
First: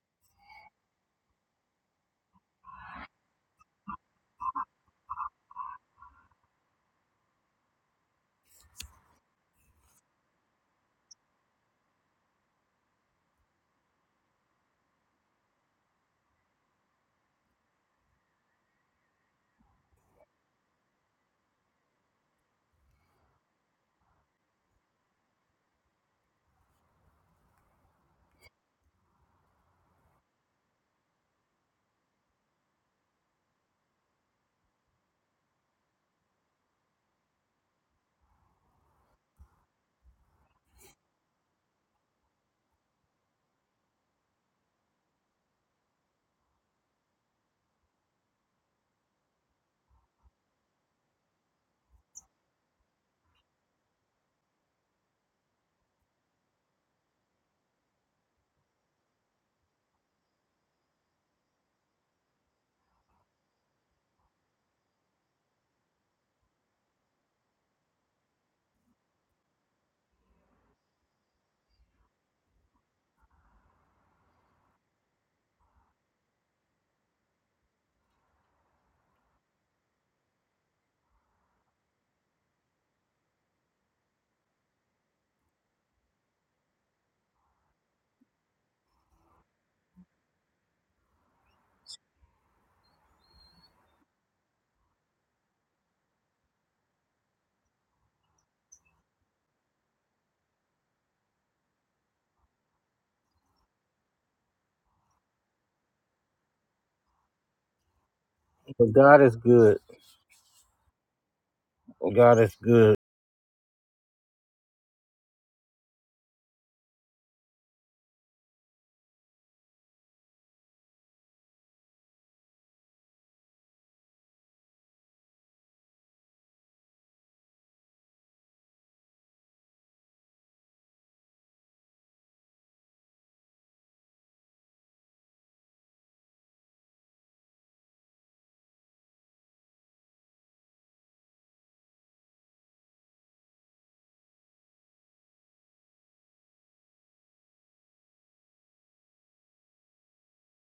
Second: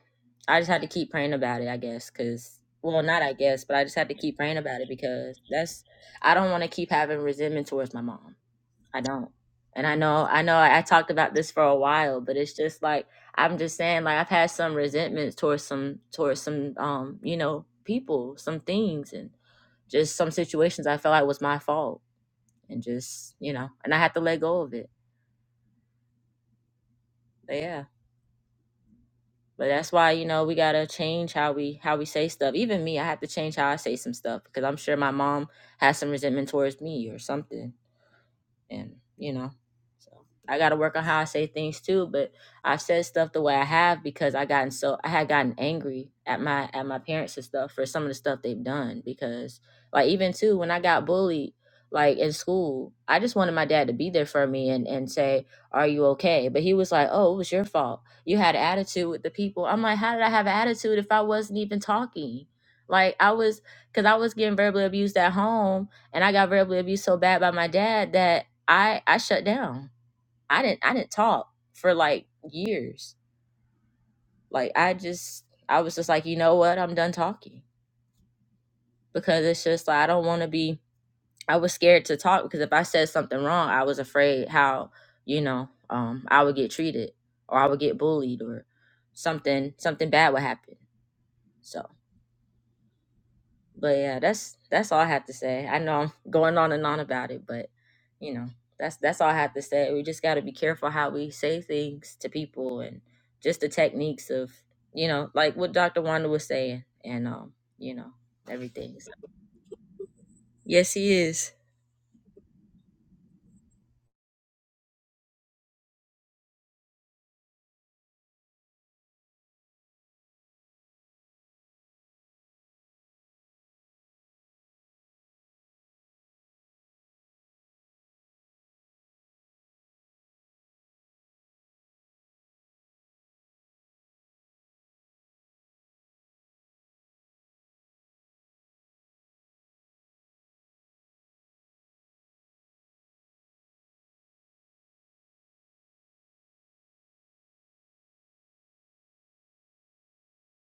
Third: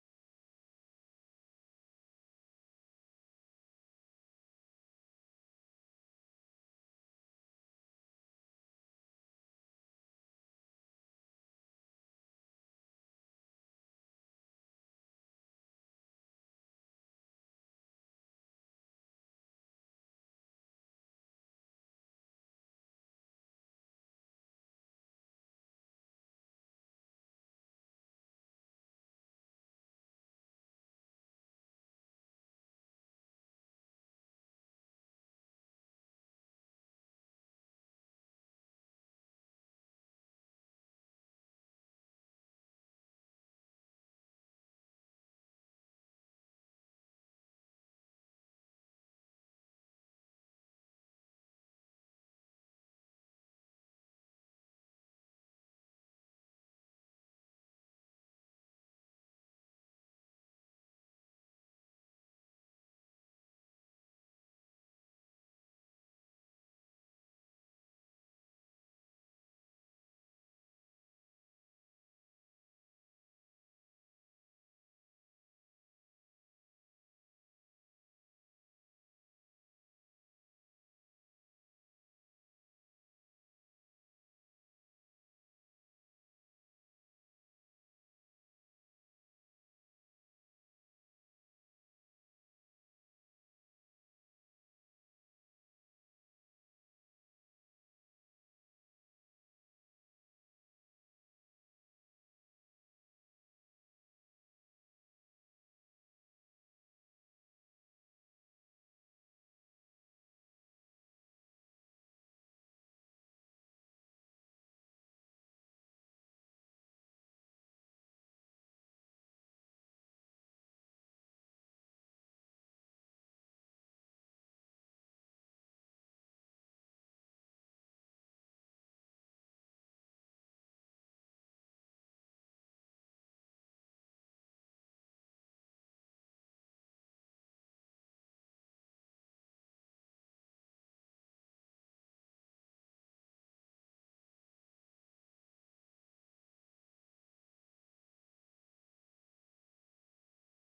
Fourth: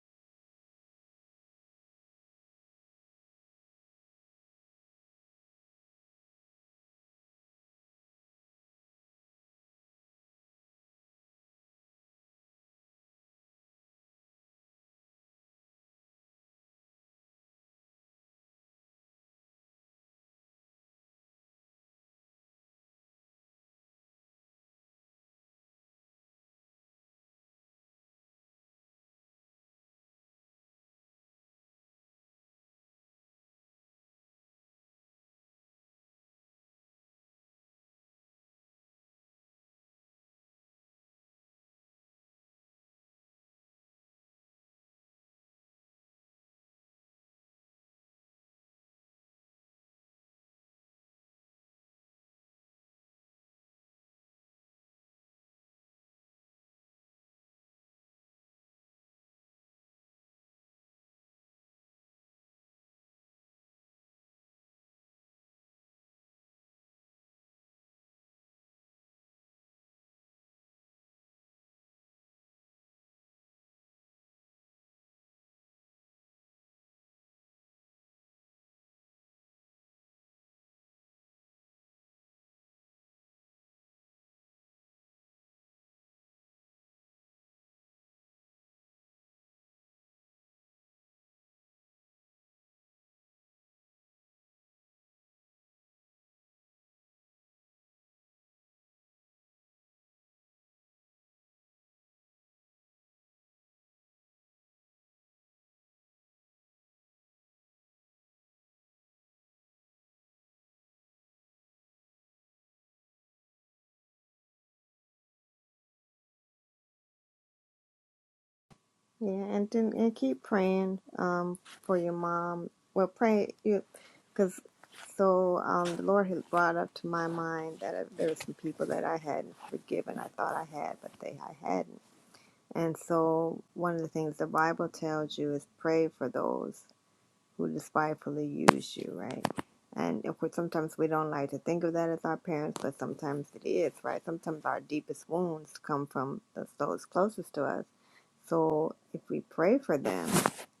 S3: I just had to keep praying about it, I guess, cuz well, not I guess, but I just had to keep praying about it because that's I don't want to keep having resentment towards my mom. I don't. And I know, I know I, I talked about this for a while, but it's just like I'm just saying like I've had some resentments towards some towards some um, you know, people, some things and just some situations I felt like was my fault and just, you know, and I had to let go of it. But yeah. But that's why, you know, we gotta change how we how we say stuff. Even me, I have to change how I say some stuff because I'm sure my mom has some resentment towards me or something and you know so i got to work on how i say things too but i've said stuff the way i have because i gotten so i had gotten angry at my at my parents and stuff for some of the stuff they've done because like even too when i got bullied like in school i just wanted my dad to be there for me and and say are you okay but he was like oh it was your fault you had an attitude with the people i'm like how did i have an attitude if i wasn't even talking like i was because i was getting verbally abused at home and I got verbally abused so bad by my dad that I I shut down. I didn't I didn't talk for like years. Like I just I was just like, you know what? I'm done talking because it's just like I don't want to be I was scared to talk because if I said something wrong, I was afraid how, you know, um I would get treated or I would get bullied or something something bad would happen. So. But yeah, that's that's all I have to say. I know I'm going on and on about it, but you know, that's that's all I have to say. We just got to be careful how we say things to people and just the techniques of, you know, like what Dr. Wanda was saying and um, you know,
S1: But
S3: everything. So,
S1: God is good.
S3: Yes, he is.
S1: God is good.
S4: Yeah, and then and keep praying um for your mom. Well, pray you, because so um the Lord has brought up to my mind that uh, there were some people that I hadn't forgiven. I thought I had, but they I hadn't. And so one of the things the Bible tells you is pray for those who despitefully use you, right? And of course, sometimes we don't like to think of that as our parents, but sometimes it is, right? Sometimes our deepest wounds come from the, those closest to us. So if we pray for them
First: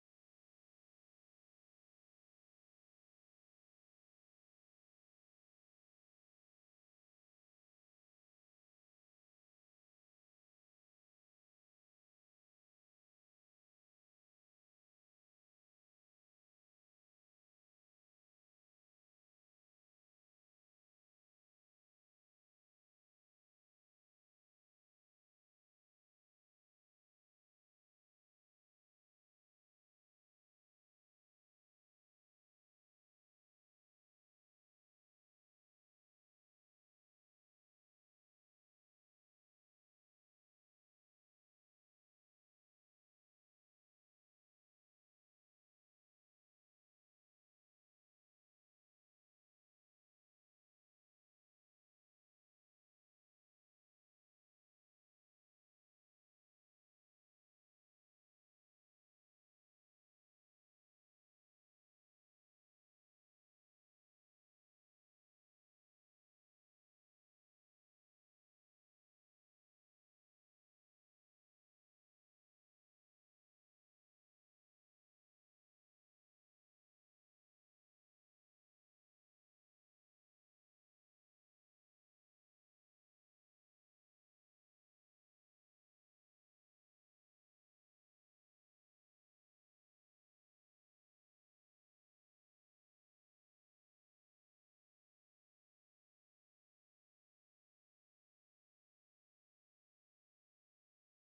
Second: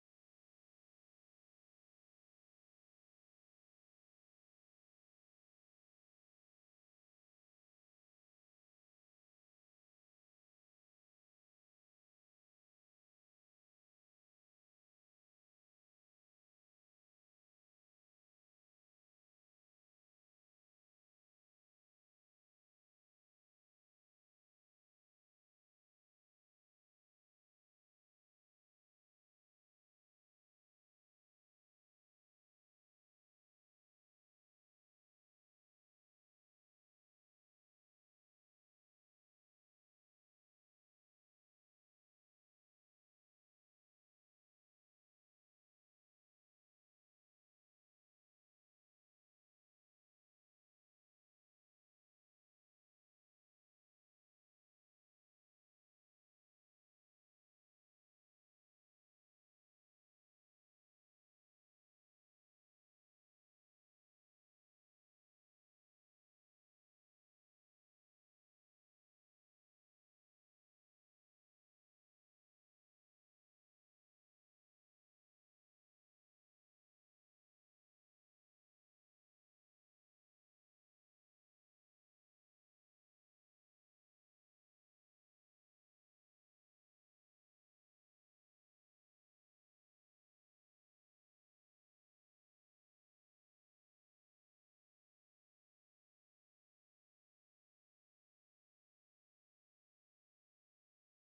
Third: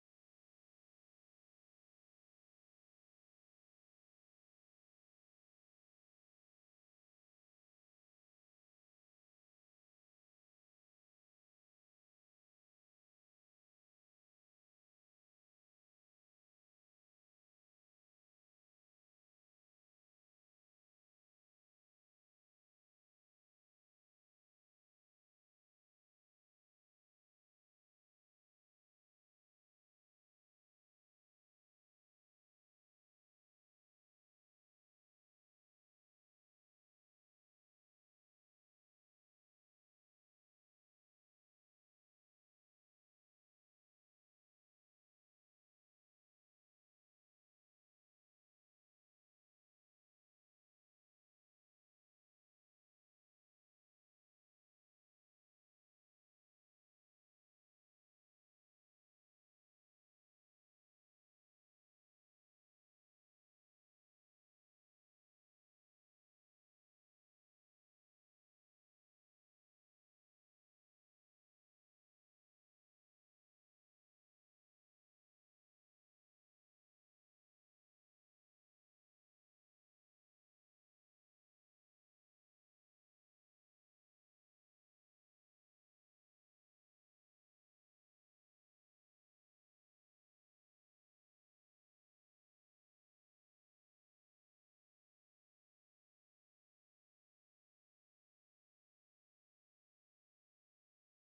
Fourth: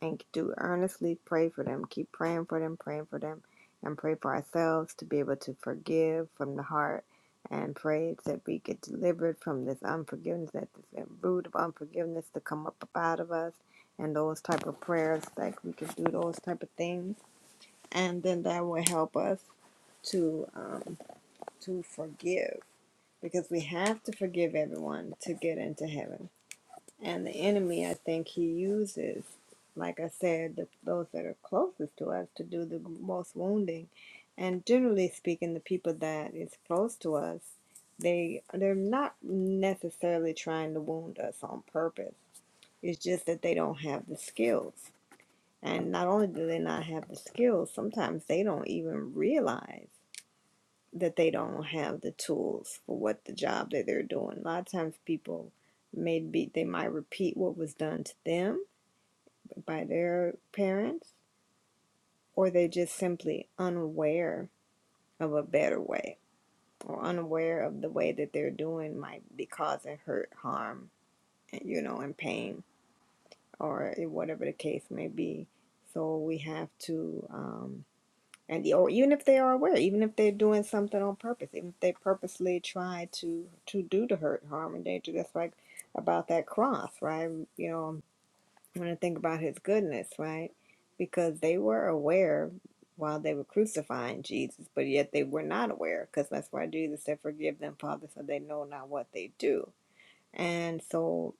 S4: and do earnestly pray for them, keep praying for them, praying for them, and pray for ourselves to be able to forgive from the heart and pray that we get delivered from this unforgiveness, that this root of unforgiveness to come up out of us and those type of prayers like we can do those type of things and then that will help us to um to forgive because we have to forgive everyone to get into heaven and the enemy i think he uses like i said the, those that are closest to us to do the most wounding and generally speaking the people that is close to us they they're not necessarily trying to wound us on purpose it's just that they don't have the skills and not only do they not have the skills, sometimes they don't even realize that they don't have the tools for what the job that they're doing. A lot of times people may be they might repeat what was done to them by their parents, or they're just simply unaware of a better way or unaware of the way that they're doing might be causing hurt, harm, and you know, and pain or whatever the case may be. So we have to um and or even if they are aware, even if they're doing something on purpose, even if they purposely try to to do to hurt, harm, and danger. That's like about that cross, right? You know, when I think about His goodness, right? Because they were aware while they were crucifying Jesus, but yet they were not aware, because that's why Jesus said, "Forgive them, Father, so they know not what they do." And so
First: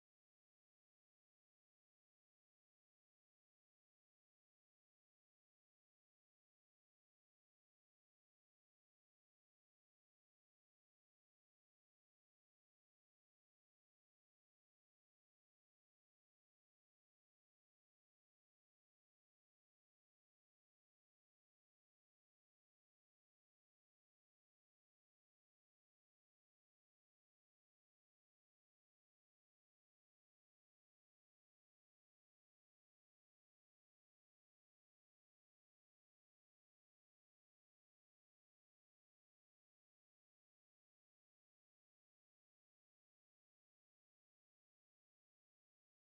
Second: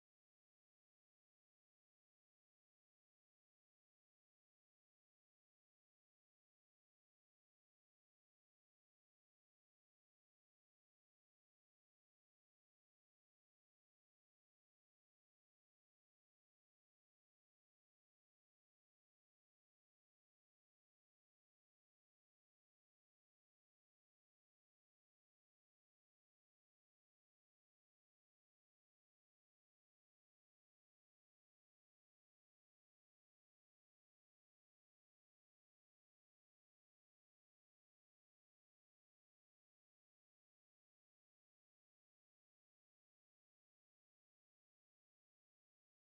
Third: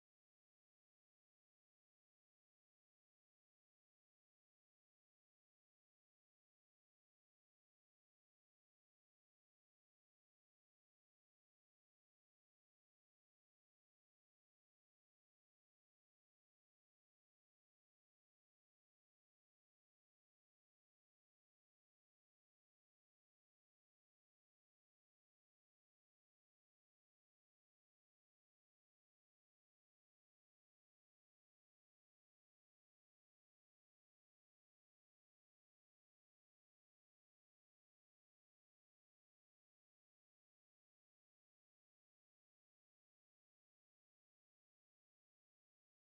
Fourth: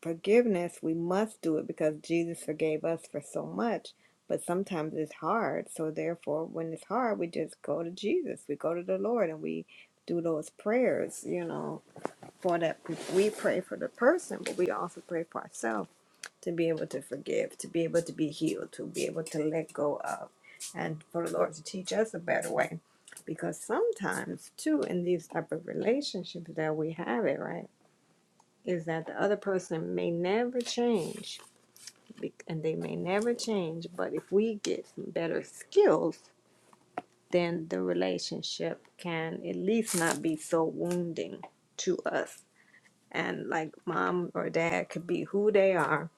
S4: forgiveness, we must do it because Jesus forgave us for so much. But sometimes it's hard. So, therefore, when it's hard, we just go to Jesus. We go to the Lord and we do those prayers, you know, for that. We pray for the person, but we also pray for ourselves to be able to forgive, to be able to be healed, to be able to let go of, and for the Lord to teach us a better way. Because sometimes, too, in these type of relationships that we have it, right? is that the other person may never change and they may never change but if we get some better skills then the relationship can at least not be so wounding to us and like mom or dad could be who they are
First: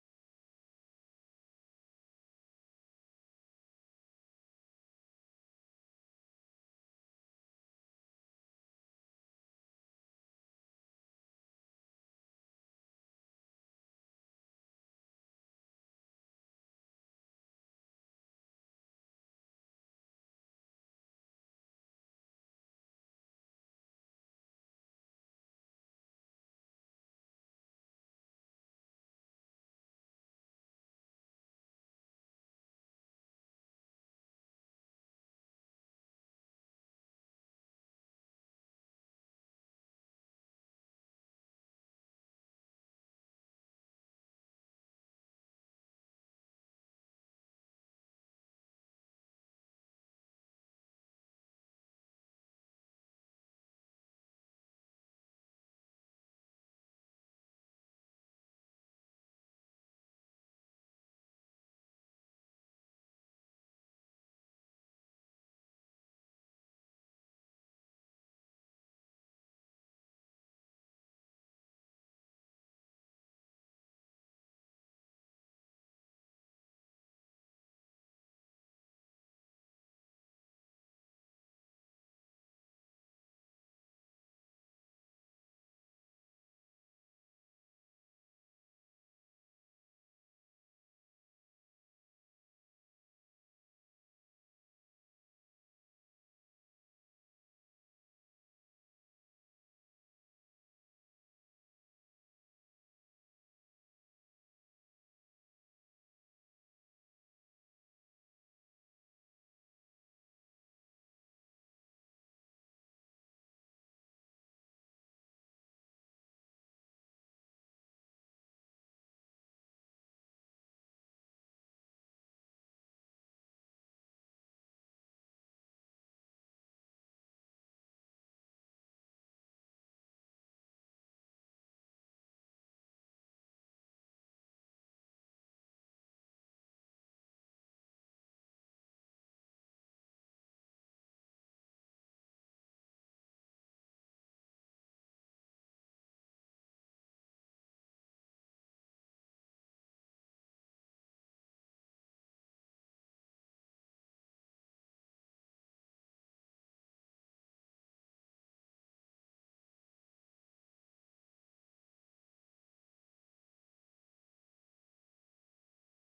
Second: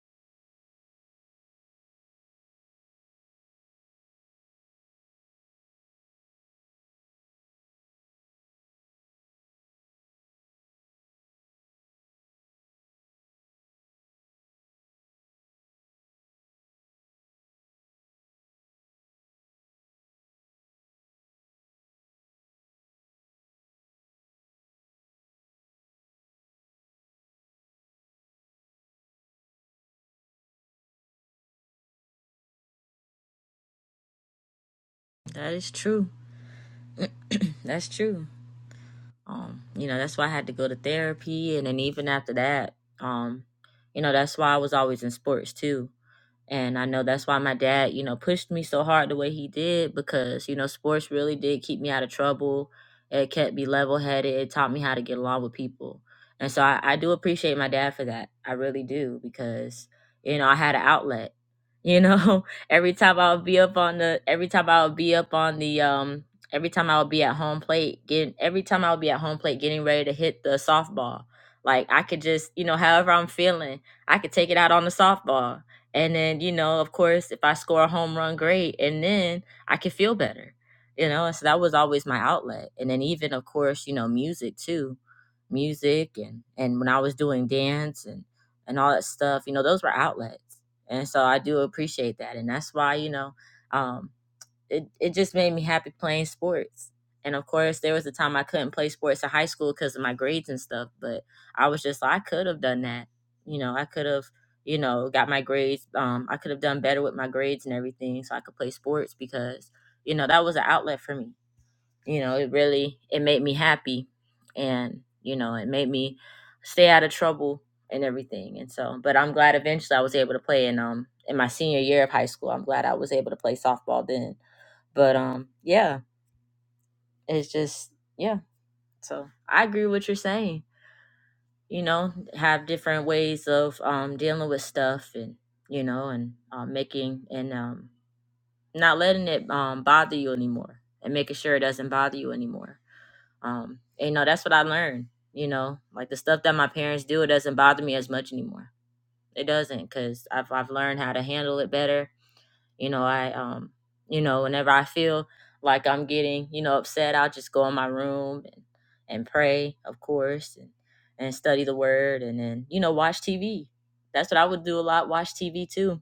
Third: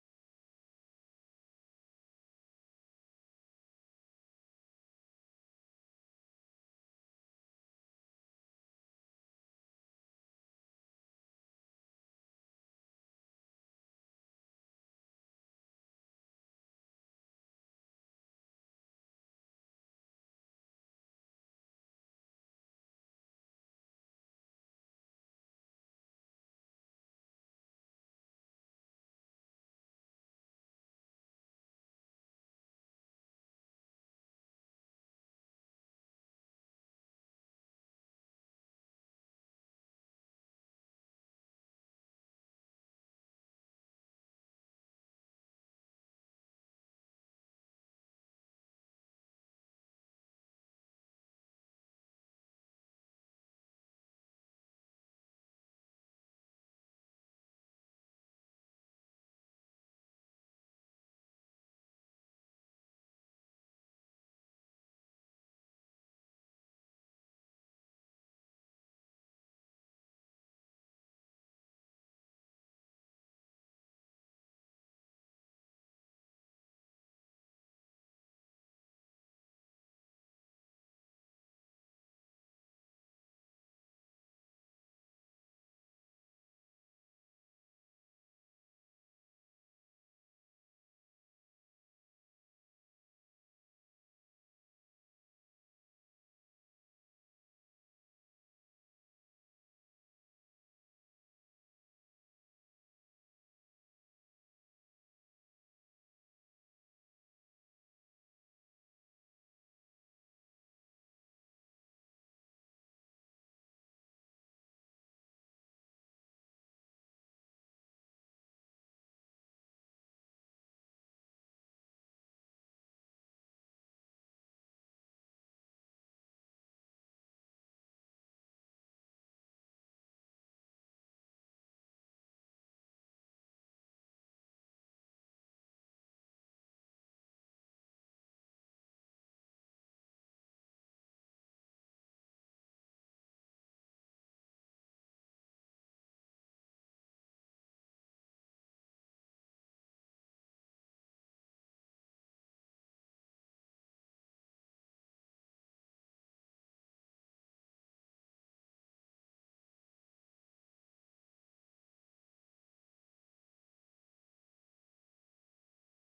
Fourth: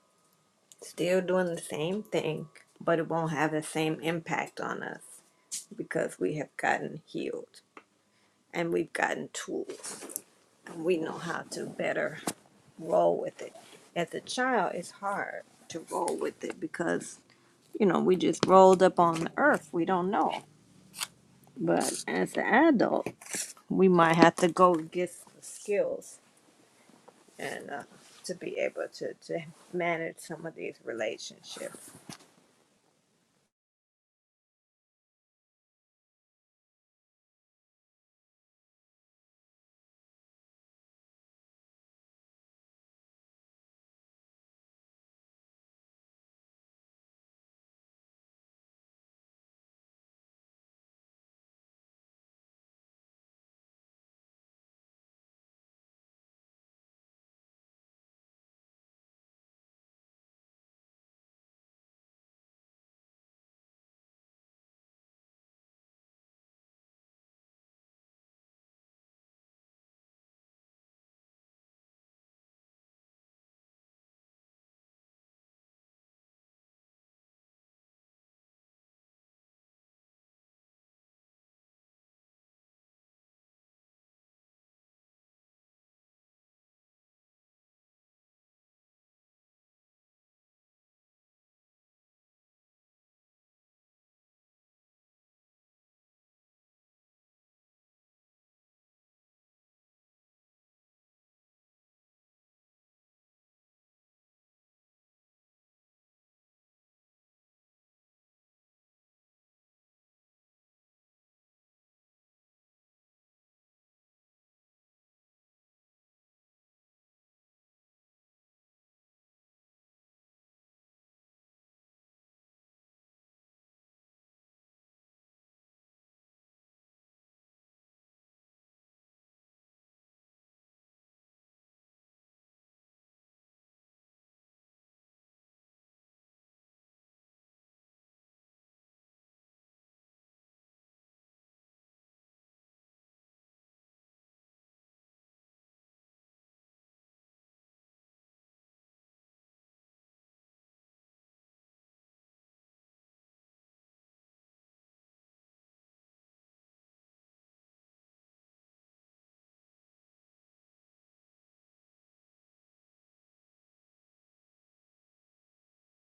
S4: still doing the same thing but it won't have the same impact on us because we have gotten healed and we've gotten tools and we know how to better roll with it. As a child, it's hard to roll with it because, you know, we just rolled up on the earth. We don't know. But as an adult, we might have to go get the skills and uh, to be able to, to manage some of these relationships.
S3: That is true. That's true. Um, you know, that's why I had to go to therapy and then even after that, um, you know, that's why I was always in sports too And I know that's why my dad, you know, pushed me so hard the way he did because, you know, sports really did keep me out of trouble. It kept me level headed. It taught me how to get along with people. And so I, I do appreciate my dad for that. I really do because, you know, I had an outlet. You know, every time I would be up on the, every time I would be up on the, um, every time I would be at home plate, getting, every time I would be at home plate getting ready to hit the softball, like I could just, you know, however I'm feeling, I could take it out on the softball and then, you know, of course, if I score a home run, great. And then I can feel better, you know? And so that was always my outlet. And then, even, of course, you know, music too music and, and when I was doing dance and, and all that stuff, you know, those were outlets. And so I do appreciate that. And that's why, you know, um, it, it just made me happy playing sports. And of course, there was a time I couldn't play sports in high school because of my grades and stuff, but I was just like, I could have done that. You know, I could have, you know, got my grades. Um, I could have done better with my grades and everything so I could play sports because, you know, that was an outlet for me. You know, it really, it made me happy and, you know, it made me stay out of trouble and everything. And so, but I'm glad eventually I was able to play in, um, in my senior year of high school. I'm glad I was able to play softball then but um, yeah, it's just yeah. So I agree with what you're saying. You know, have different ways of um dealing with stuff, and you know, and um, making and um not letting it um bother you anymore, and making sure it doesn't bother you anymore. Um, and, you know, that's what I learned. You know, like the stuff that my parents do, it doesn't bother me as much anymore. It doesn't, cause I've I've learned how to handle it better You know, I um, you know, whenever I feel like I'm getting, you know, upset, I'll just go in my room and, and pray, of course, and and study the word and then, you know, watch TV. That's what I would do a lot, watch TV too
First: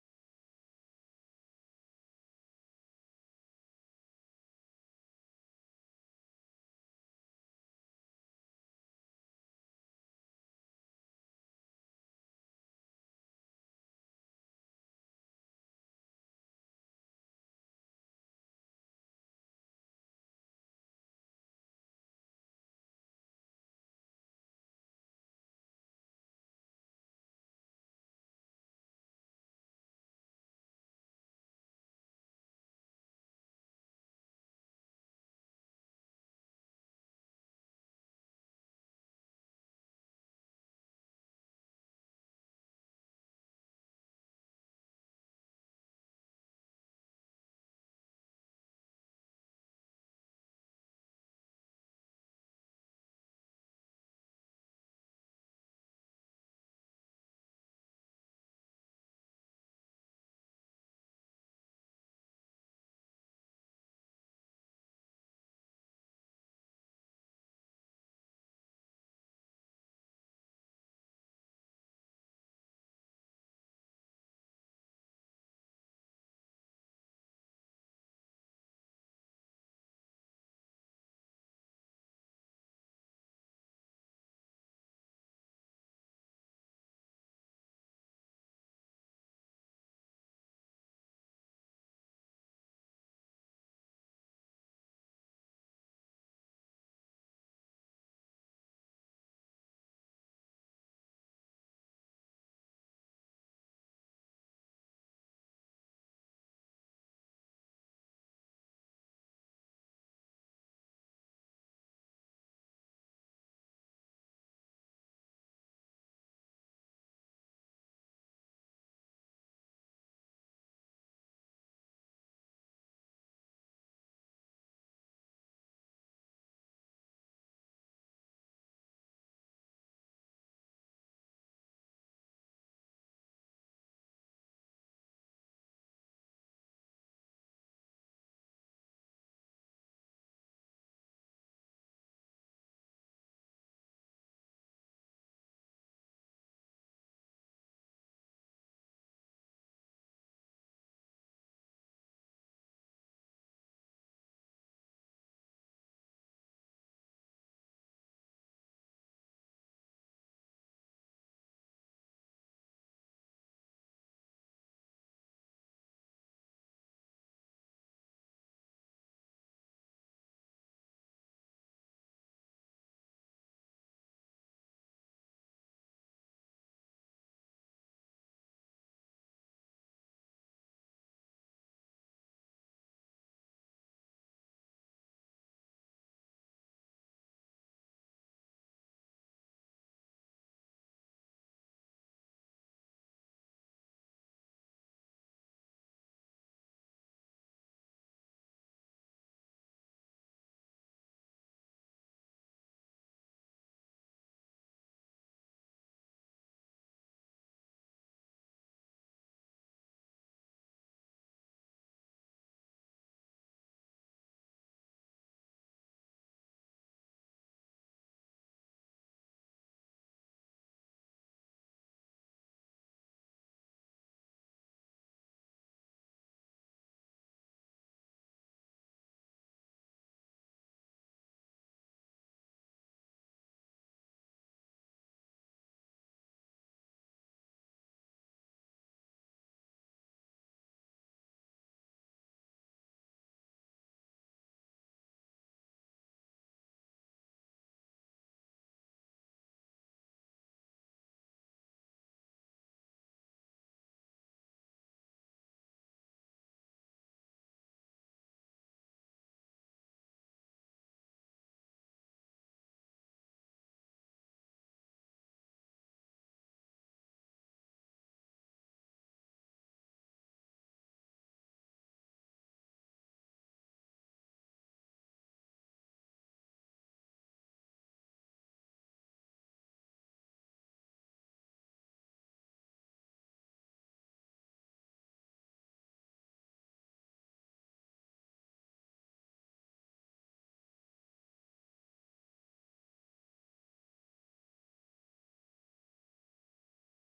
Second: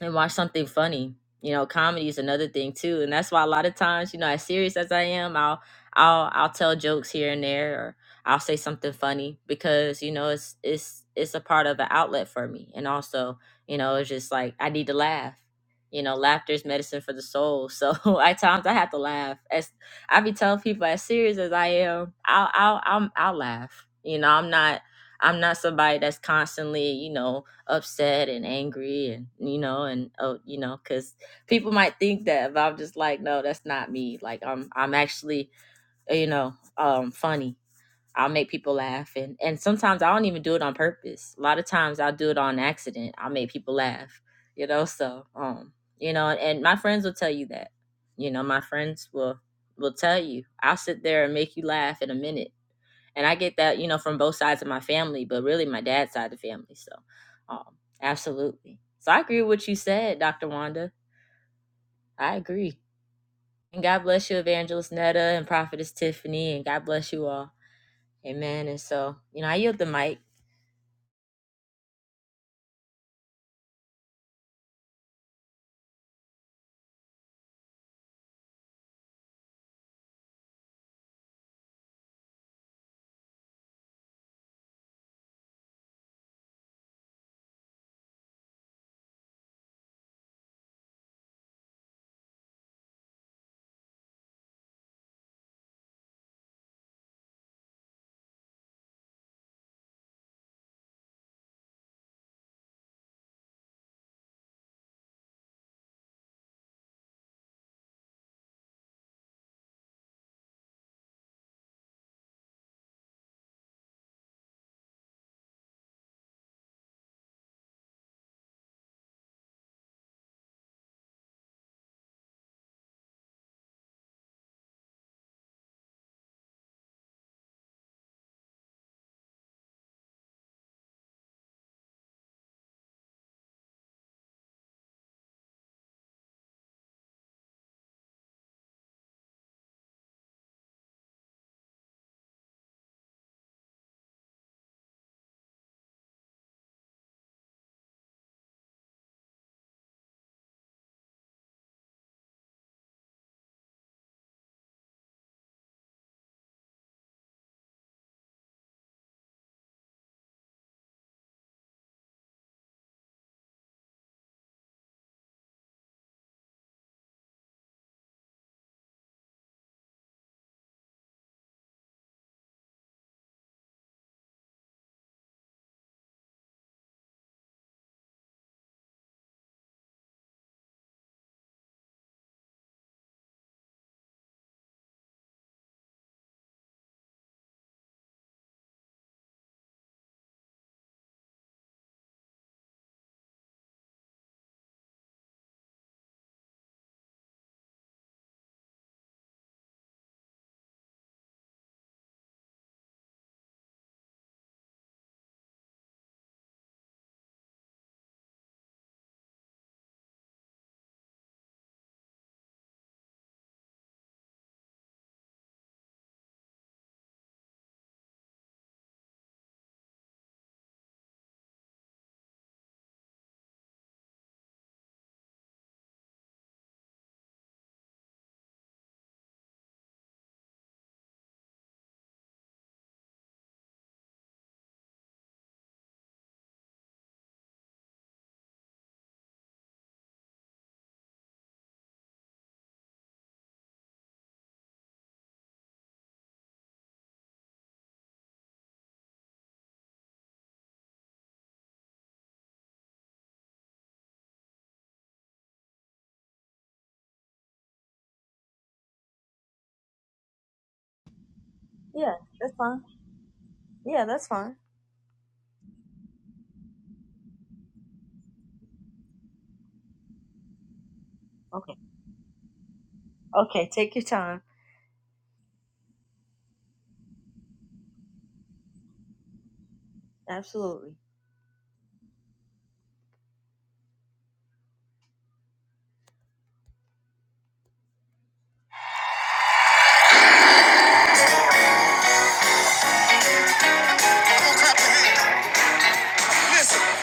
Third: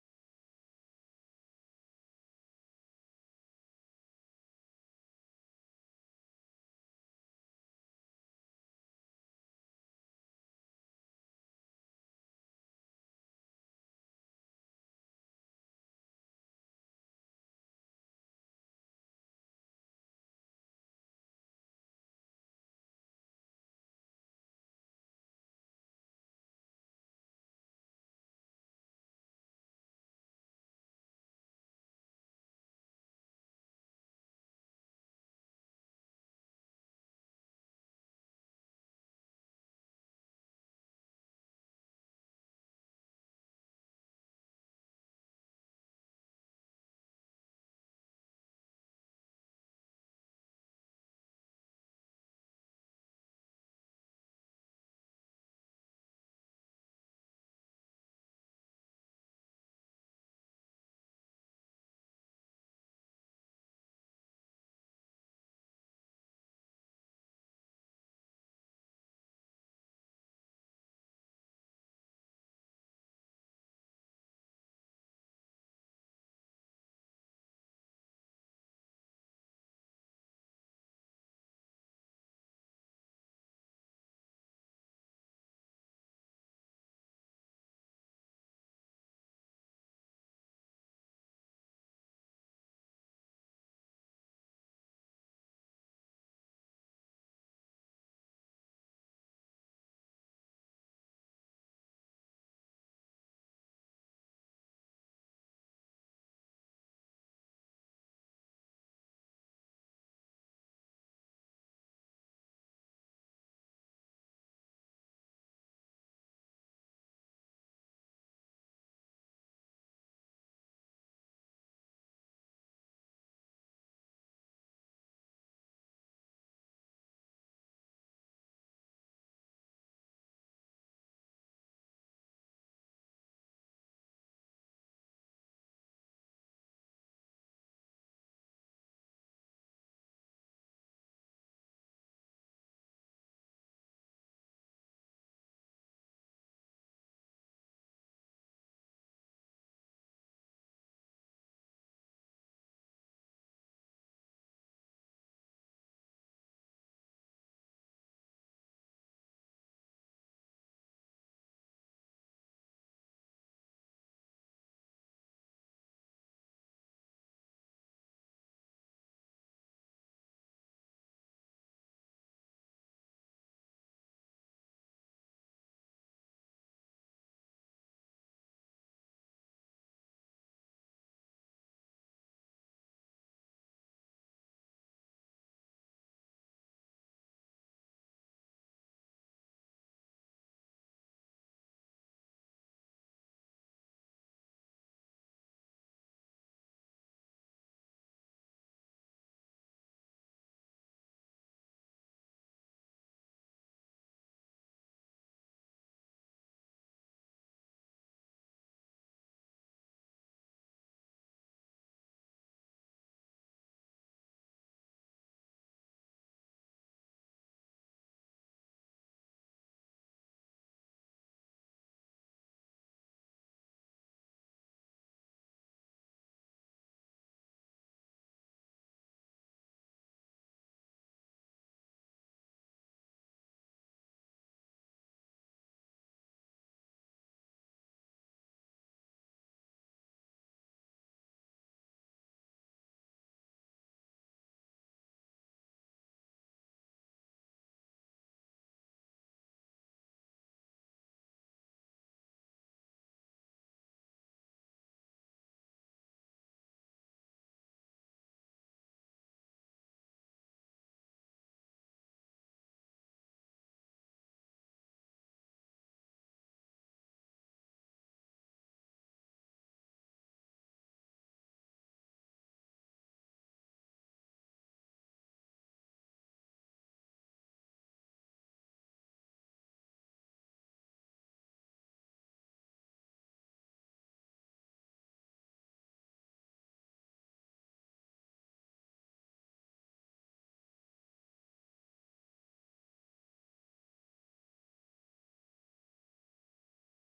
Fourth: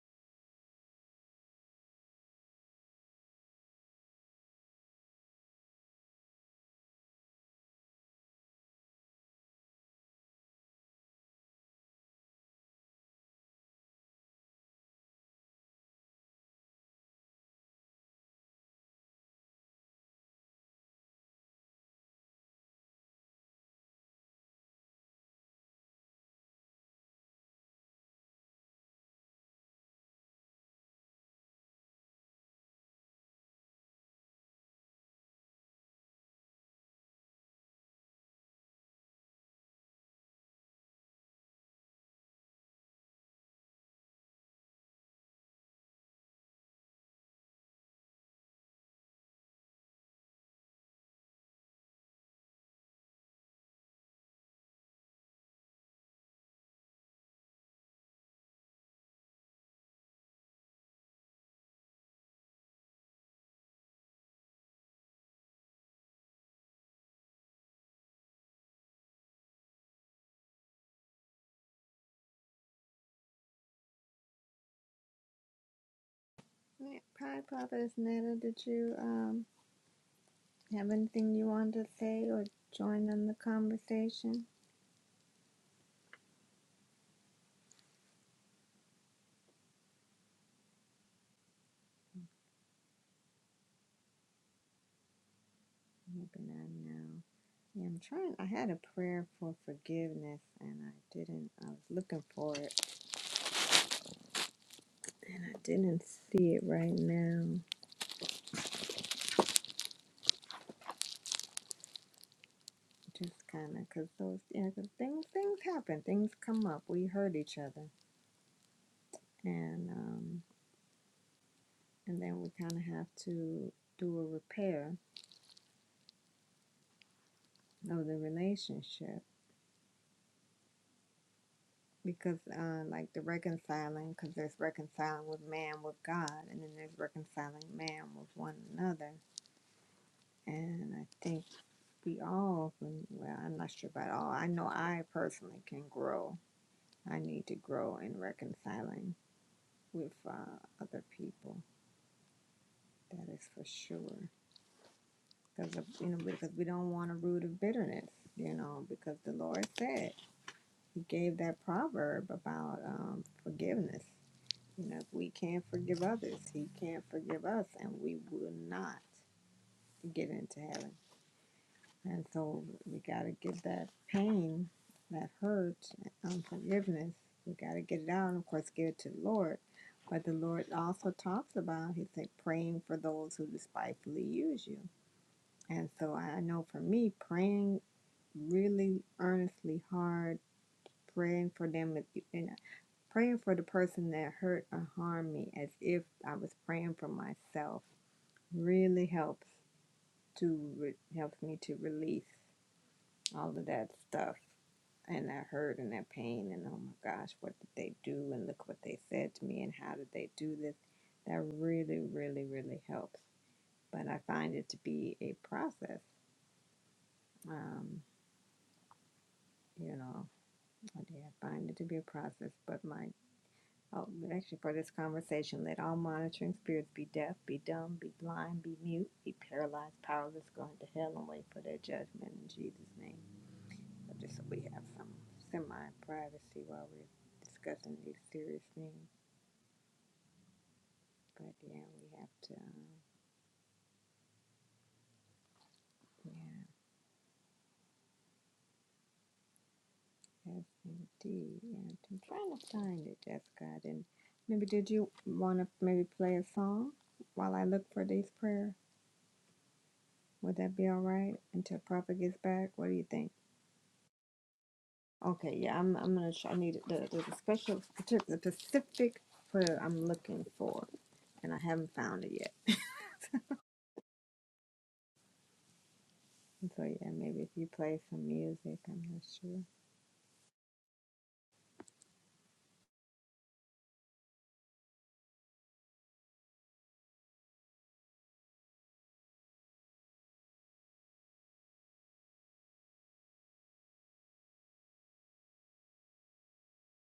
S3: and watch something funny. You know, comedy is another thing too, and that's why a lot of times, you know, as serious as I am, I'll I'll I'll tell jokes here and there, or I'll say something funny because you know it's it's it's a part of an outlet for me, and also you know it's just like I need to laugh. You know, laughter is medicine for the soul. So at times I have to laugh. As I be telling people, as serious as I am, I'll I'll I'll, I'll laugh. You know, I'm not I'm not somebody that's constantly you know upset and angry and you know and oh you know because people might think that but i'm just like no that's not me like i'm i'm actually uh, you know um funny i'll make people laugh and and sometimes i don't even do it on purpose a lot of times i'll do it on accident i'll make people laugh you know so um you know and my friends will tell you that you know my friends will will tell you i'll sit there and make you laugh in a minute and I get that, you know, from both sides of my family, but really my dad's side of the family. So, um, absolutely. So I agree with what you said, Dr. Wanda. I agree. And God bless you, Evangelist Netta and Prophetess Tiffany, and God bless you all. Amen. And so, you know, I yield the mic.
S4: Hi, Providence Netta. Did you um, have anything you wanted to say or join in the conversation? Maybe not now. Yeah, I'm trying. I had a prayer for forgiveness and I didn't. I was looking for it and I didn't see it right now. Just kind of because those, yeah, 'cause things, things happen. Things come up. We hurt each other. And, um, and then we kind of have to do a repair of the relationship because, uh, like the reconciling, because there's reconciling with man with God and then there's reconciling man with one another. And I think we all well i'm not sure about all i know i personally can grow i need to grow in reconciling with uh, other people that is for sure because you know because we don't want a root of bitterness you know because the lord said he gave that proverb about um, forgiveness you know if we can't forgive others he can't forgive us and we will not get into heaven And so we got to get that pain, that hurt, unforgiveness, we got to get it out and, of course, give it to the Lord. But the Lord also talks about, He said, praying for those who despitefully use you. And so I know for me, praying really earnestly hard, praying for them, you know, praying for the person that hurt or harmed me as if I was praying for myself really helps to helps me to release all of that stuff and that hurt and that pain and oh my gosh, what did they do and look what they said to me and how did they do this? That really, really, really helps. But I find it to be a process. Um, you know, I did find it to be a process. But my oh, actually for this conversation, let all monitoring spirits be deaf, be dumb, be blind, be mute, be paralyzed, powerless, going to hell and wait for their judgment in Jesus' name. So Just so we have some semi-privacy while we're discussing these serious things. But yeah, we have to, um, yeah, yes indeed. And I'm trying to find it, Jessica. I didn't, maybe did you want to maybe play a song while I look for these prayer? Would that be all right until
S3: Yeah,
S4: Prophet gets
S3: that's
S4: back?
S3: fine.
S4: What do you think?
S3: Yeah, that's fine.
S4: Okay, yeah, I'm, I'm gonna try, I need the, the special, the specific prayer I'm looking for, and I
S3: Okay.
S4: haven't found it yet.
S3: Okay, take your time.
S4: And So yeah, maybe if you play some music, I'm not sure.
S3: Absolutely. Listen,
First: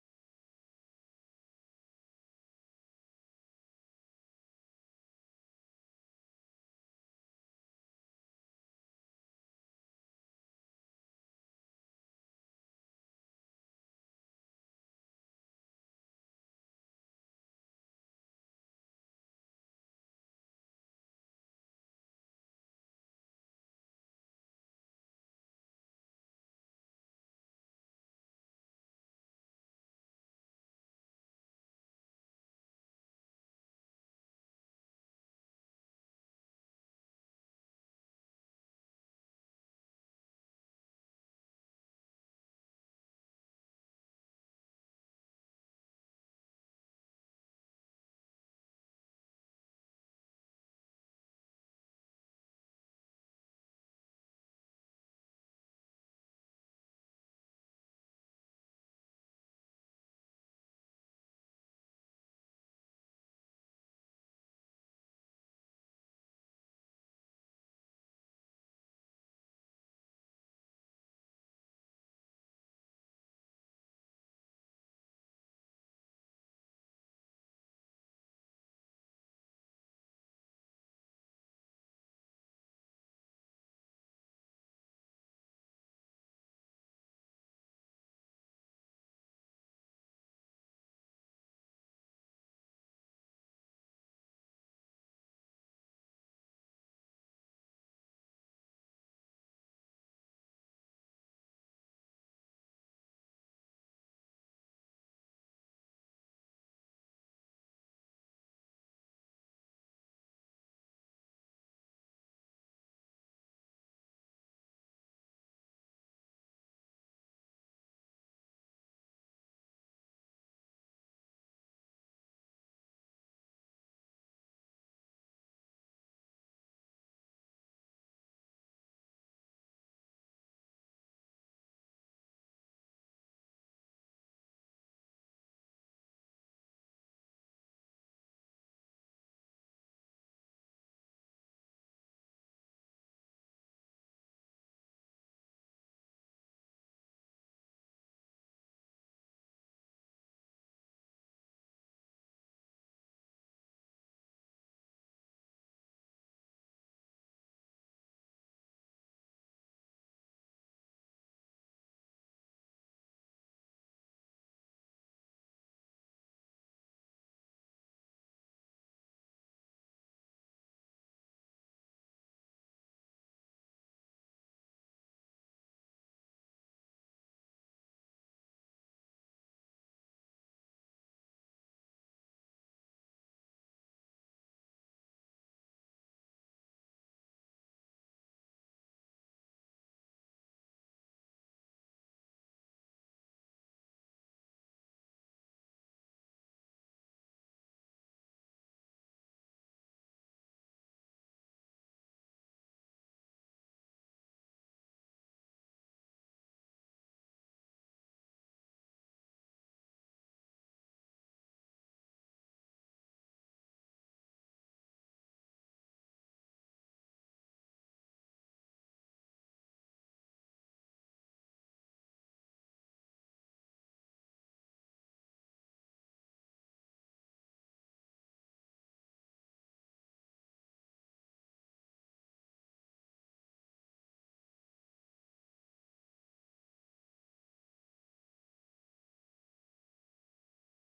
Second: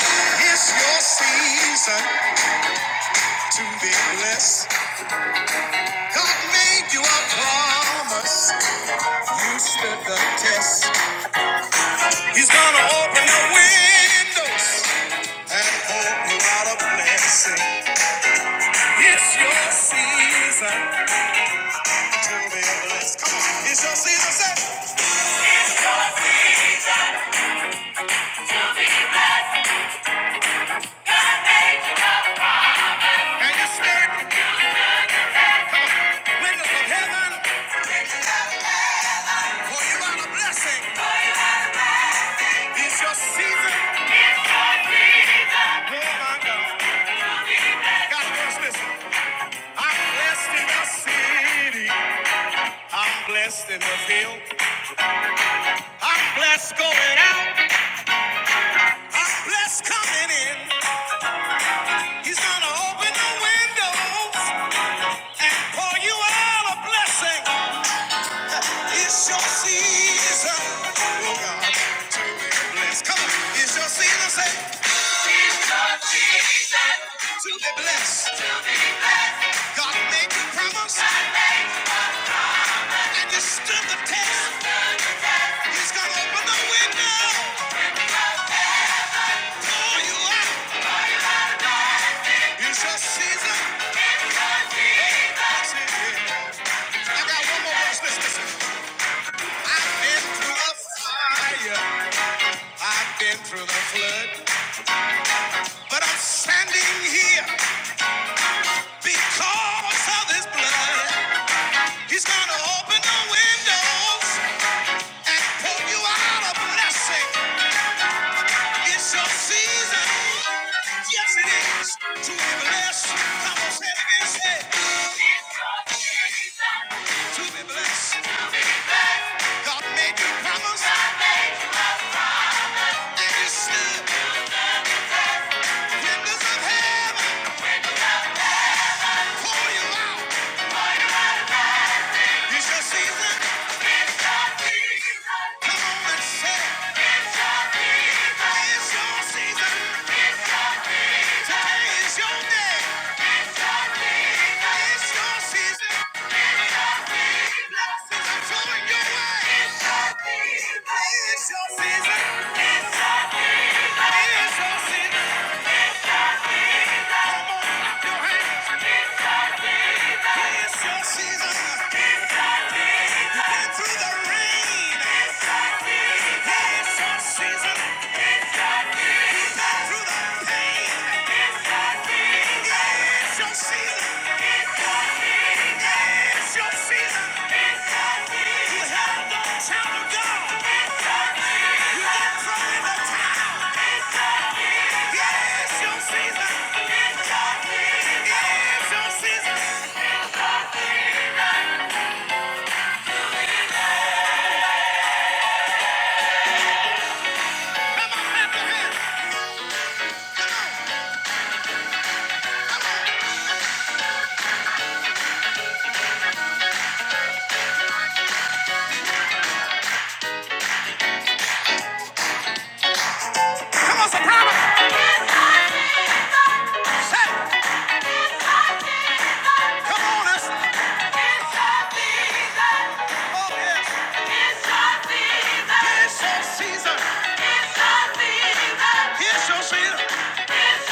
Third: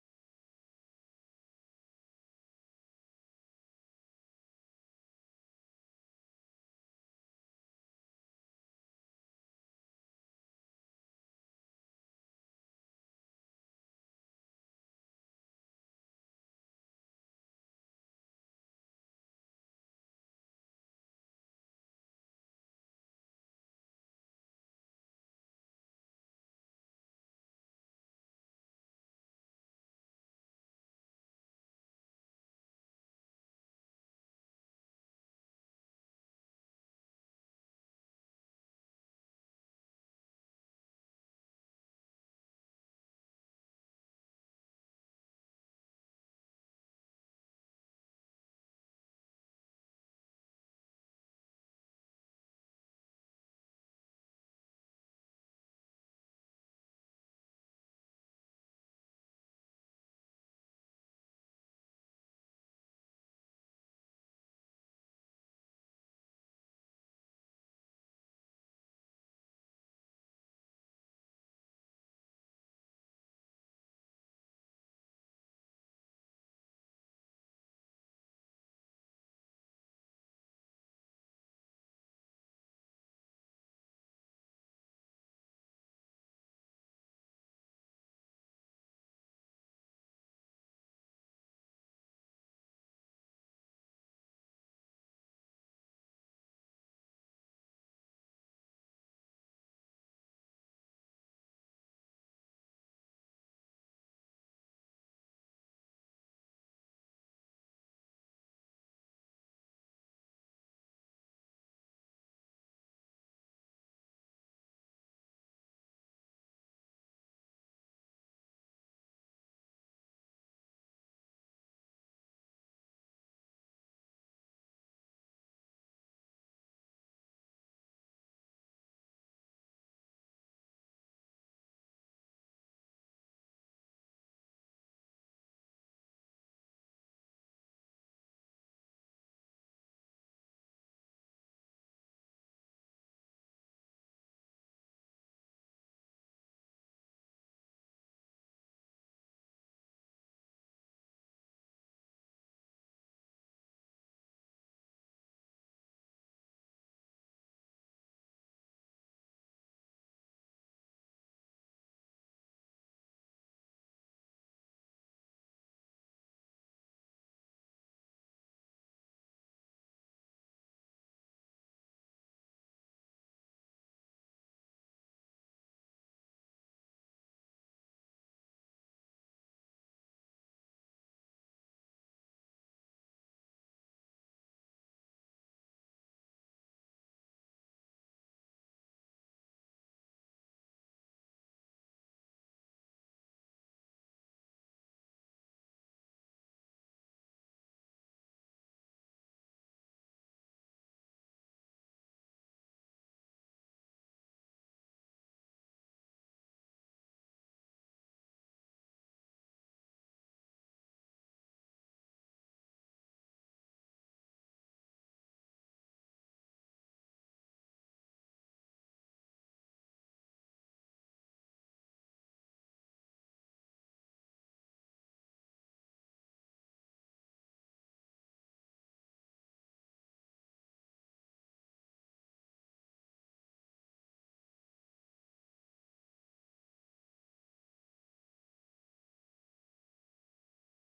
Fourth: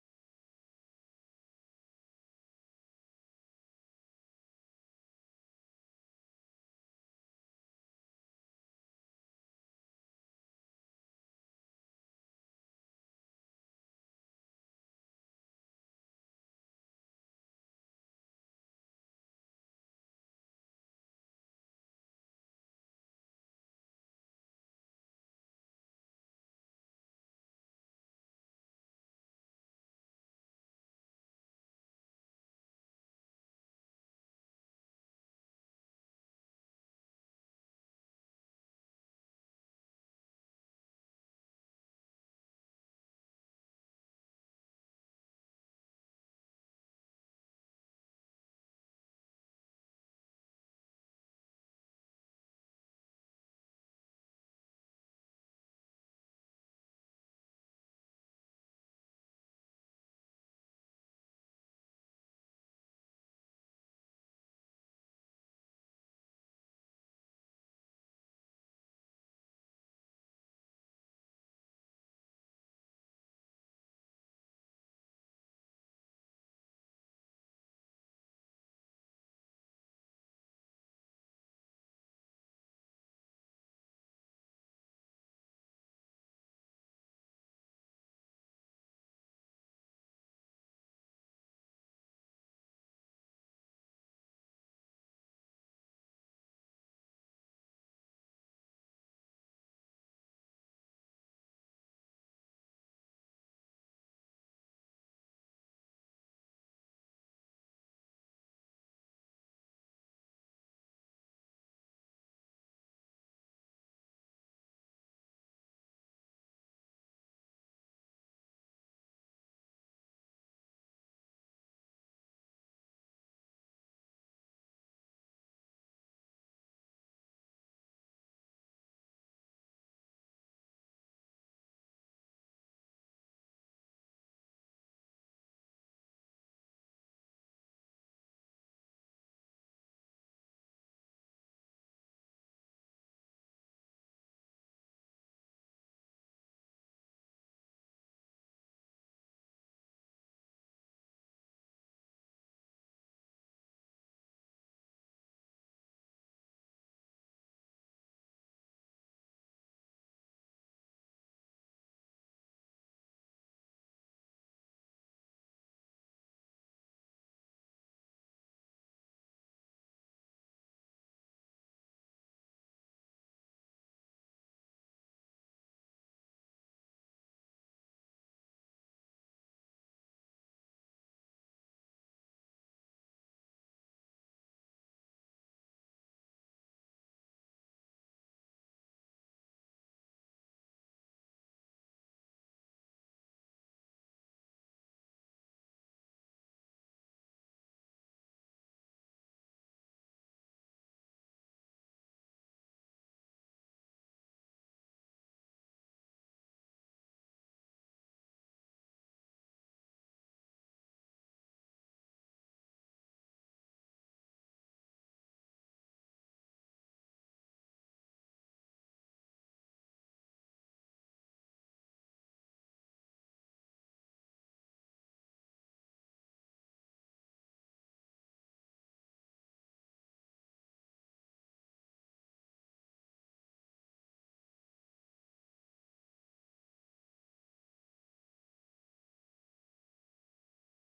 S3: it's your season to be blessed. God made you a promise. You stood the test. He's gonna open the windows and pour you out a blessing. It's your season to be blessed. Come on, it's your season, say. And you spirit, windows of heaven, pour you out a blessing. It's your season. Oh my God. God bless, listen. I'm blessed in the city. I'm blessed in the field. I'm blessed going out. I'm blessed coming in. He's gonna open the windows. For you all a blessing. It's your season. Oh, God, bless. Come on. It's your season, say, to be blessed. God made you promise. And you stood the test. He's going to open the window for you all. It's your season. I got one more verse. Listen, listen. I've been through the fire. I've been through the flood. But I'm standing here because of his blood. He's gonna open the windows and pour you out a blessing. It's your season. Yes, it is. To be blessed. Come on, say it again. Say, it. It's your season. to be blessed. God made you promise. And you stood. Windows of heaven pour you out. It's your season. Come on and say, it. it's your season. Today is your day. It's your season. It's your Season. You have the child of God. It's your season. Come on, clap Come on, soprano. come on, it's. Oh, yes. It's your season. It's your season. It's your season. It's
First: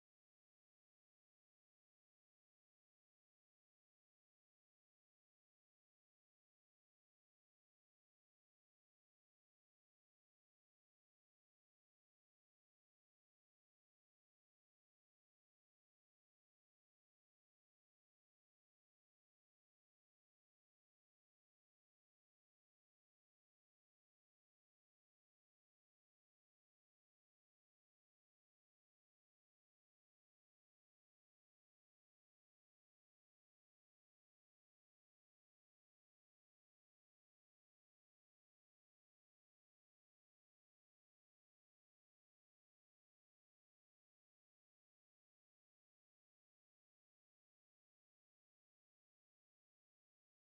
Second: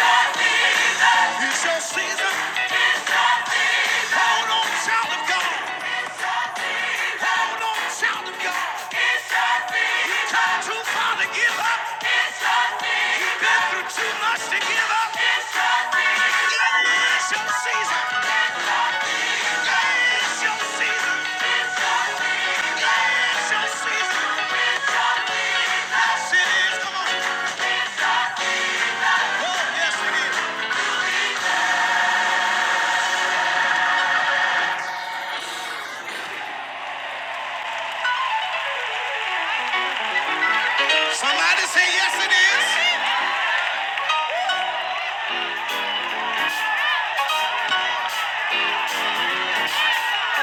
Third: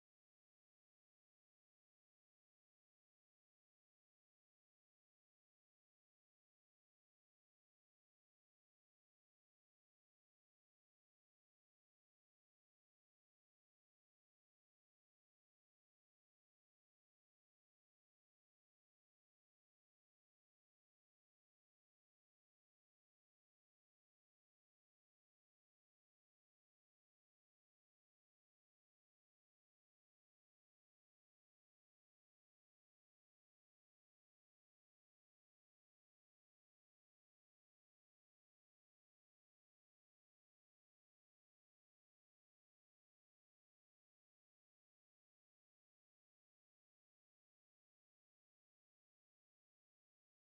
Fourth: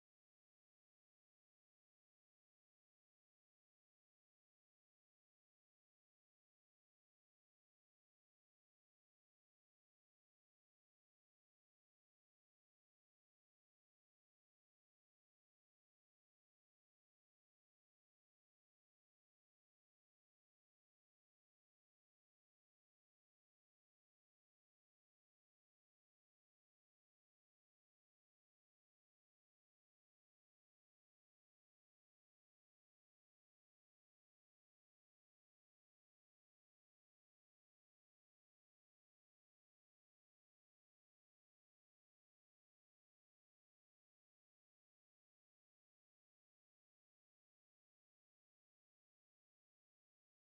S3: your season. It's your season. It's your season. It's your season. Hold on, child of God. It's Yeah, your season. Yeah, Yeah, Yes, it is. Come on. Oh, yes, it is. Somebody say yes, it is.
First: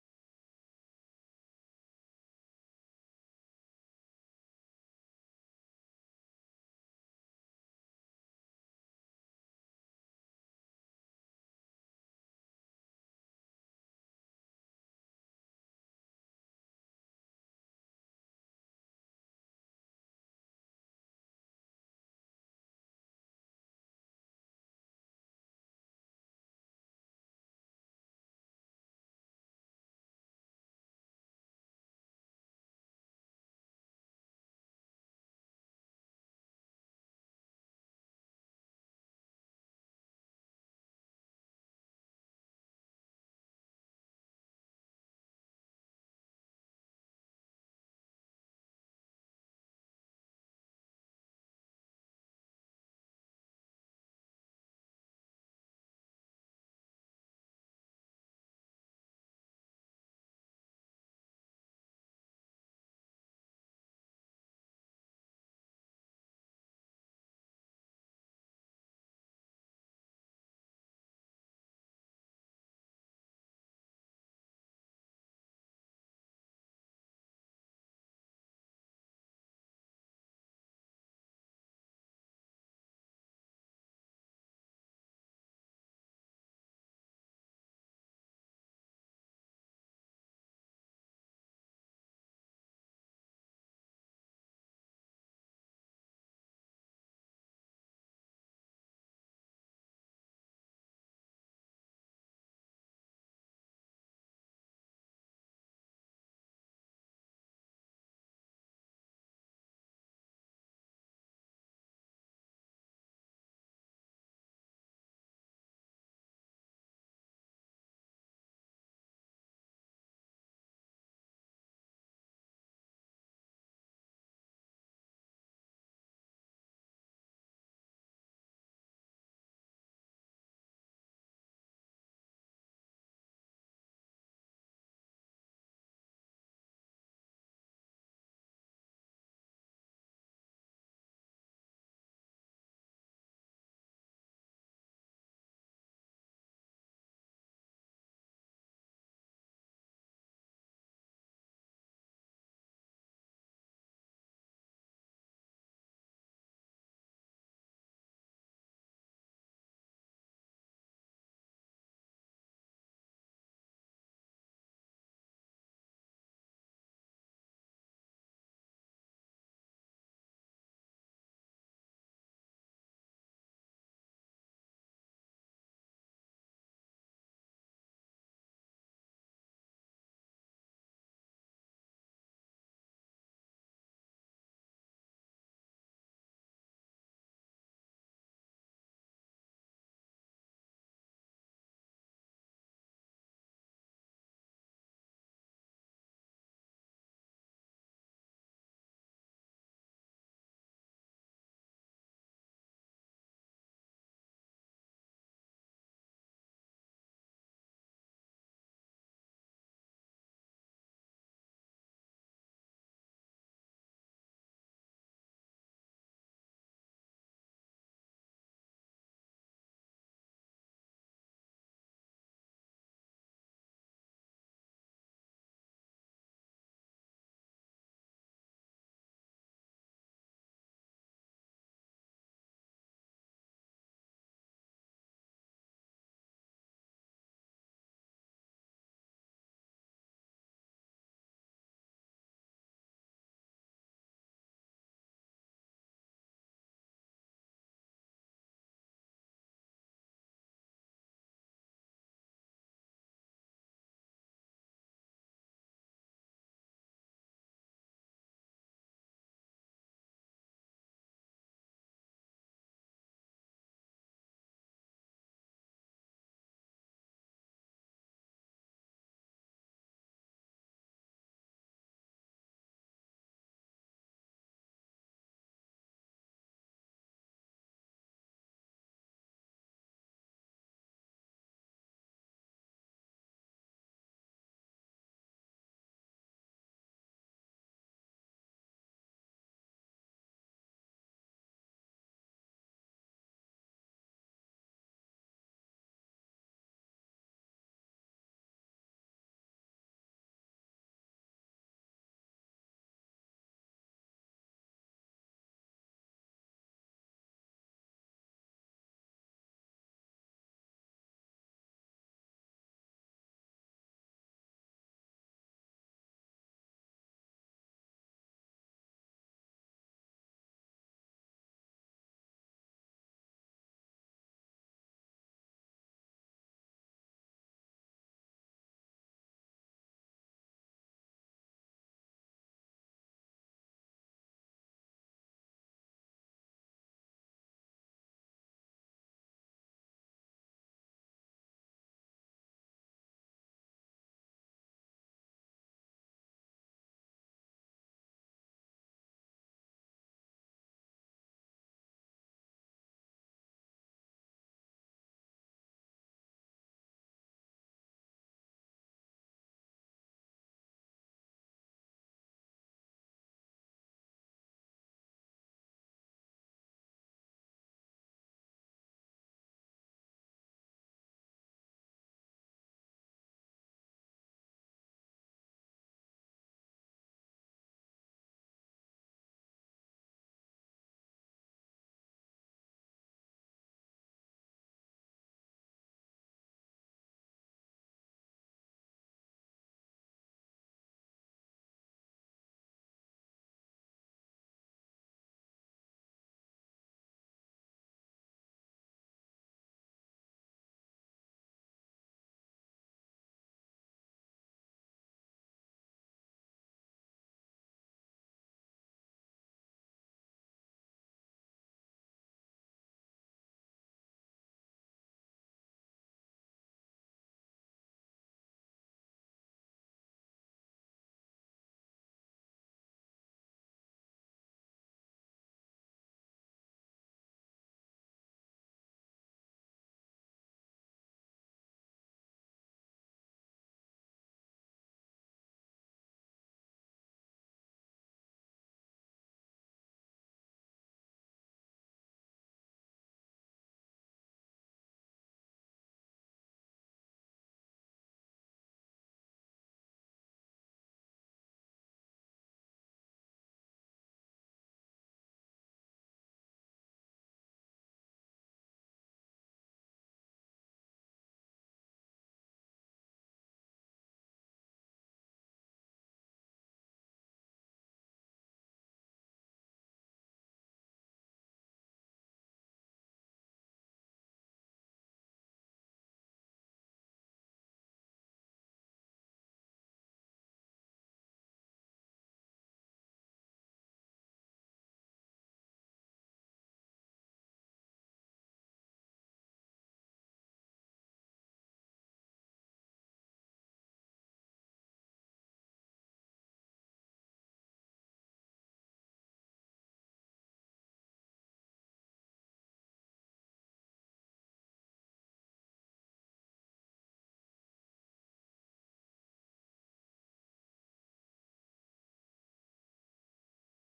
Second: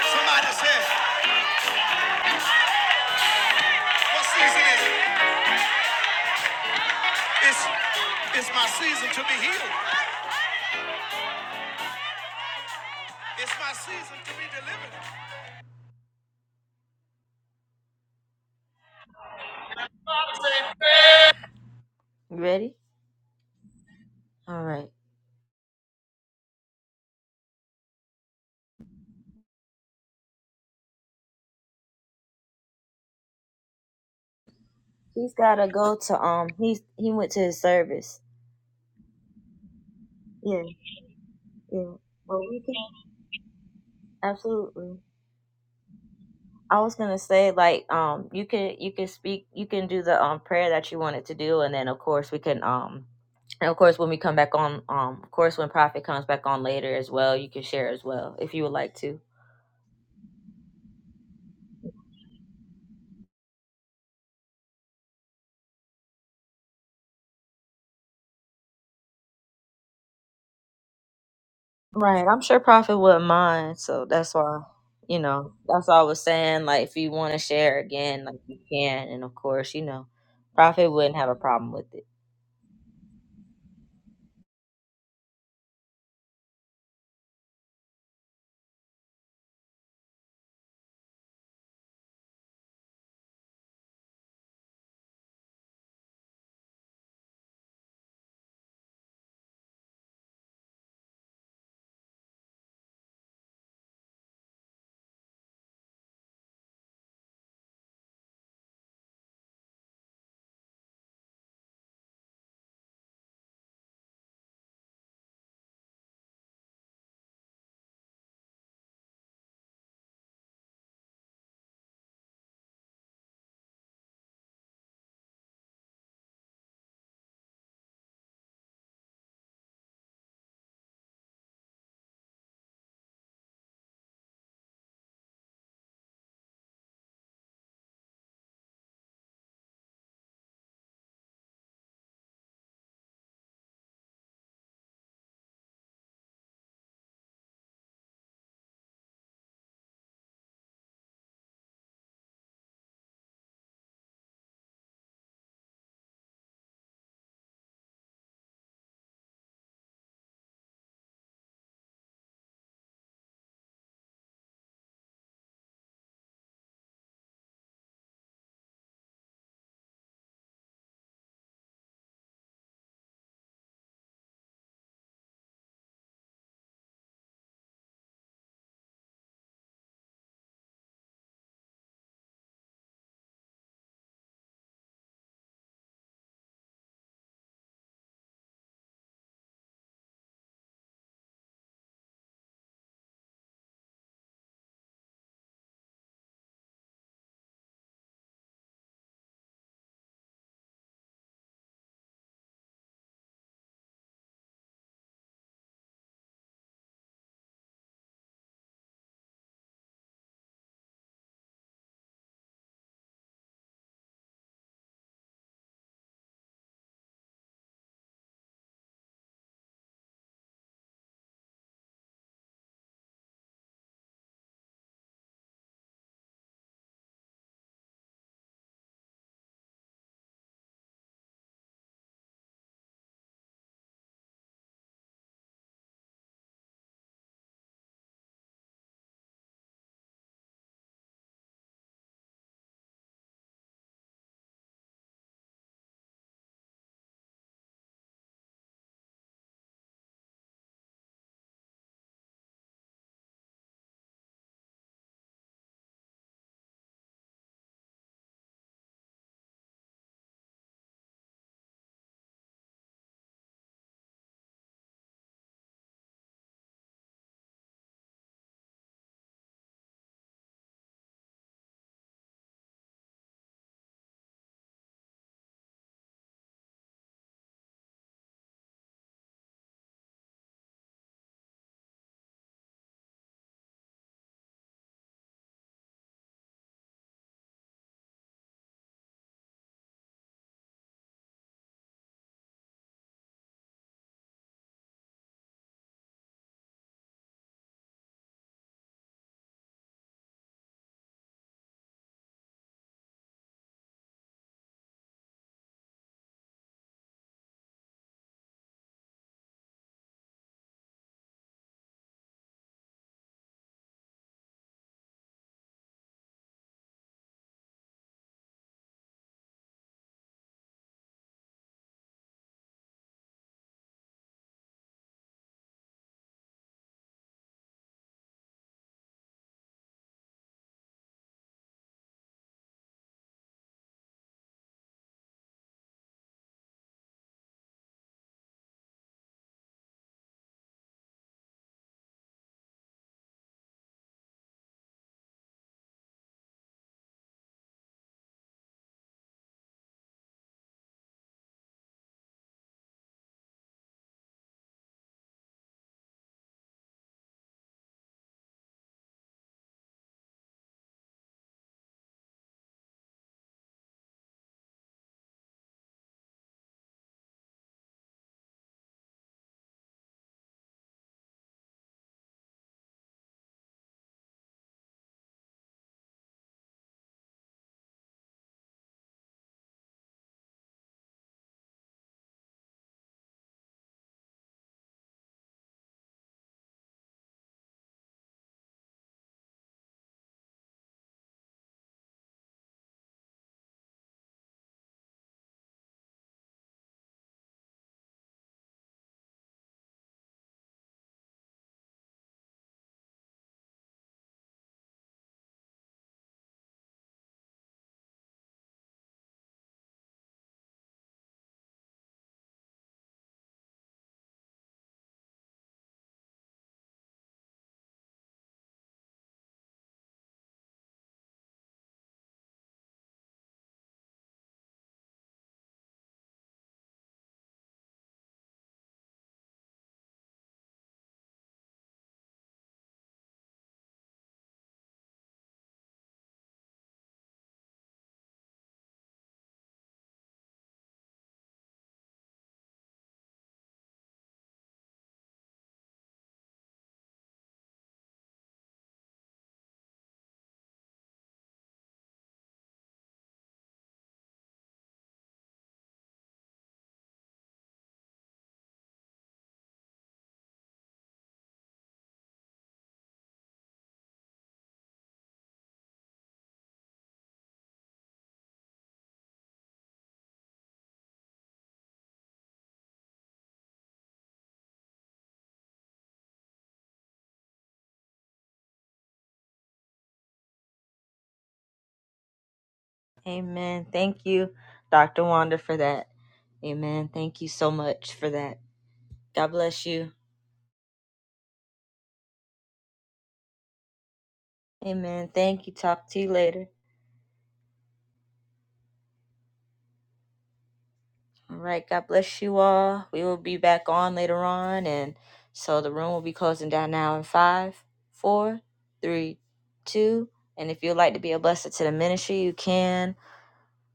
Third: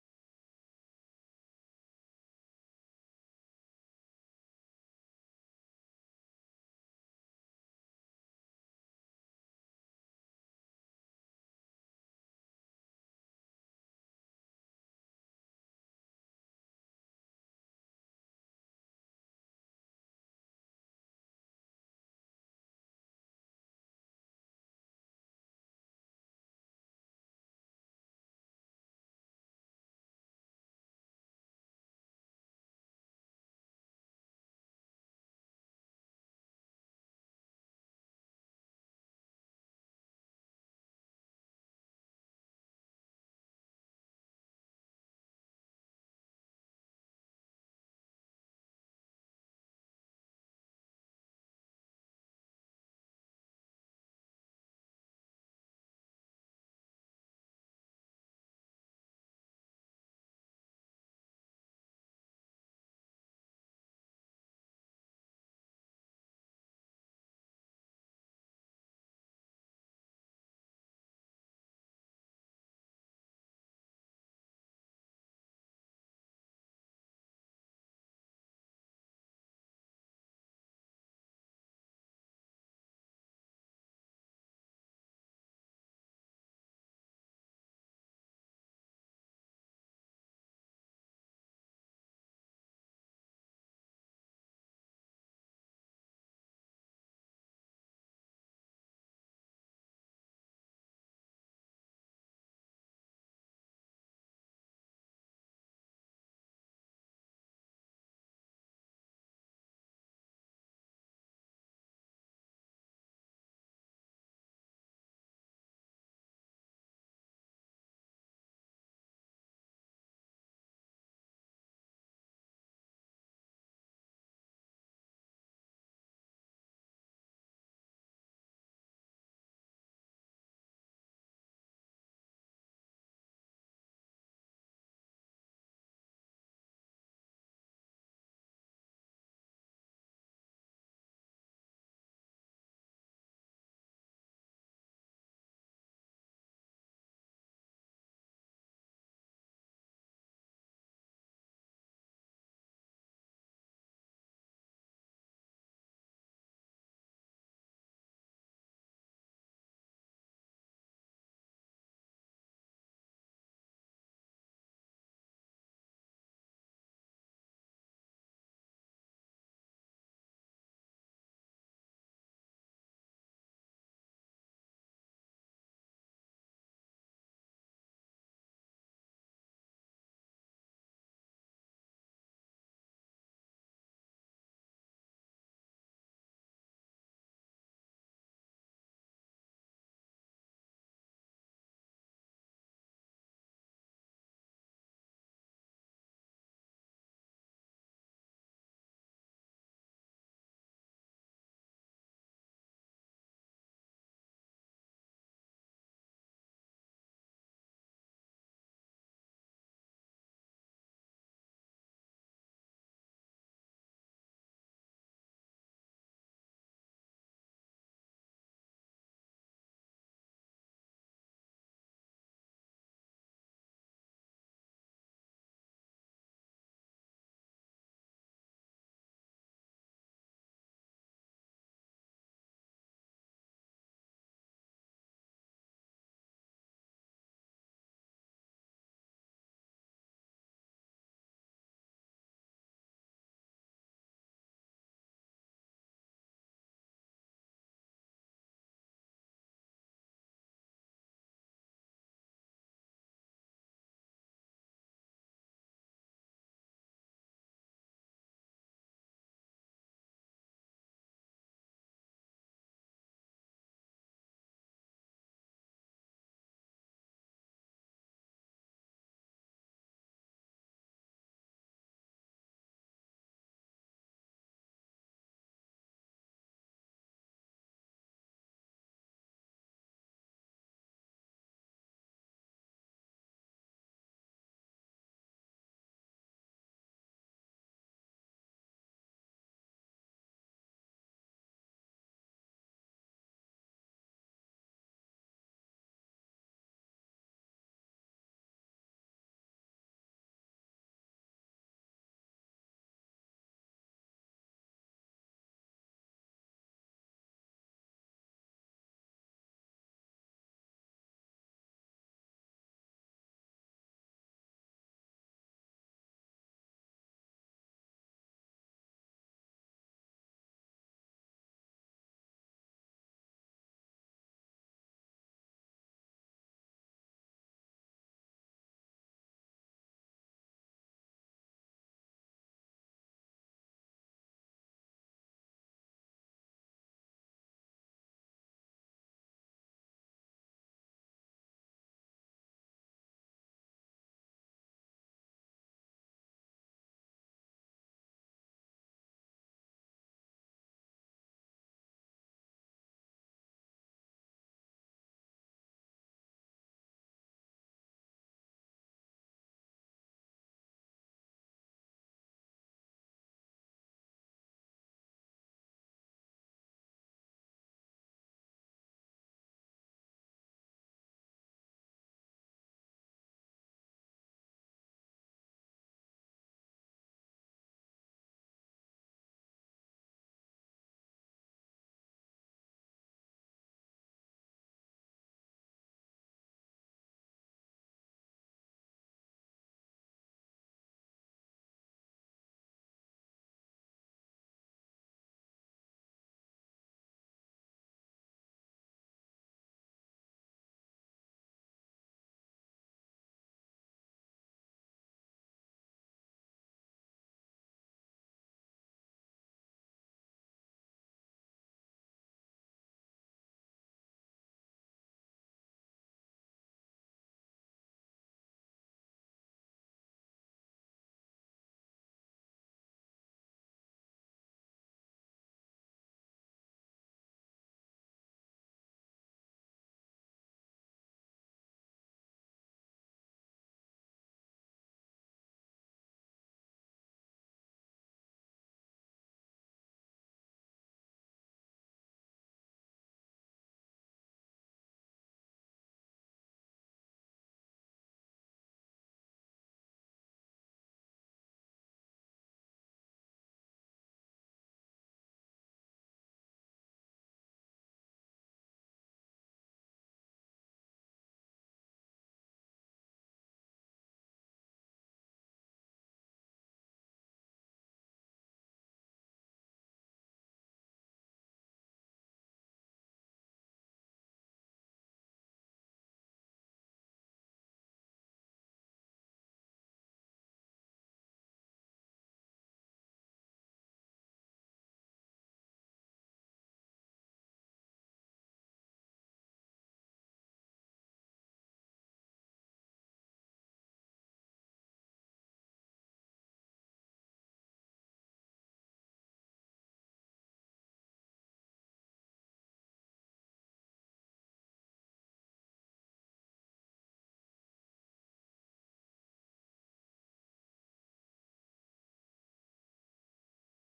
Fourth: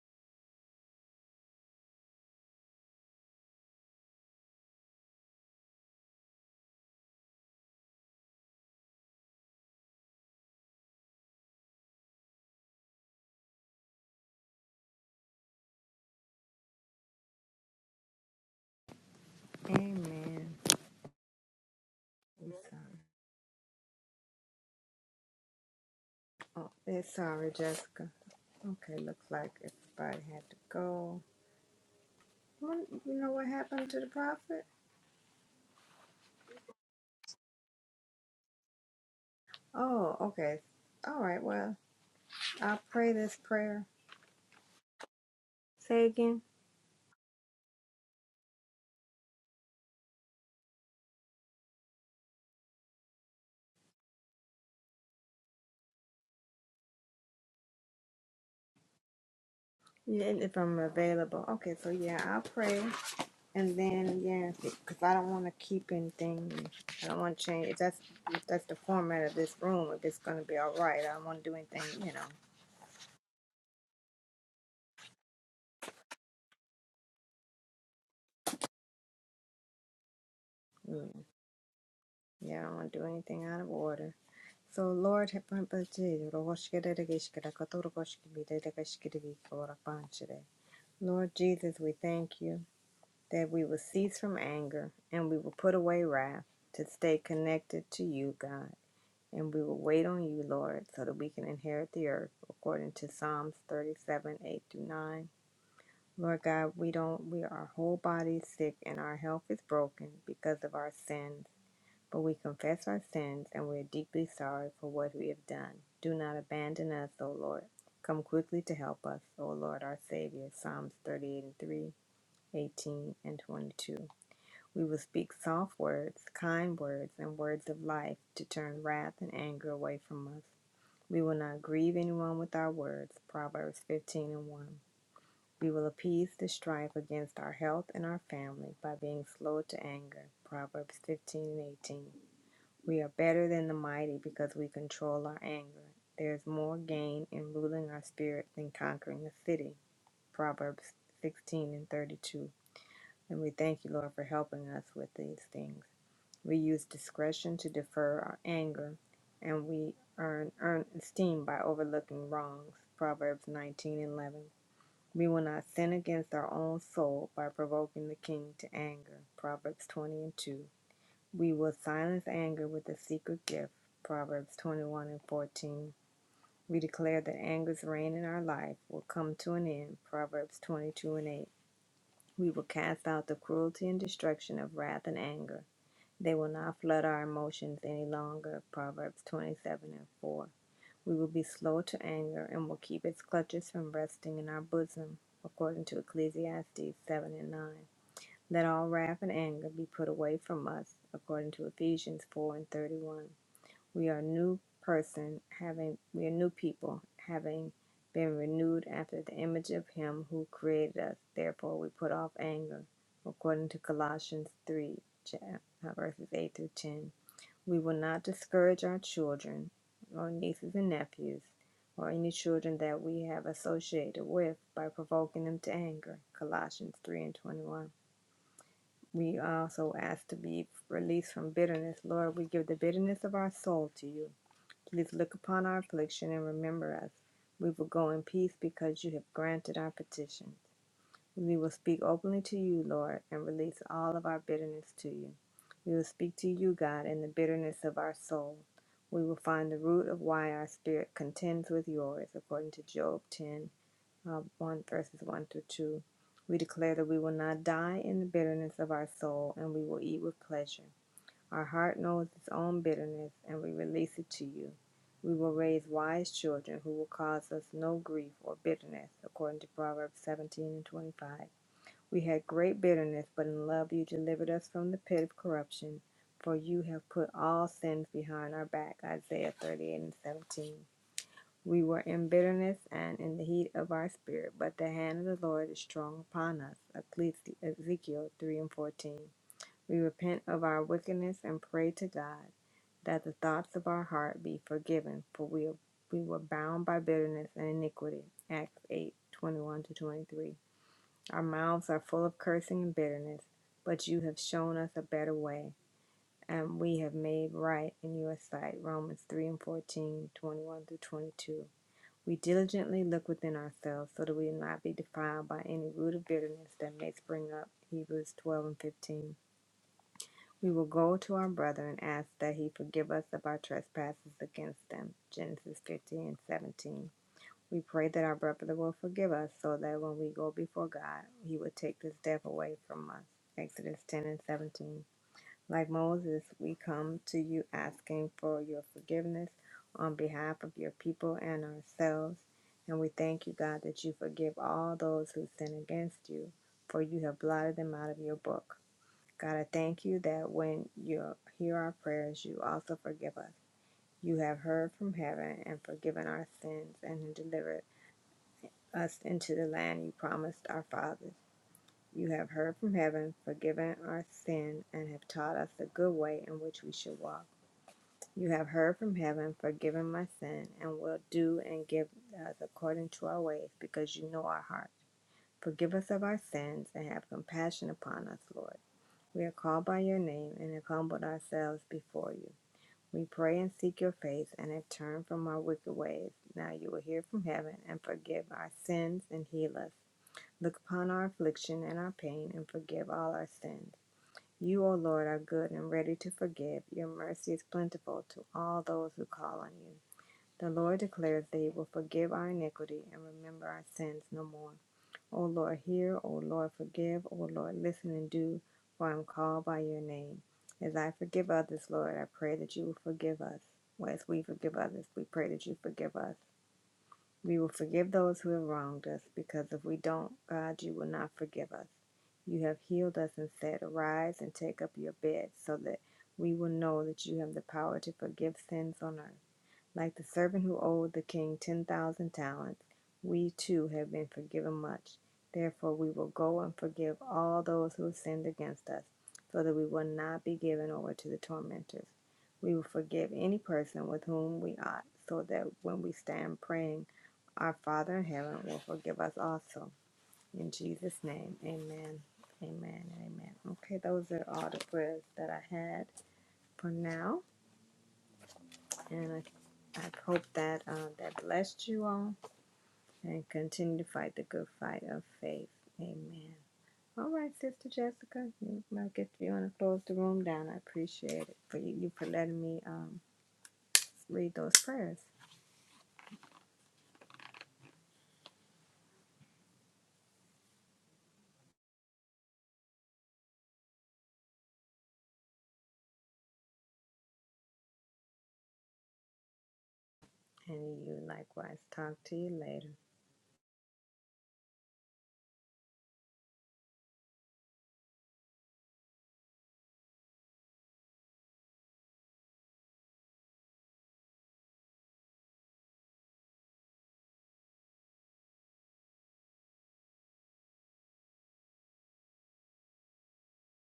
S3: Somebody say what season is It's it's my season to be healed. It's my season to be delivered.
S4: Amen.
S3: You
S4: I'm
S3: ready?
S4: sorry.
S3: All right.
S4: Oh, it's sorry, Jessica. Okay, looks like everybody had to go. What- You know what happened to the prophet?
S3: He's gotta go to um. He's he went to his service.
S4: Oh, okay.
S3: Yeah,
S4: All right, well,
S3: yeah. Well, we can
S4: I'll pray this prayer.
S3: absolutely.
S4: Say again?
S3: I was gonna say like um, you can you can speak you can do the um prayer that you wanted to do, and then of course we can um, and of course when we come back on um, of course when Prophet comes back on later as well, you can share as well if you would like to.
S4: Yeah, if I'm available. Okay, so yeah, I'll pray. And then, yeah, because I don't want to keep anything. I don't want to change. If that's, if that's the format of this room, if it's going to be all right, I don't want to do anything, you
S3: Right. I'm
S4: know.
S3: sure Prophet wouldn't mind. So that's why, you know, that's all I was saying. Like, if you want to share again, like, you can. And of course, you know, Prophet wouldn't have a problem with it.
S4: Yeah, yeah I don't want to do anything out of order. So Lord have mercy, Rogoshkerereshkere, Katorogoshkebedereshkere, Korabanshere. Lord Jesus, we thank you that we will cease from anger and we will put away wrath to stay connected to you, God. And we will wait on you, Lord, so that we can inherit the earth according to Psalms 37, 8 through 9. Lord God, we don't we our whole body is sick and our health is broken because of our sins. But we confess our sins, and we are deeply sorry for what we have done. Do not abandon us, O Lord. Come quickly to help us, O Lord our Savior. Psalms 38 and 3, eighteen and 22. We will speak soft words, kind words, and words of life to turn wrath and anger away from us. We will not grieve anyone with our words. Proverbs 15 and 1. We will appease the strife against our health and our family by being slow to anger. Proverbs 15 and 18. We are better than the mighty because we control our anger. There is more gain in ruling our spirit than conquering a city. Proverbs 16 and 32. And we thank you, Lord, for helping us with these things. We use discretion to defer our anger, and we earn, earn esteem by overlooking wrongs. Proverbs 19 and 11. We will not sin against our own soul by provoking the king to anger. Proverbs 20 and 2. We will silence anger with a secret gift. Proverbs 21 and 14. We declare that anger's reign in our life will come to an end. Proverbs 22 and 8. We will cast out the cruelty and destruction of wrath and anger. They will not flood our emotions any longer. Proverbs 27 and 4. We will be slow to anger and will keep its clutches from resting in our bosom. According to Ecclesiastes 7 and 9. Let all wrath and anger be put away from us, according to Ephesians 4 and 31. We are new person having we are new people, having been renewed after the image of him who created us. Therefore we put off anger, according to Colossians 3 chap- uh, verses 8 through 10. We will not discourage our children or nieces and nephews or any children that we have associated with by provoking them to anger. Colossians 3 and 21. We also ask to be released from bitterness. Lord, we give the bitterness of our soul to you. Please look upon our affliction and remember us. We will go in peace because you have granted our petition. We will speak openly to you, Lord, and release all of our bitterness to you. We will speak to you, God, in the bitterness of our soul. We will find the root of why our spirit contends with yours, according to Job ten uh, 1 verses 1 through 2. We declare that we will not die in the bitterness of our soul, and we will eat with pleasure. Our heart knows its own bitterness, and we release it to you. We will raise wise children who will cause us no grief or bitterness, according to Proverbs 17 and 25. We had great bitterness, but in love you delivered us from the pit of corruption, for you have put all sins behind our back, Isaiah 38 and 17. We were in bitterness and in the heat of our spirit, but the hand of the Lord is strong upon us. Ecclesi- Ezekiel 3 and 14. We repent of our wickedness and pray to God that the thoughts of our heart be forgiven, for we, we were bound by bitterness and iniquity. Acts 8 21 to 23. Our mouths are full of cursing and bitterness, but you have shown us a better way, and we have made right in your sight. Romans 3 and fourteen twenty one 21 through 22. We diligently look within ourselves so that we not be defiled by any root of bitterness that may spring up. Hebrews 12 and 15. We will go to our brother and ask that he forgive us of our trespasses against them. Genesis 15 and 17. We pray that our brother will forgive us so that when we go before God, he will take this death away from us. Exodus 10 and 17. Like Moses, we come to you asking for your forgiveness on behalf of your people and ourselves. And we thank you, God, that you forgive all those who sin against you, for you have blotted them out of your book. God, I thank you that when you hear our prayers, you also forgive us. You have heard from heaven and forgiven our sins and delivered us into the land you promised our fathers. You have heard from heaven, forgiven our sin, and have taught us the good way in which we should walk. You have heard from heaven, forgiven my sin, and will do and give us according to our ways, because you know our hearts. Forgive us of our sins and have compassion upon us, Lord. We are called by your name and have humbled ourselves before you. We pray and seek your face and have turned from our wicked ways. Now you will hear from heaven and forgive our sins and heal us. Look upon our affliction and our pain and forgive all our sins. You, O Lord, are good and ready to forgive. Your mercy is plentiful to all those who call on you. The Lord declares that He will forgive our iniquity and remember our sins no more. O Lord, hear. O Lord, forgive. O Lord, listen and do, for I am called by your name. As I forgive others, Lord, I pray that you will forgive us. Well, As we forgive others, we pray that you forgive us. We will forgive those who have wronged us, because if we don't, God, you will not forgive us. You have healed us and said, Arise and take up your bed, so that we will know that you have the power to forgive sins on earth. Like the servant who owed the king 10,000 talents, we too have been forgiven much. Therefore, we will go and forgive all those who have sinned against us, so that we will not be given over to the tormentors. We will forgive any person with whom we ought, so that when we stand praying, our Father in heaven will forgive us also. In Jesus' name, amen. Amen and amen. Okay, those are all the prayers that I had for now. And I, I hope that uh, that blessed you all and continue to fight the good fight of faith. Amen. All right, Sister Jessica, you might get you want to close the room down. I appreciate it for you, you for letting me um, read those prayers.
S3: Amen. Thank you, Dr. Wanda, for that. Amen. Thank you so much for that. God bless you.
S4: And you likewise. Talk to you later.
S3: Amen. Thank you. Talk to you later. All right. God bless you all. We will be back on later on. And so the room will be closing down now in five, four, three, two. And if you'd like to be a blessing to the ministry, you can.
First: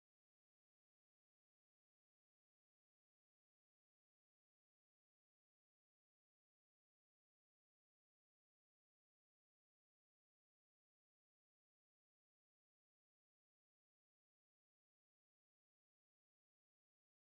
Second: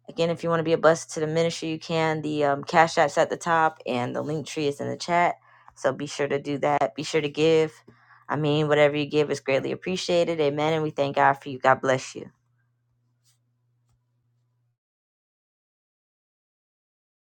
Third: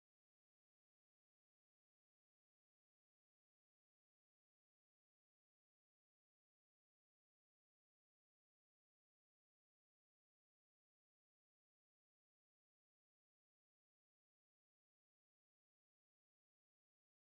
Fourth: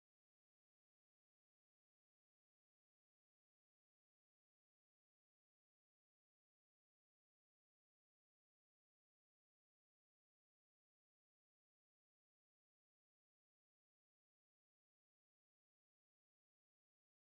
S3: Again, if you want to be a blessing to the ministry, you can. The um, Cash App's at the top and the link tree is in the chat. So be sure to do that. Be sure to give. I mean, whatever you give is greatly appreciated. Amen. And we thank God for you. God bless you.